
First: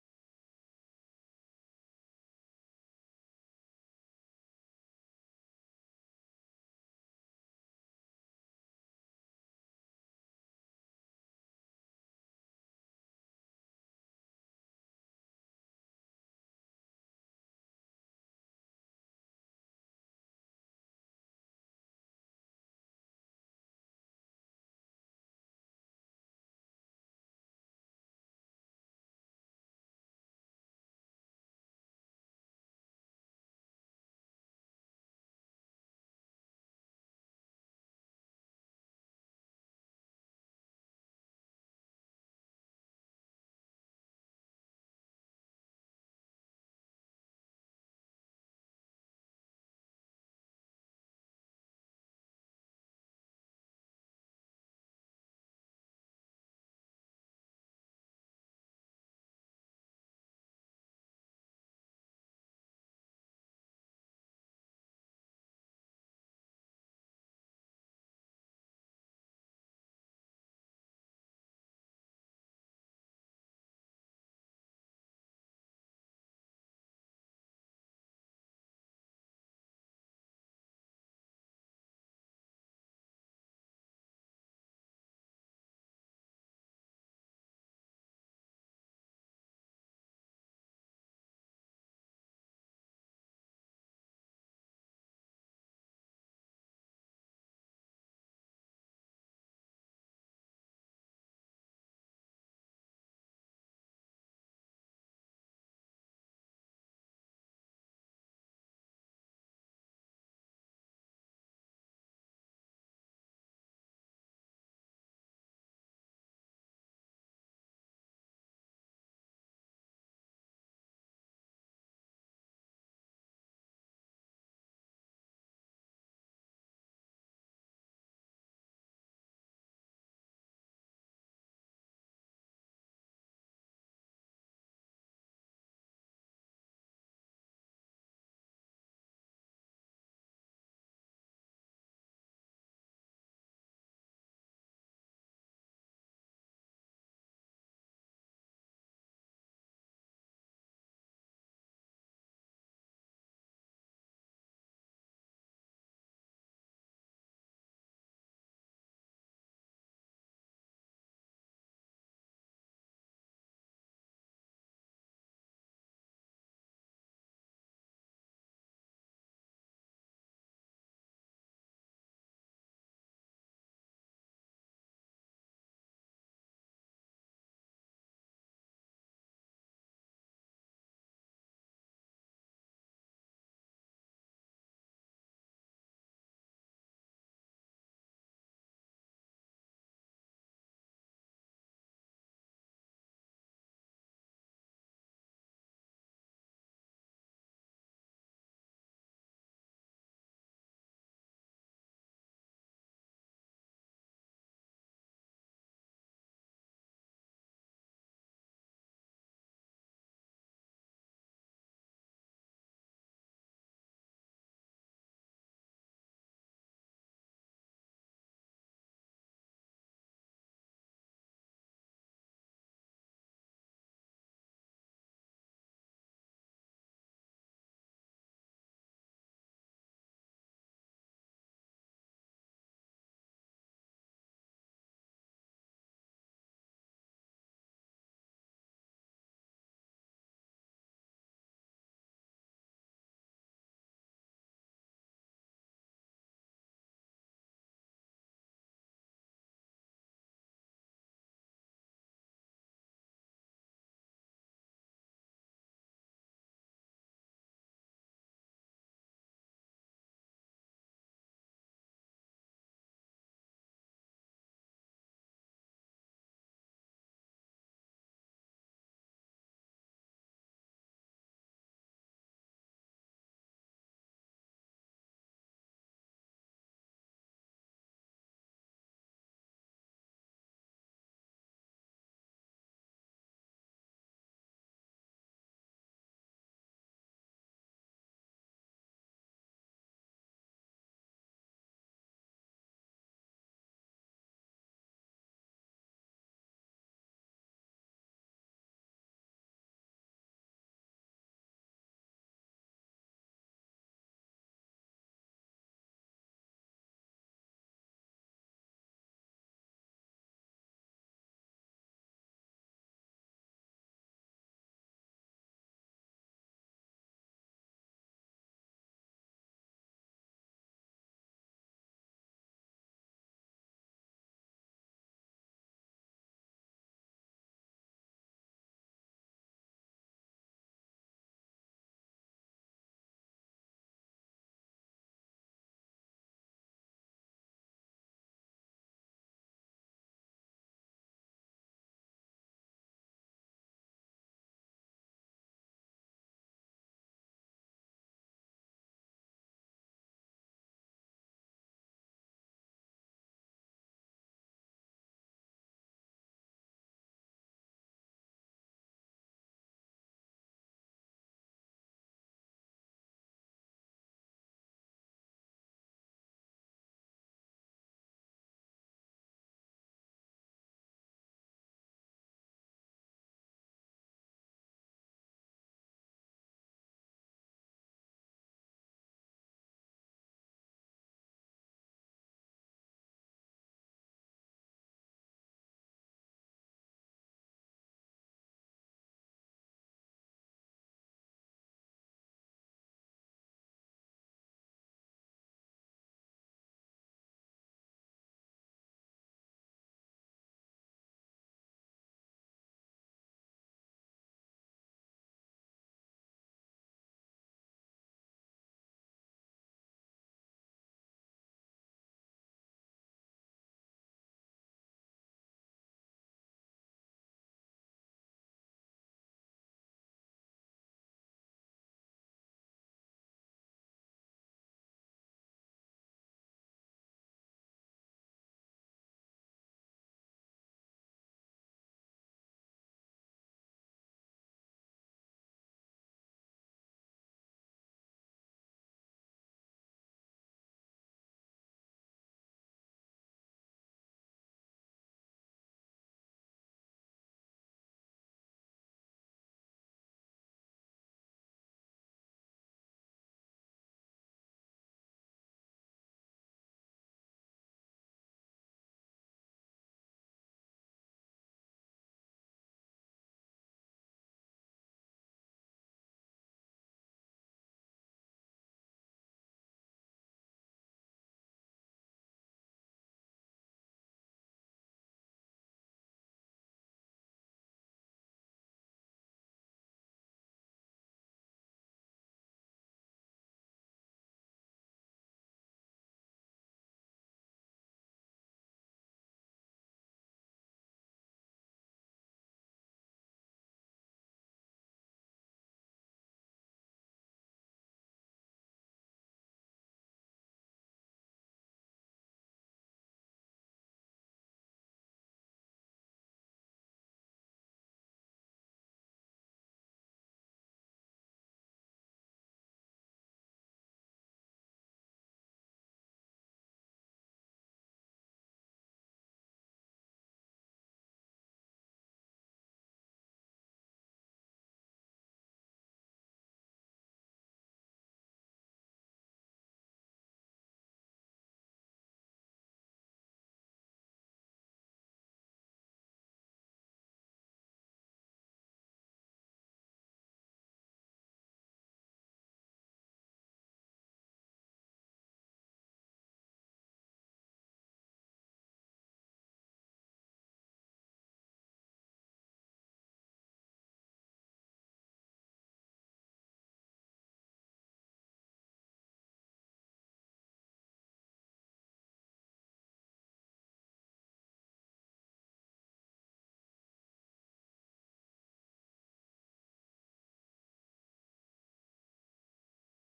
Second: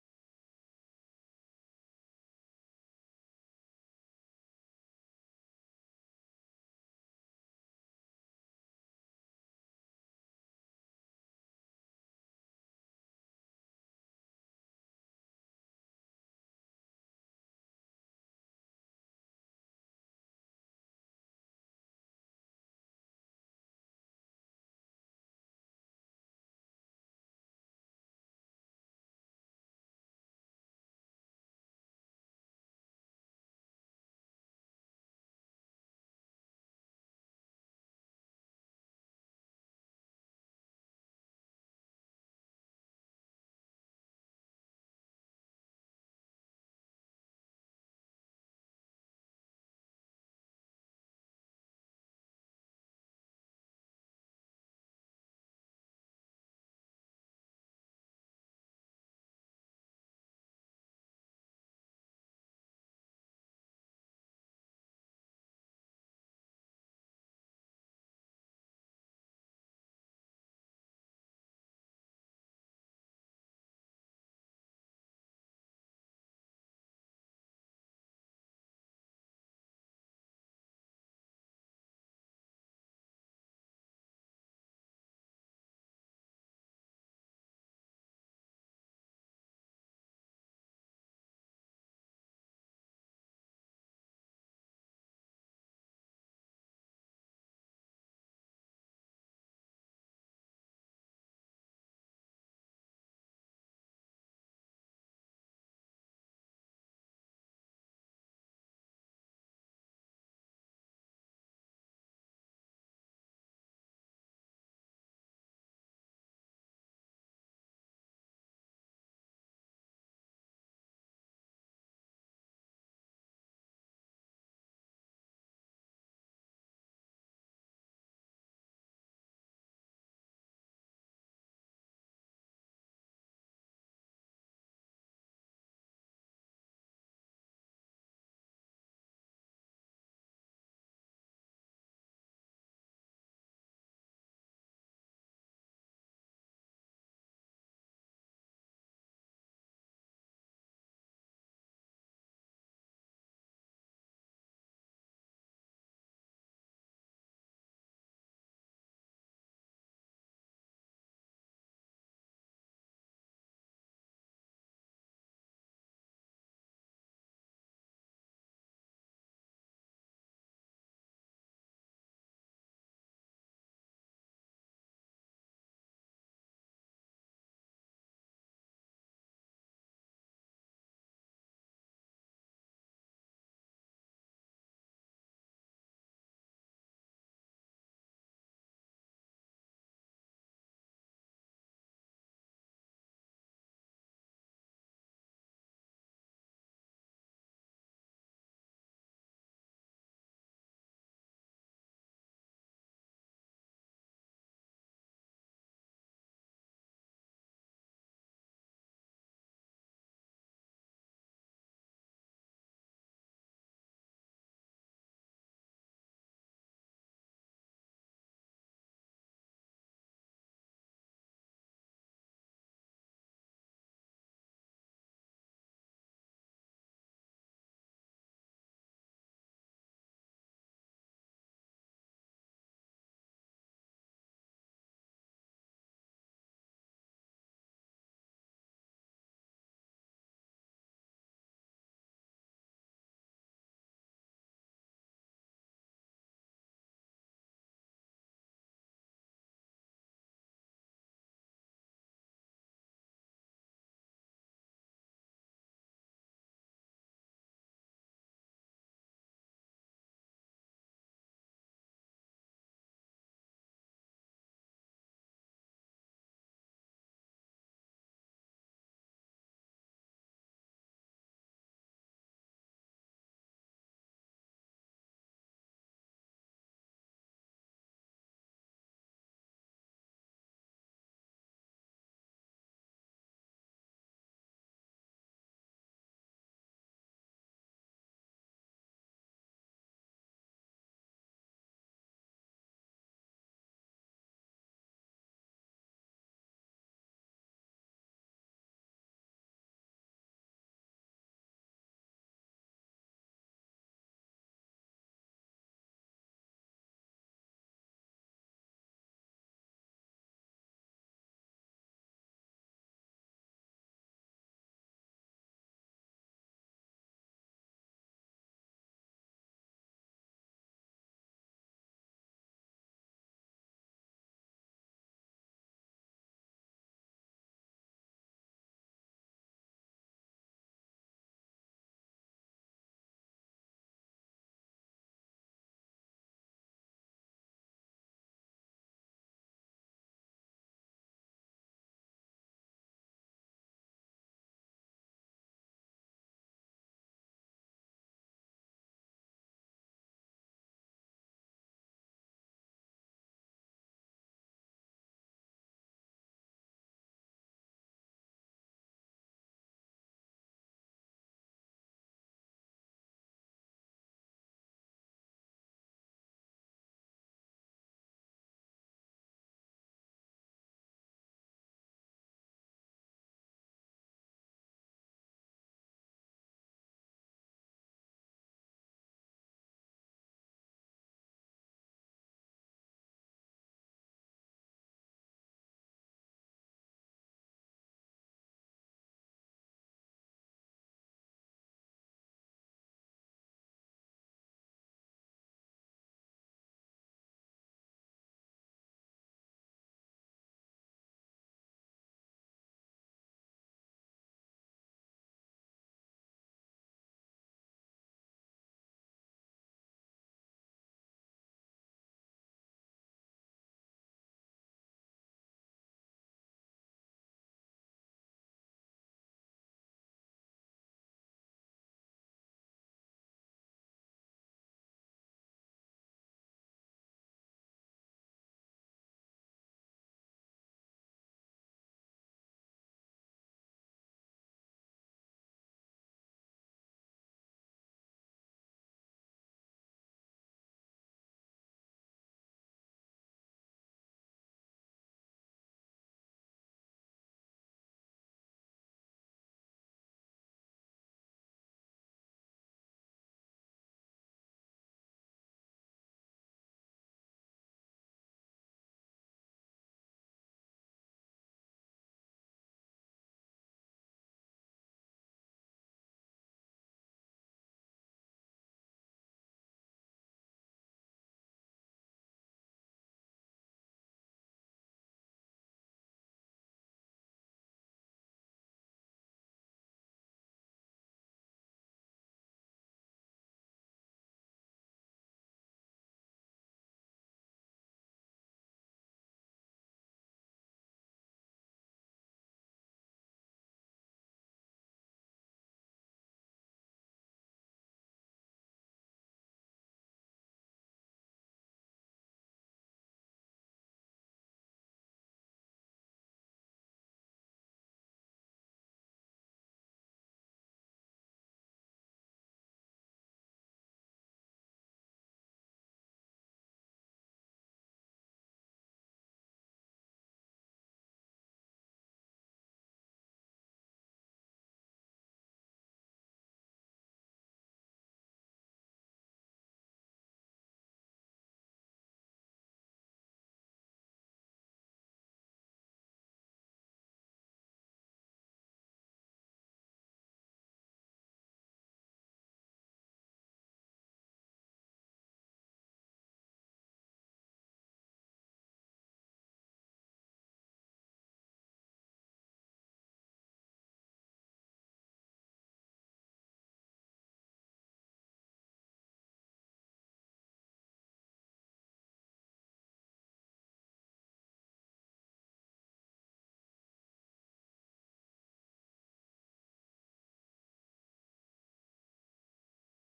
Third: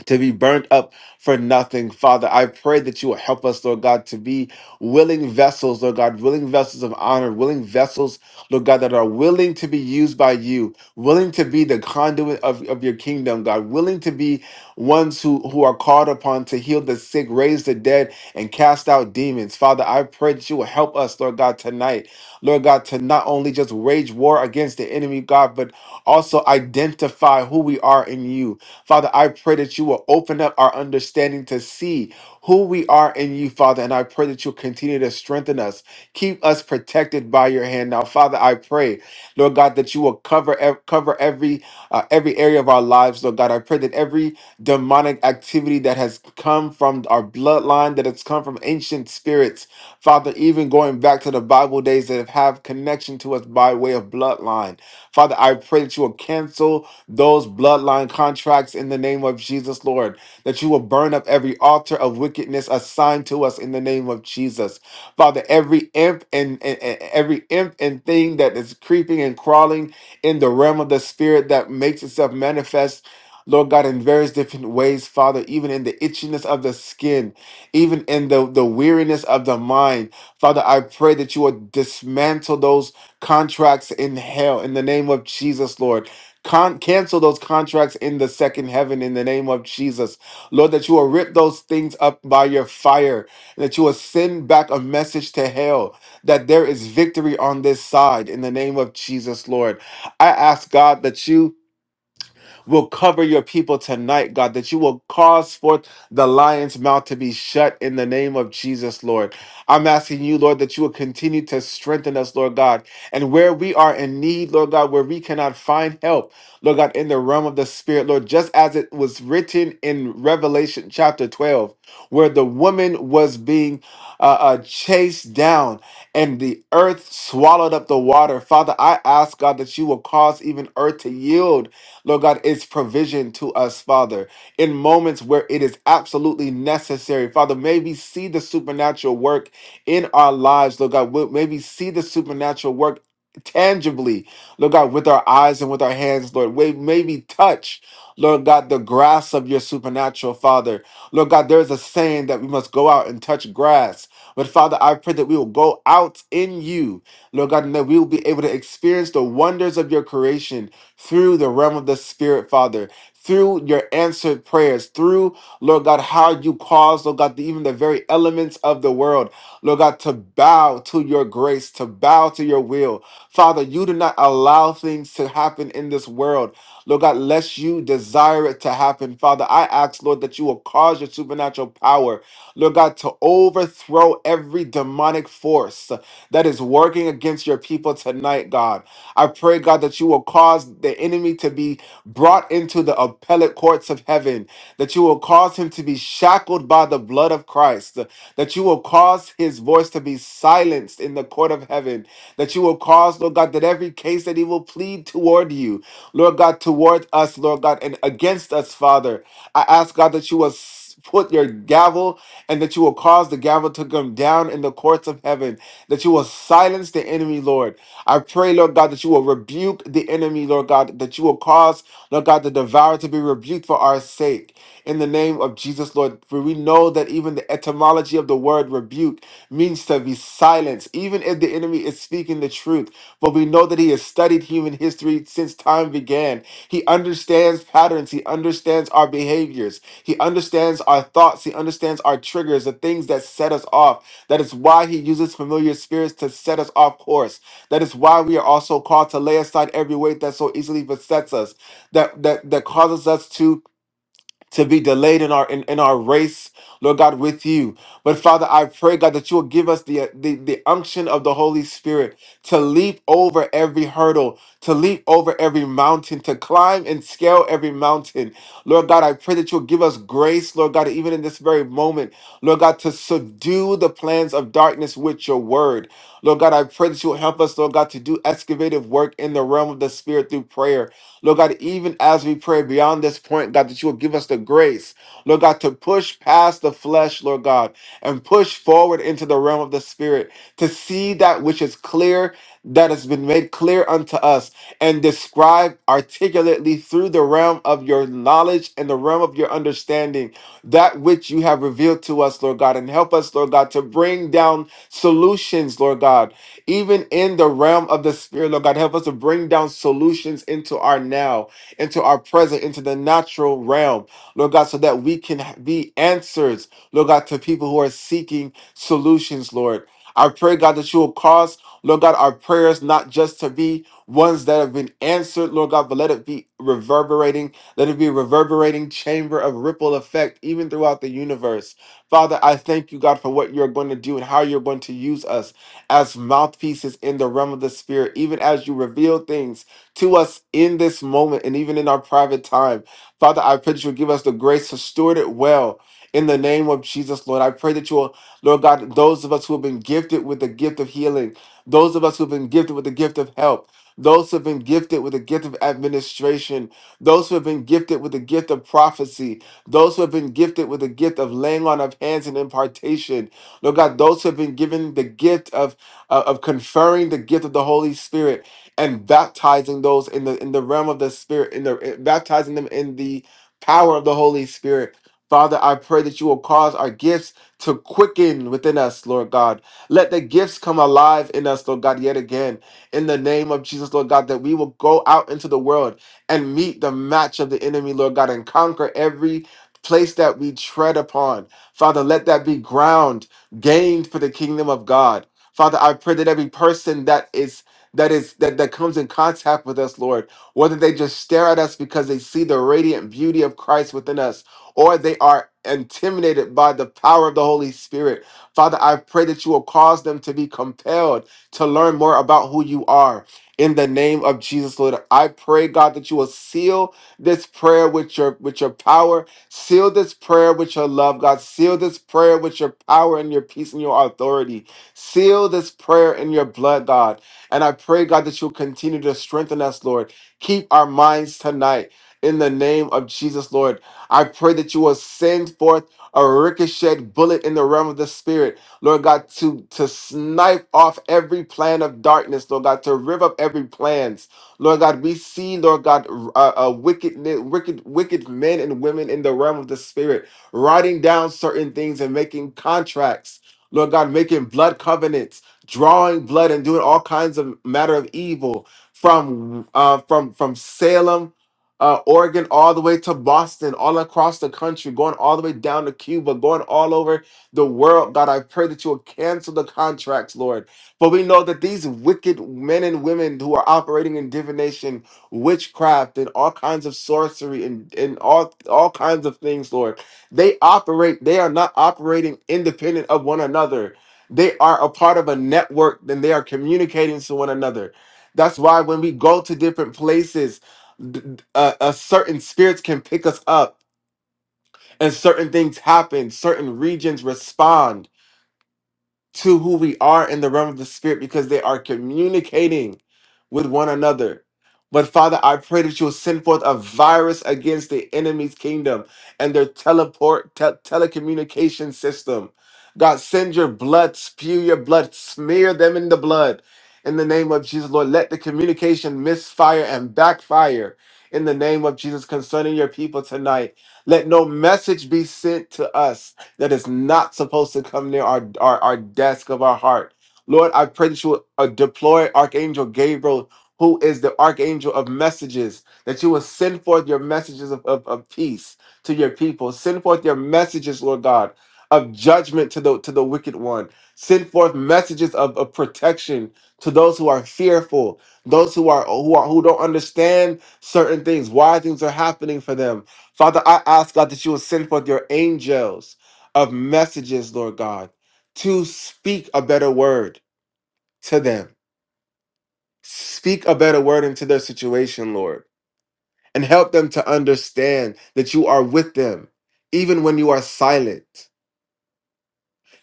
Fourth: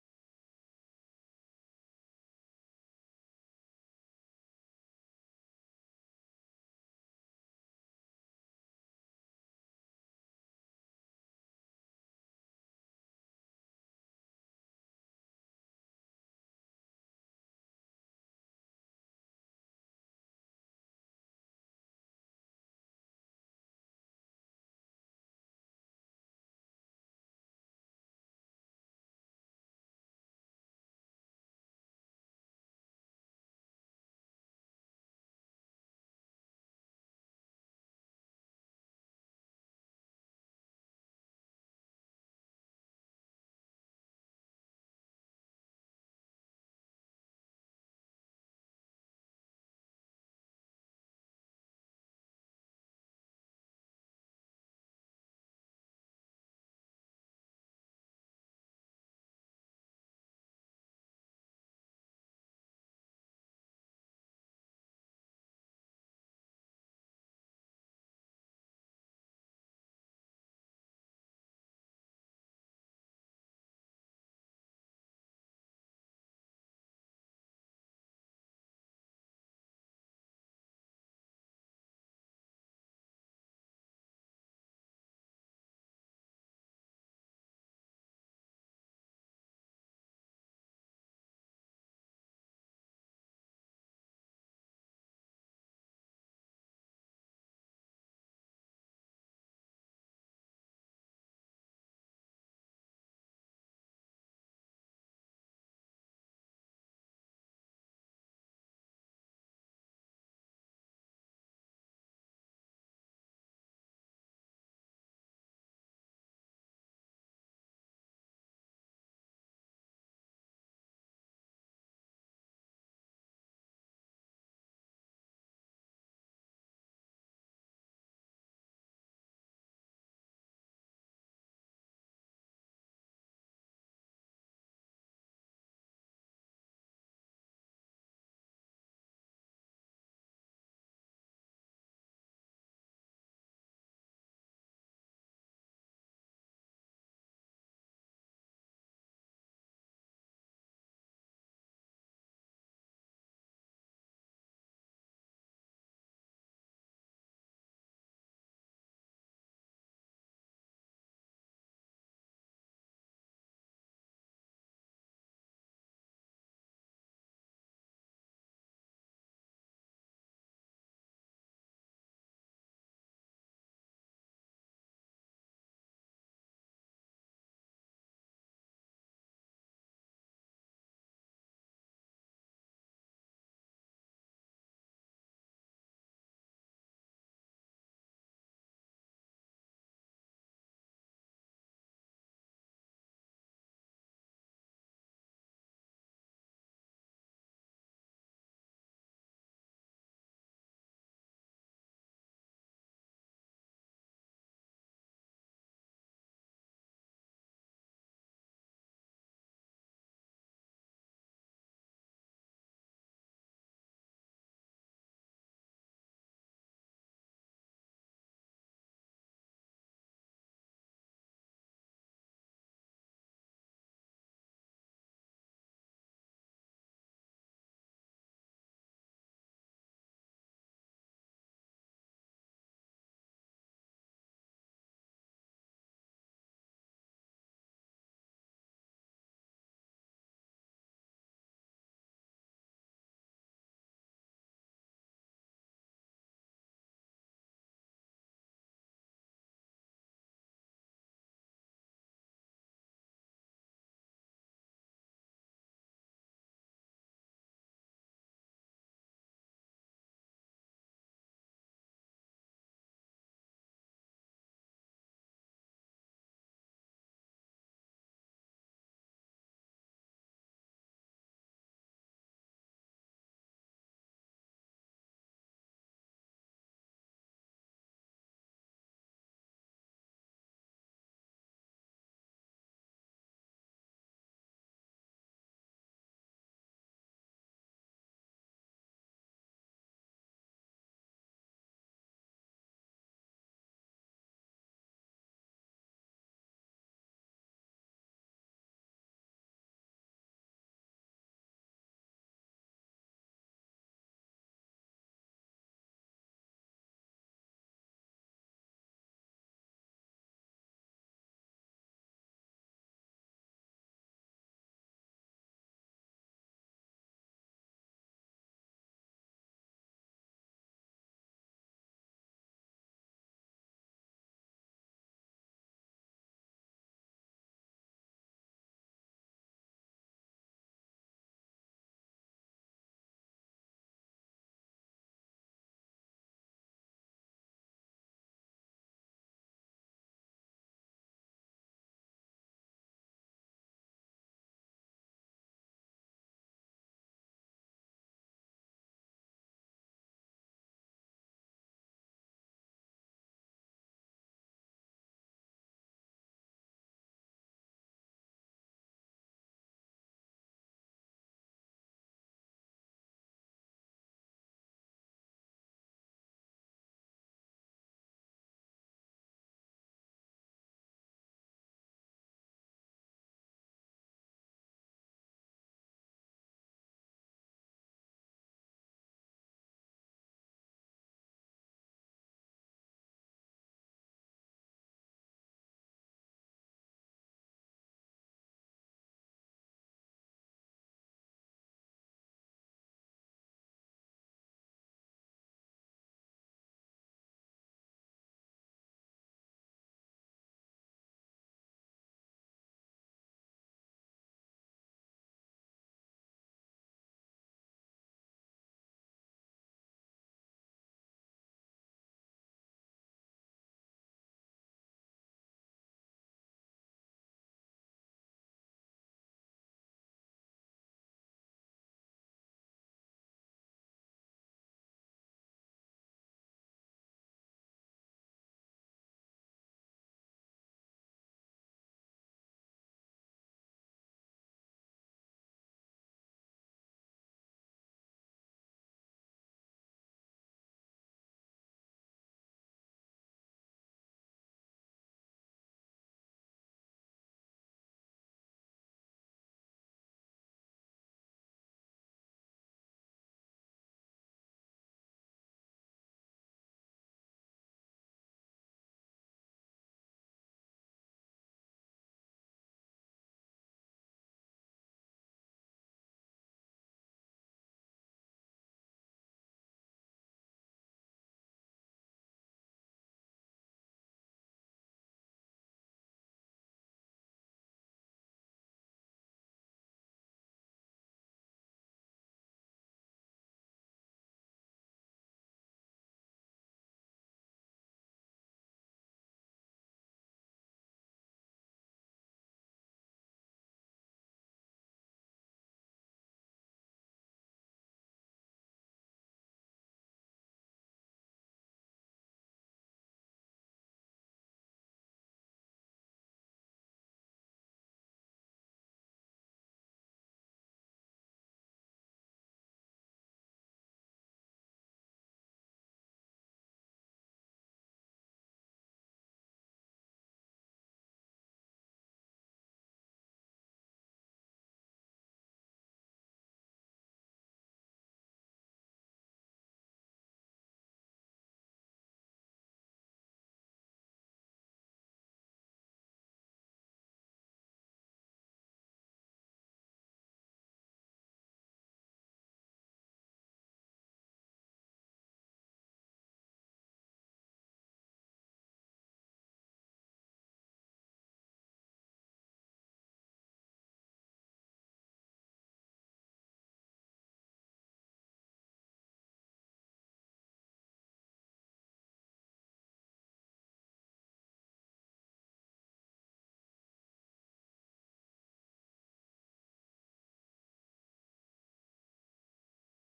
S3: to be burnt up for nothing. Father, I pray that you will help us, Lord God, to be willing vessels, Lord God, willing vessels of honor, willing vessels, Lord God, that are willing to be used by you, willing to be the conduit of, of your kingdom, God, willing to be ones who, who are called upon to heal the sick, raise the dead, and cast out demons. Father, I pray that you will help us, Lord God, tonight, Lord God, to not only just wage war against the enemy, God, but also identify who we are in you Father, I pray that you will open up our understanding to see who we are in you, Father, and I pray that you'll continue to strengthen us. Keep us protected by your hand. Now, Father, I pray, Lord God, that you will cover ev- cover every uh, every area of our lives, Lord God. I pray that every demonic activity that has come from our bloodline, that has come from ancient spirits, Father, even going back to the Bible days that have connection to us by way of bloodline. Father, I pray that you will cancel those bloodline contracts in the name of Jesus, Lord. That you will burn up every altar of wickedness assigned to us in the name of Jesus. Father, every imp and, and, and every imp and thing that is creeping and crawling in the realm of the spirit that makes itself manifest. Lord God, in various different ways, Father, even in the itchiness of the skin, even in the, the weariness of the mind. Father, I pray that you will dismantle those contracts in hell in the name of Jesus, Lord. Con- cancel those contracts in the second heaven in the name of Jesus. Lord, that you will rip those things up by your fire, and that you will send back a message to hell that there is victory on this side in the name of Jesus, Lord. I ask God that you will cover your people tonight, God, that you will cause forth the lion's mouth to be shut in the name of Jesus, Lord. I'm asking you, Lord, that you will continue to strengthen us, Lord God. And where we are in need, Lord God, where we cannot find help, Lord God, in the realm of the Spirit, Lord, just as it was written in Revelation chapter 12, where the woman was being uh, uh, chased down and the earth swallowed up the water. Father, I ask, God, that you will cause even earth to yield Lord God, is provision to us, Father, in moments where it is absolutely necessary. Father, may we see the supernatural work in our lives, Lord God. May we see the supernatural work tangibly, Lord God, with our eyes and with our hands, Lord. May may we touch, Lord God, the grass of your supernatural, Father. Lord God, there's a saying that we must go out and touch grass. But Father, I pray that we will go out in you, Lord God, and that we will be able to experience the wonders of your creation through the realm of the Spirit, Father, through your answered prayers, through, Lord God, how you cause, Lord God, the, even the very elements of the world, Lord God, to bow to your grace, to bow to your will. Father, you do not allow things to happen in this world, Lord God, lest you desire it to happen. Father, I ask, Lord, that you will cause your supernatural power, Lord God, to overthrow every demonic force that is working against your people tonight, God. I pray, God, that you will cause the enemy to be brought into the appellate courts of heaven, that you will cause him to be shackled by the blood of Christ, that you will cause his voice to be silenced in the court of heaven, that you will cause, Lord God, that every case that he will plead toward you, Lord God, toward us, Lord God, and against us, Father, I ask, God, that you will s- put your gavel and that you will cause the gavel Bible took him down in the courts of heaven, that you will silence the enemy, Lord. I pray, Lord God, that you will rebuke the enemy, Lord God, that you will cause, Lord God, the devourer to be rebuked for our sake. In the name of Jesus, Lord, for we know that even the etymology of the word rebuke means to be silenced, even if the enemy is speaking the truth. For we know that he has studied human history since time began. He understands patterns, he understands our behaviors. He understands our thoughts. He understands our triggers, the things that set us off. That is why He uses familiar spirits to set us off course. That is why we are also called to lay aside every weight that so easily besets us, that that that causes us to to be delayed in our in, in our race, Lord God, with you. But Father, I pray, God, that you will give us the, uh, the the unction of the Holy Spirit to leap over every hurdle, to leap over every mountain, to climb and scale every mountain. Lord God, I pray that you'll give us grace, Lord God, even in this very moment, Lord God, to subdue the plans of darkness with your word. Lord God, I pray that you will help us, Lord God, to do excavative work in the realm of the spirit through prayer. Lord God, even as we pray beyond this point, God, that you will give us the grace, Lord God, to push past the flesh, Lord God, and push forward into the realm of the Spirit to see that which is clear, that has been made clear unto us, and describe articulately through the realm of your knowledge and the realm of your understanding that which you have revealed to us, Lord God, and help us, Lord God, to bring down solutions, Lord God even in the realm of the spirit, Lord God. Help us to bring down solutions into our now, into our present, into the natural realm, Lord God, so that we can be answers, Lord God, to people who are seeking solutions, Lord. I pray, God, that you will cause, Lord God, our prayers not just to be ones that have been answered, Lord God, but let it be reverberating, let it be a reverberating chamber of ripple effect even throughout the universe. Father, I thank you, God, for what you're going to do and how you're going to use us as mouthpieces in the realm of the spirit, even as you reveal things to us in this moment and even in our private time. Father, I pray that you will give us the grace to steward it well in the name of Jesus, Lord. I pray that you will, Lord God, those of us who have been gifted with the gift of healing, those of us who have been gifted with the gift of help, those who have been gifted with the gift of administration, those who have been gifted with the gift of prophecy, those who have been gifted with the gift of laying on of hands and impartation, Lord God, those who have been given the gift of of of conferring the gift of the Holy Spirit and baptizing those in the in the realm of the Spirit, in the in- baptizing them in the power of the Holy Spirit. Father, I pray that you will cause our gifts to quicken within us, Lord God. Let the gifts come alive in us, Lord God, yet again. In the name of Jesus, Lord God, that we will go out into the world and meet the match of the enemy, Lord God, and conquer every place that we tread upon. Father, let that be ground gained for the kingdom of God. Father, I pray that every person that is that is that, that comes in contact with us, Lord, whether they just stare at us because they see the radiant beauty of Christ within us, or they are intimidated by the power of the Holy Spirit. Father, I pray that you will cause them to be compelled to learn more about who you are. In the name of Jesus, Lord, I pray, God, that you will seal this prayer with your with your power, seal this prayer with your love, God, seal this prayer with your power and your peace and your authority. Seal this prayer in your blood, God. And I pray, God, that you'll continue to strengthen us, Lord. Keep our minds tonight in the name of Jesus, Lord. I pray that you will send forth a ricochet bullet in the realm of the spirit, Lord God, to, to snipe off every plan of darkness, Lord God, to rip up every plans. Lord God, we see, Lord God, uh, uh, wicked, wicked, wicked men and women in the realm of the spirit writing down certain things and making contracts Lord God, making blood covenants, drawing blood, and doing all kinds of matter of evil from uh, from from Salem, uh, Oregon, all the way to Boston, all across the country, going all the way down to Cuba, going all over the world. God, I pray that you will cancel the contracts, Lord. For we know that these wicked men and women who are operating in divination, witchcraft, and all kinds of sorcery, and and all all kinds of things, Lord. They operate, they are not operating independent of one another. They are a part of a network, then they are communicating to one another. That's why when we go to different places, d- d- uh, uh, certain spirits can pick us up and certain things happen, certain regions respond to who we are in the realm of the spirit because they are communicating with one another. But Father, I pray that you'll send forth a virus against the enemy's kingdom and their teleport tel telecommunication system. God, send your blood, spew your blood, smear them in the blood. In the name of Jesus, Lord, let the communication misfire and backfire. In the name of Jesus, concerning your people tonight, let no message be sent to us that is not supposed to come near our, our, our desk of our heart. Lord, I pray that you will uh, deploy Archangel Gabriel, who is the Archangel of messages, that you will send forth your messages of, of, of peace to your people. Send forth your messages, Lord God, of judgment to the to the wicked one. Send forth messages of, of protection to those who are fearful, those who are who are who don't understand certain things, why things are happening for them. Father, I ask God that you will send forth your angels of messages, Lord God, to speak a better word to them. Speak a better word into their situation, Lord, and help them to understand that you are with them, even when you are silent.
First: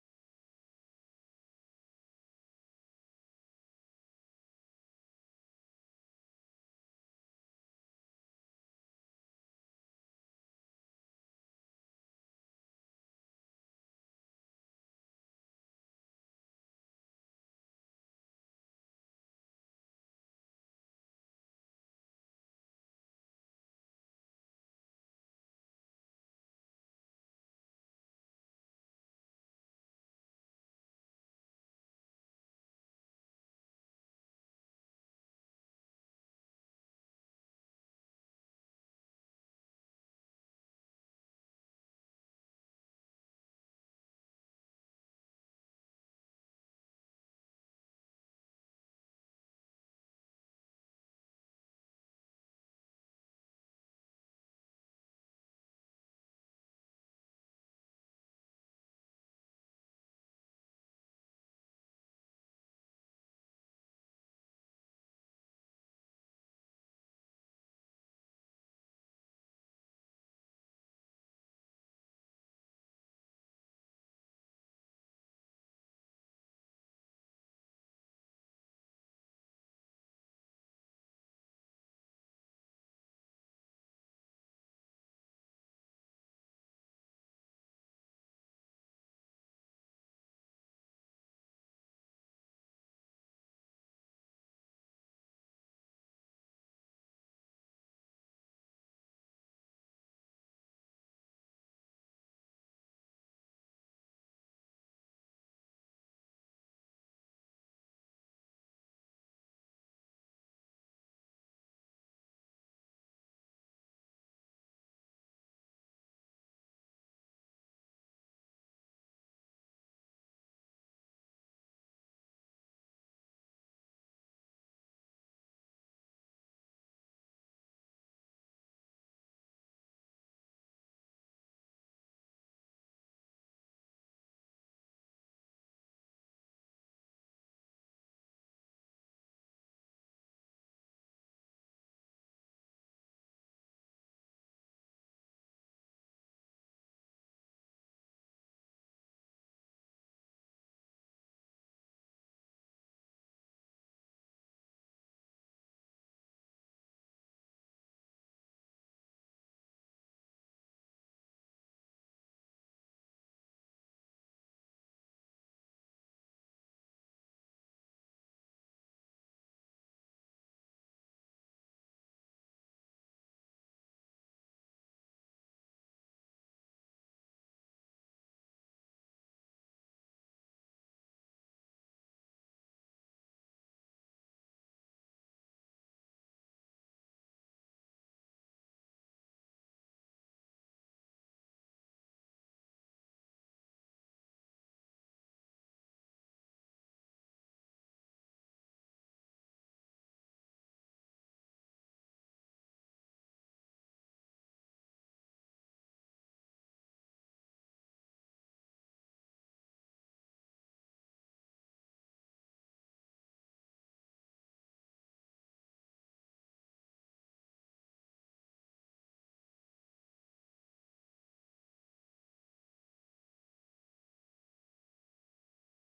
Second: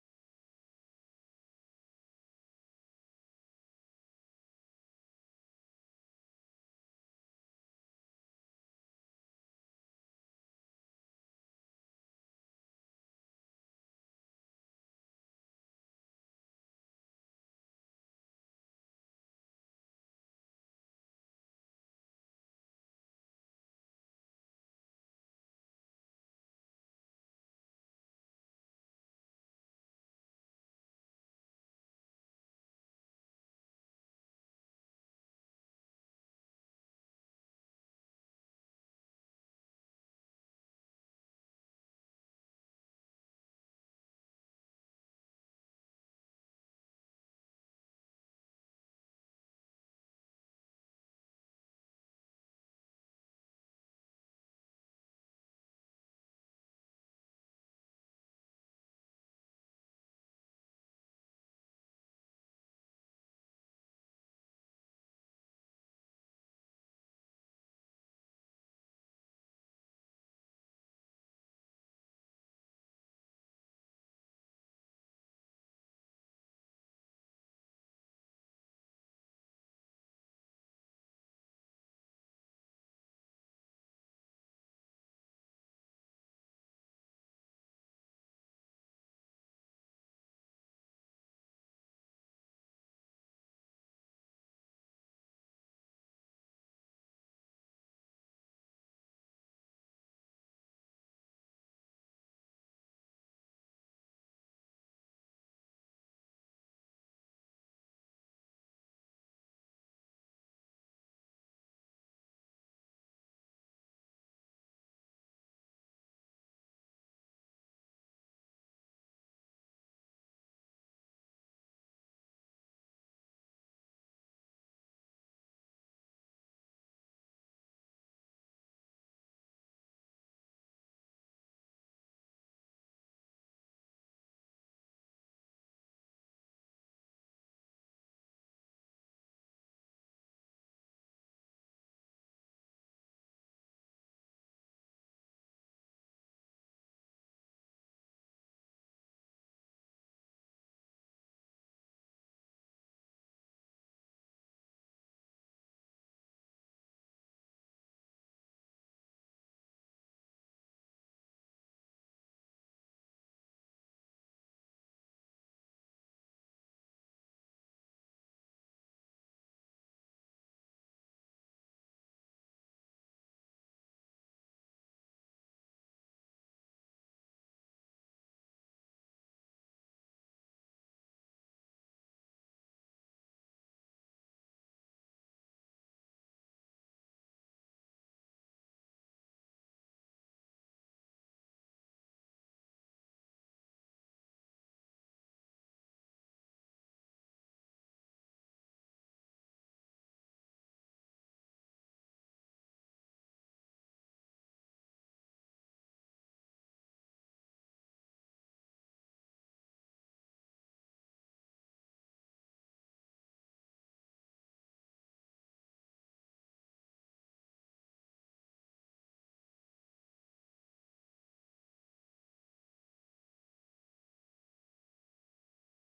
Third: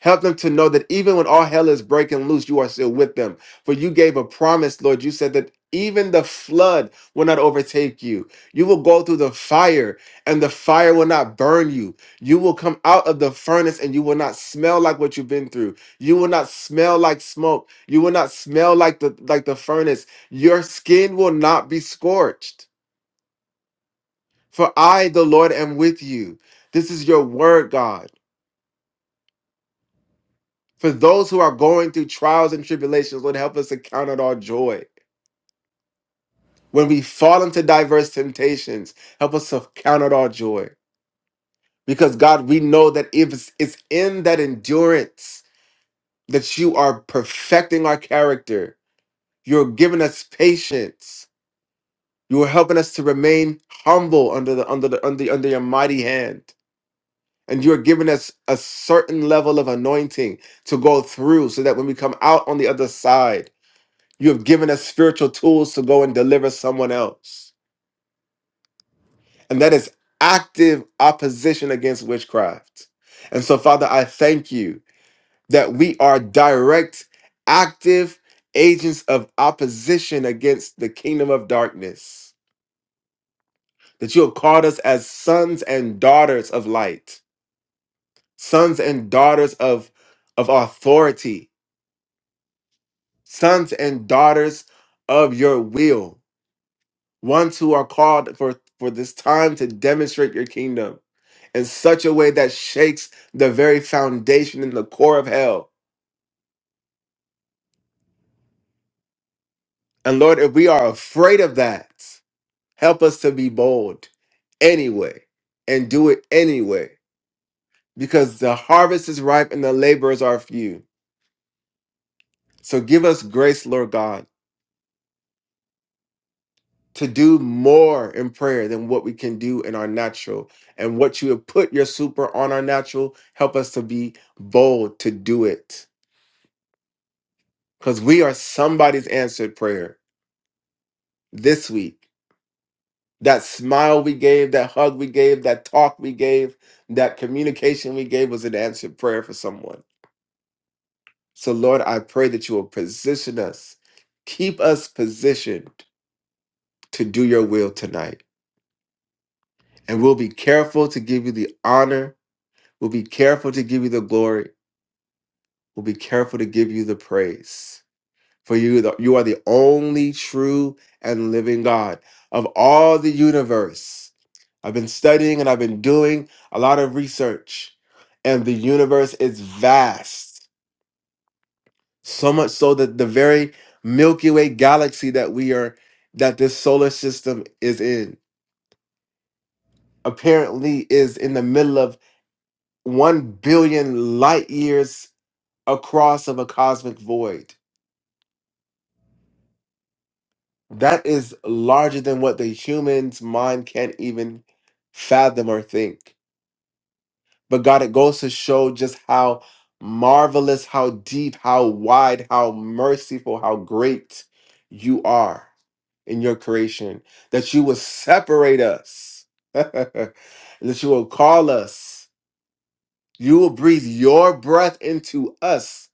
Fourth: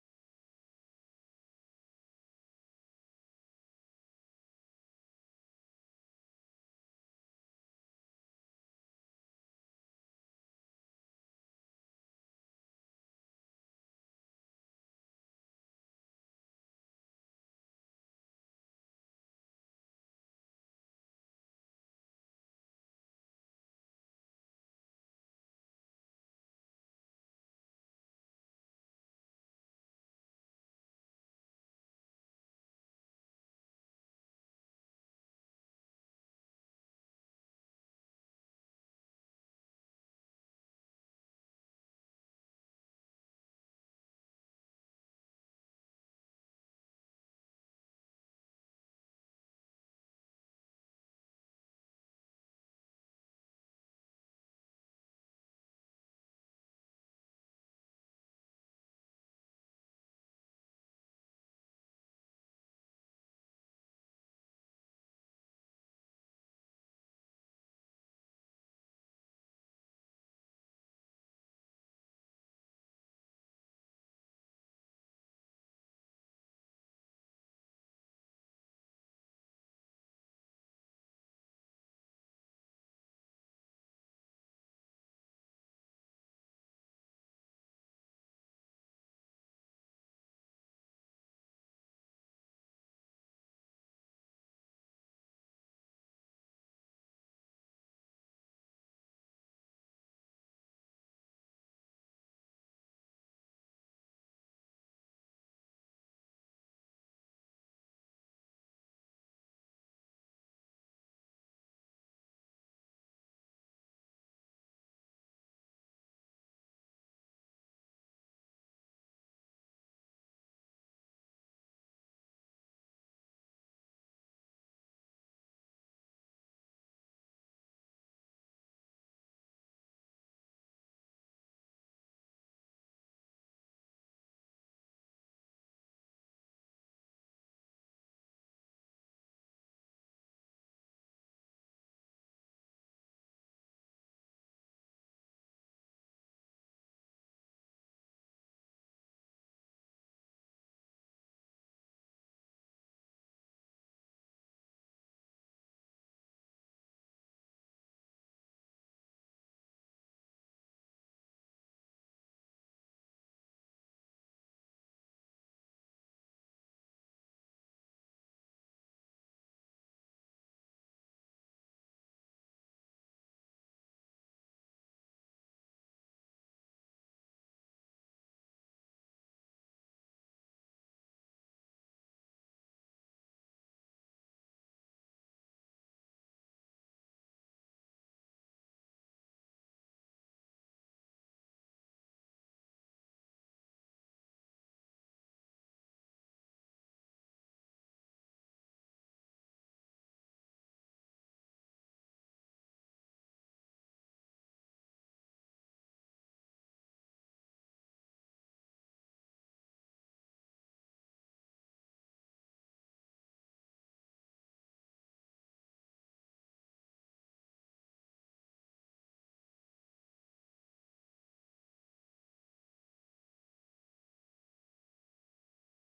S3: Help them to know that even when all hell is breaking loose, you are still with them. For you gave a promise, Lord. You said that even the flood will not overtake you. You will go through the fire, and the fire will not burn you. You will come out of the furnace, and you will not smell like what you've been through. You will not smell like smoke. You will not smell like the like the furnace. Your skin will not be scorched. For I, the Lord, am with you. This is your word, God. For those who are going through trials and tribulations, Lord, help us to count it all joy. When we fall into diverse temptations, help us to count it all joy. Because God, we know that if it's it's in that endurance that you are perfecting our character. You're giving us patience. You are helping us to remain humble under the under the under, under your mighty hand. And you're giving us a certain level of anointing to go through so that when we come out on the other side, You have given us spiritual tools to go and deliver someone else. And that is active opposition against witchcraft. And so, Father, I thank you that we are direct, active agents of opposition against the kingdom of darkness, that you have called us as sons and daughters of light, sons and daughters of, of authority, sons and daughters of your will. ones who are called for for this time to demonstrate your kingdom in such a way that shakes the very foundation and the core of hell and lord if we are afraid of that help us to be bold anyway and do it anyway because the harvest is ripe and the laborers are few so give us grace lord god to do more in prayer than what we can do in our natural and what you have put your super on our natural help us to be bold to do it because we are somebody's answered prayer this week. That smile we gave, that hug we gave, that talk we gave, that communication we gave was an answered prayer for someone. So, Lord, I pray that you will position us, keep us positioned to do your will tonight. And we'll be careful to give you the honor. We'll be careful to give you the glory. We'll be careful to give you the praise. For you, the- you are the only true and living God of all the universe. I've been studying and I've been doing a lot of research, and the universe is vast. So much so that the very Milky Way galaxy that we are, that this solar system is in, apparently is in the middle of 1 billion light years across of a cosmic void That is larger than what the human's mind can't even fathom or think. But God, it goes to show just how marvelous, how deep, how wide, how merciful, how great you are in your creation, that you will separate us, and that you will call us, you will breathe your breath into us,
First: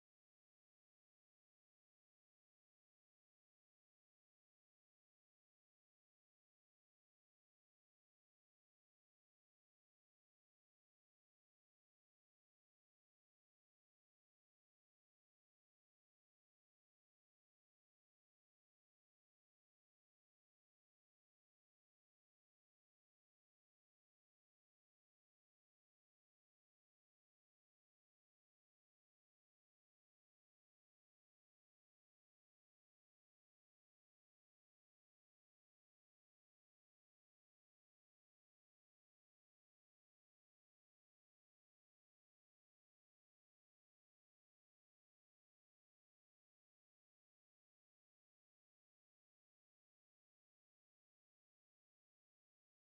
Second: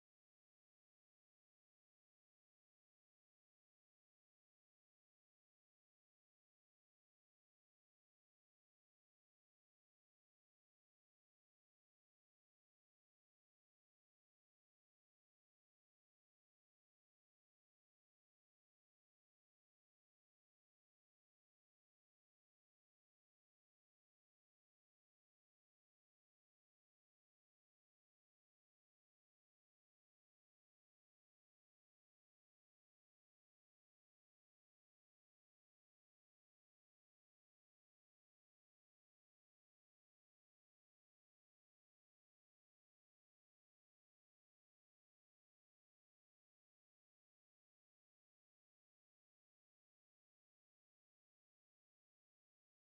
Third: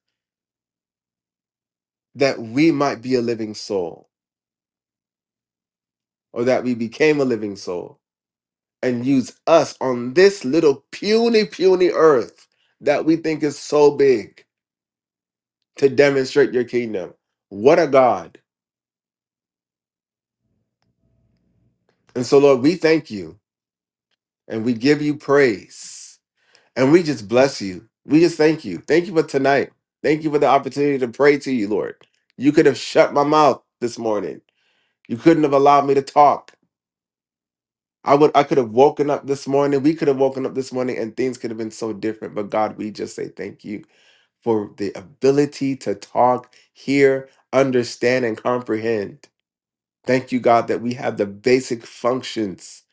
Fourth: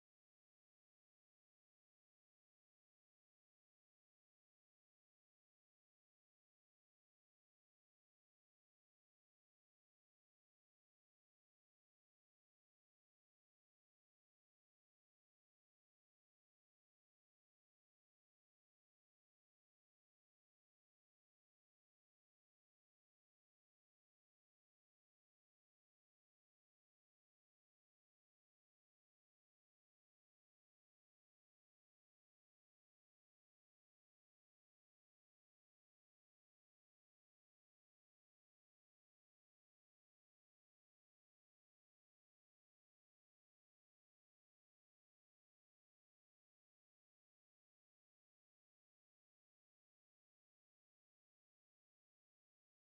S3: that we might be a living soul, or that we became a living soul and use us on this little puny, puny earth that we think is so big to demonstrate your kingdom. What a God. And so, Lord, we thank you and we give you praise and we just bless you. We just thank you. Thank you for tonight. Thank you for the opportunity to pray to you, Lord. You could have shut my mouth this morning, you couldn't have allowed me to talk. I would I could have woken up this morning. We could have woken up this morning and things could have been so different. But God, we just say thank you for the ability to talk, hear, understand, and comprehend. Thank you, God, that we have the basic functions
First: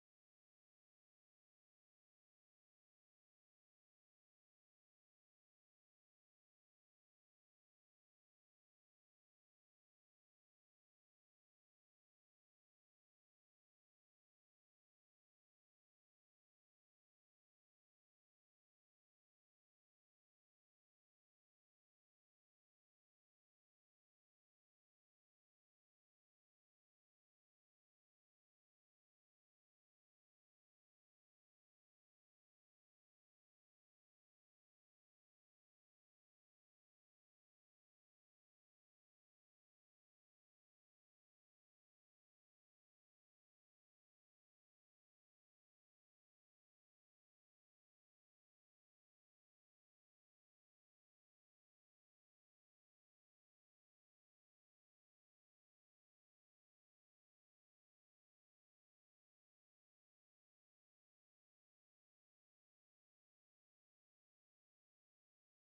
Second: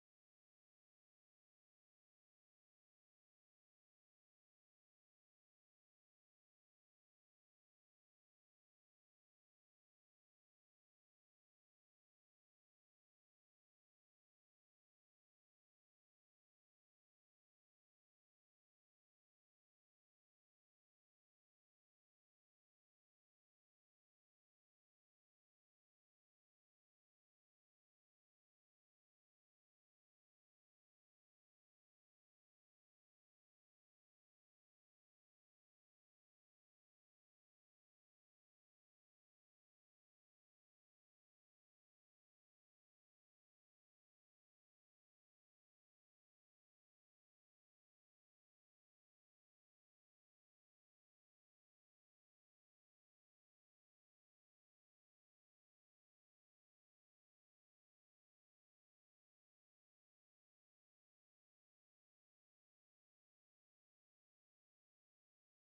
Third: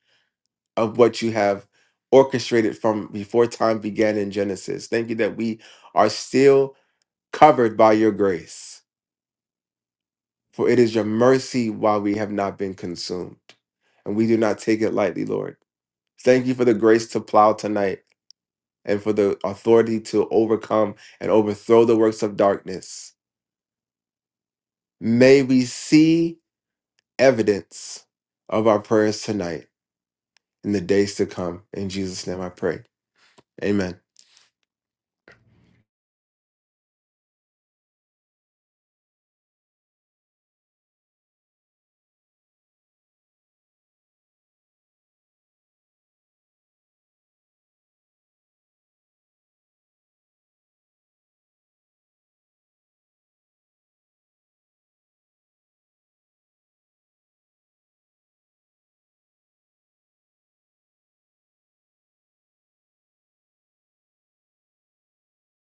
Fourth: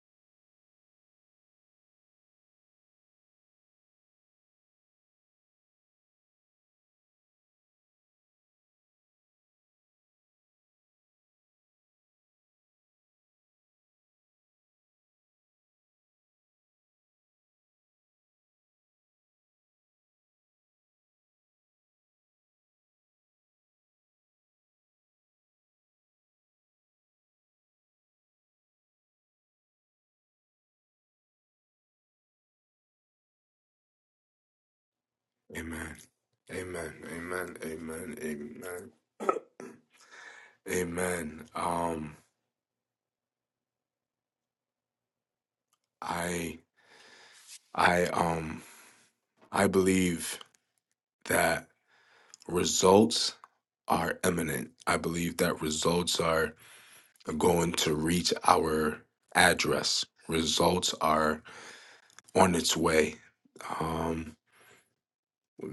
S3: of what you have orchestrated from before time began in Genesis. Thank you that we are still covered by your grace, for it is your mercy why we have not been consumed. And we do not take it lightly, Lord. Thank you for the grace to plow tonight. and for the authority to overcome and overthrow the works of darkness. May we see evidence of our prayers tonight in the days to come. In Jesus' name I pray. Amen.
S1: Amen. Amen. Amen. Amen. Amen. Amen. Um, I, I, um, I believe that results are imminent. I believe that results are going to reach our address. Results are on its way. Um,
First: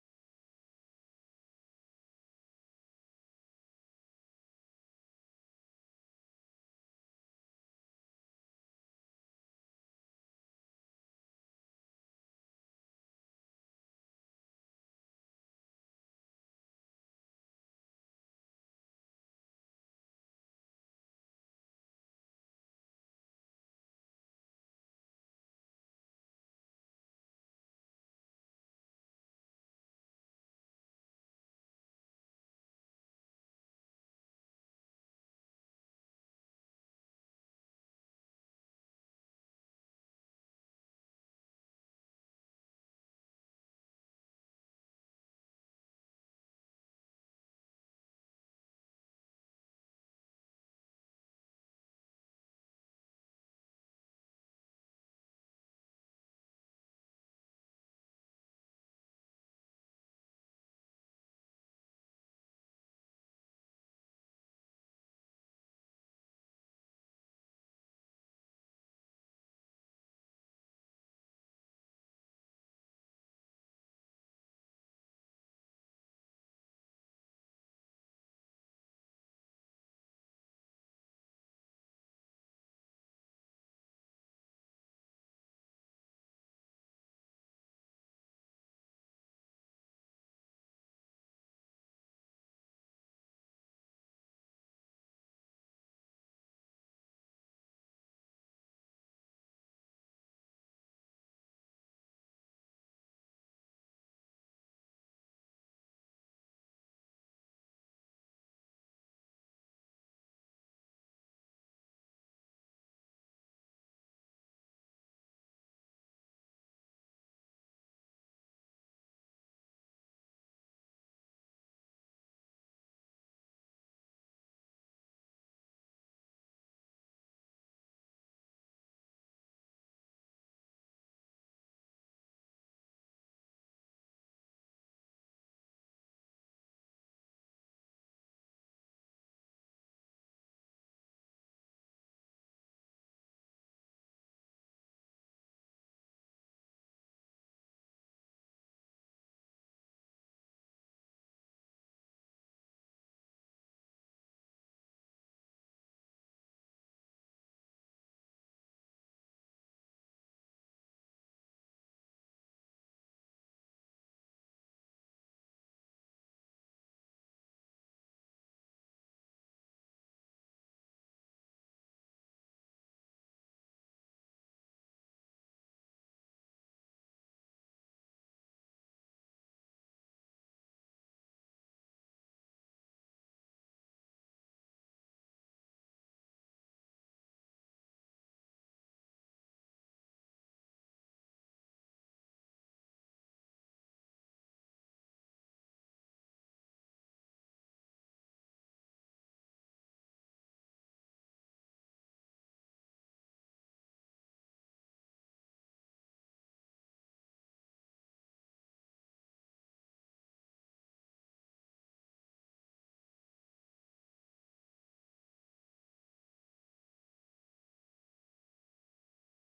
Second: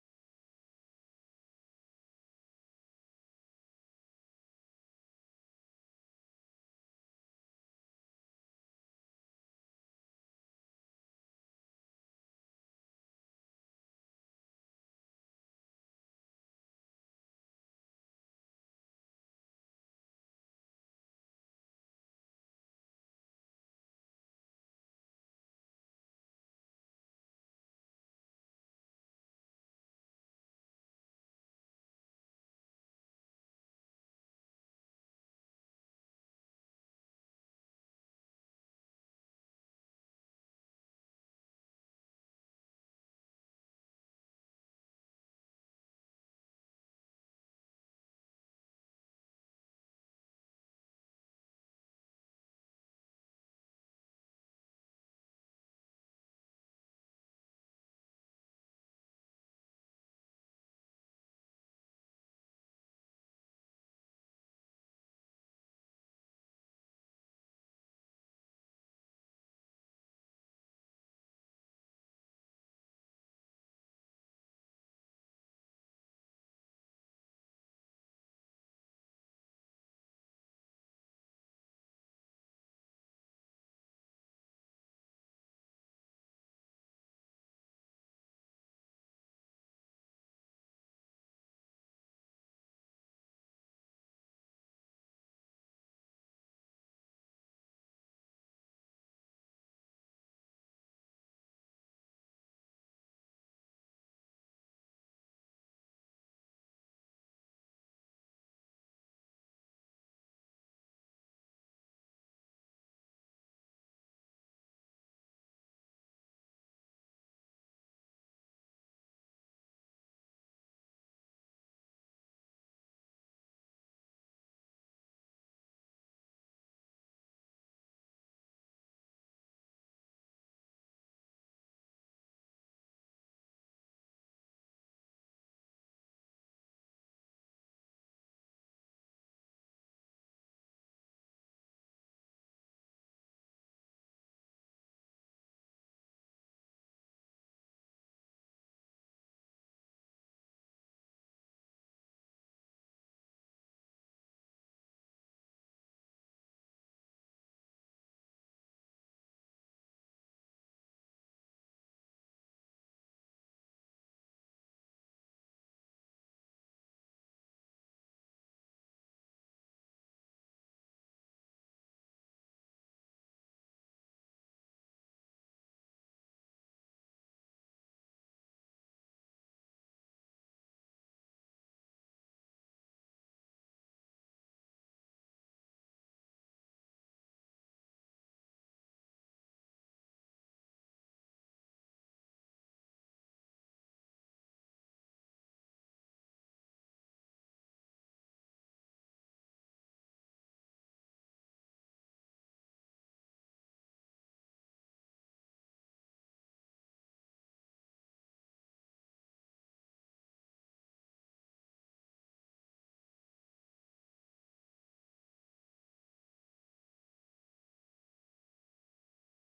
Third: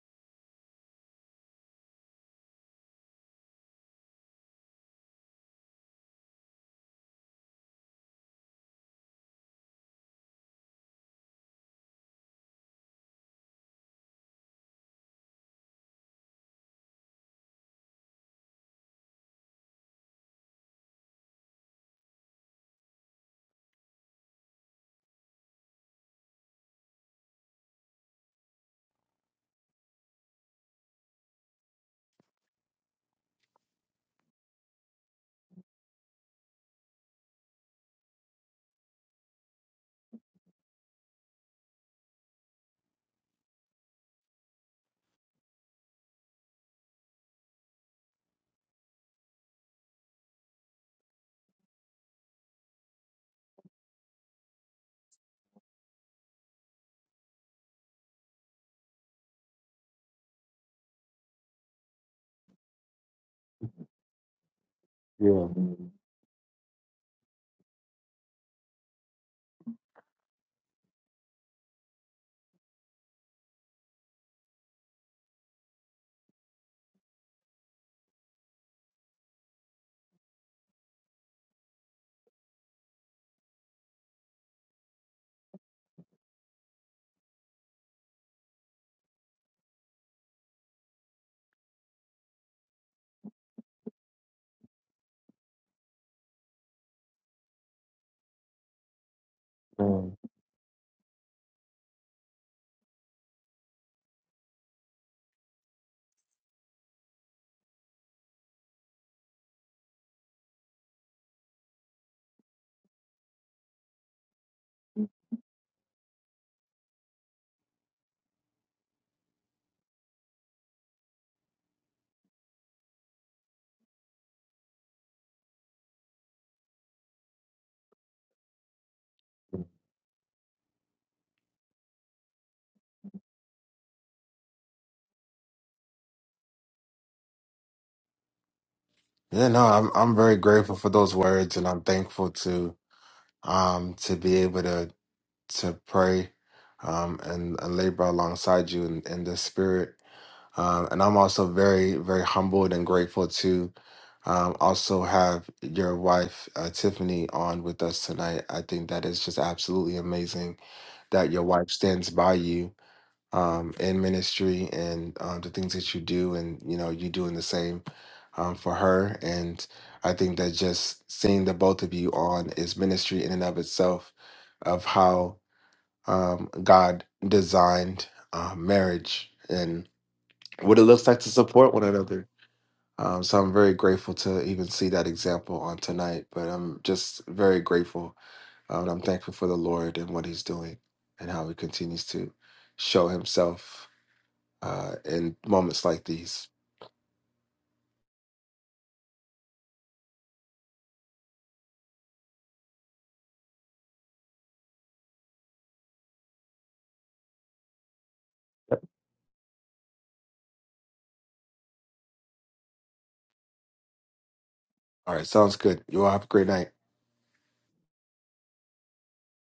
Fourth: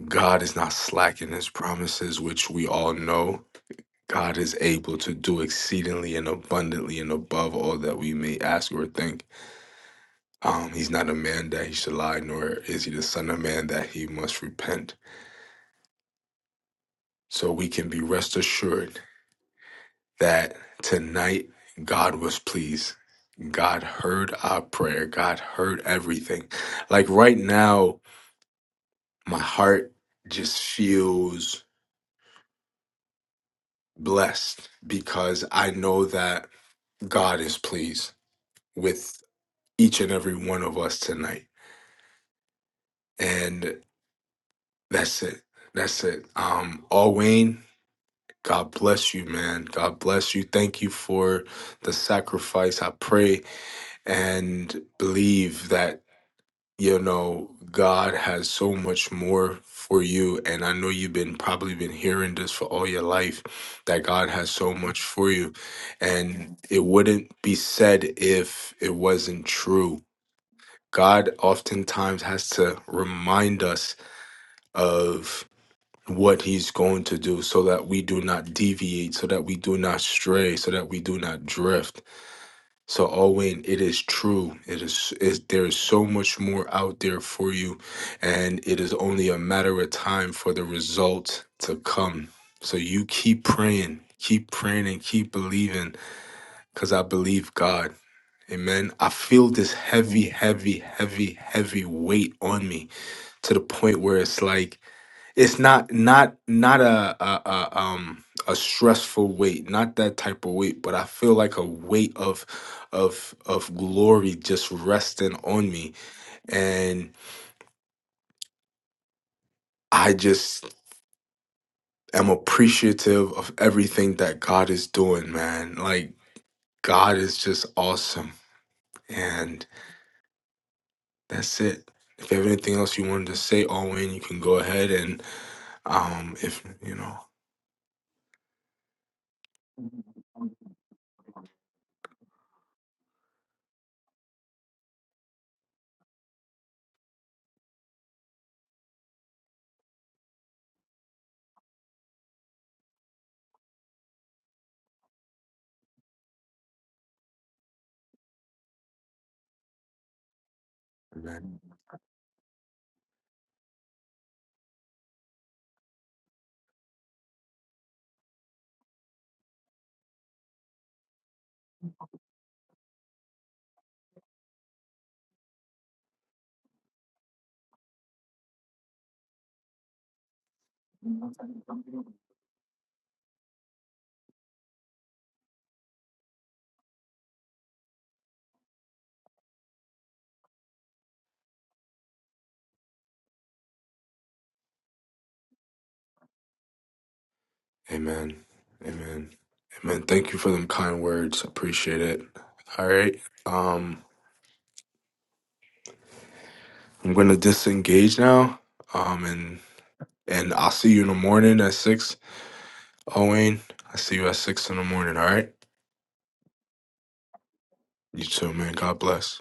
S1: God is not slack in his promises, which we all know. God is able to do exceedingly and abundantly and above all that we may ask or think. Um, he's not a man that he should lie, nor is he the son of man that he must repent. So we can be rest assured that tonight God was pleased. God heard our prayer. God heard everything. Like right now, my heart just feels blessed because I know that God is pleased with each and every one of us tonight. And that's it. That's it. Um, all Wayne, God bless you, man. God bless you. Thank you for the sacrifice. I pray and believe that you know god has so much more for you and i know you've been probably been hearing this for all your life that god has so much for
S3: Yeah.
S1: you and it wouldn't be said if it wasn't true god oftentimes has to remind us of what he's going to do so that we do not deviate so that we do not stray so that we do not drift so Owen, it is true. It is is there is so much more out there for you, and it is only a matter of time for the result to come. So you keep praying, keep praying, and keep believing, because I believe God. Amen. I feel this
S3: Um,
S1: heavy, heavy, heavy, heavy weight on me to the point where it's like it's not not not a, a, a um a stressful weight not that type of weight but i feel like a weight of of of glory just resting on me and i just am appreciative of everything that god is doing man like god is just awesome and that's it if you have anything else you wanted to say owen you can go ahead and um if you know
S3: Yeah, no, I'm I'm very grateful for those words and I'm thankful to um to be able to to pray um and, and labor alongside you in, in the spirit. Um, and I'm also very, very humbled and grateful to um, also have your wife, uh, Tiffany, on with us tonight. I think that is just absolutely amazing that your wife stands by you um, in ministry and um, the things that you do, and you know you doing the same um, for her. And I think that just seeing the both of you on is ministry in and of itself, of how um, God designed uh, marriage what it looks like to support one another. Um, so I'm very grateful to even see that example on tonight. But I'm just very grateful. uh, and I'm thankful for the Lord and what He's doing and how He continues to show Himself uh, in moments like these.
S1: Amen. Amen. Amen. Thank you for them kind words. Appreciate it. All right. Um, I'm gonna disengage now. Um, and and I'll see you in the morning at six. Owen, I see you at six in the
S3: All
S1: morning. All
S3: right,
S1: right.
S3: sounds good. You all have a great night.
S1: You too, man. God bless.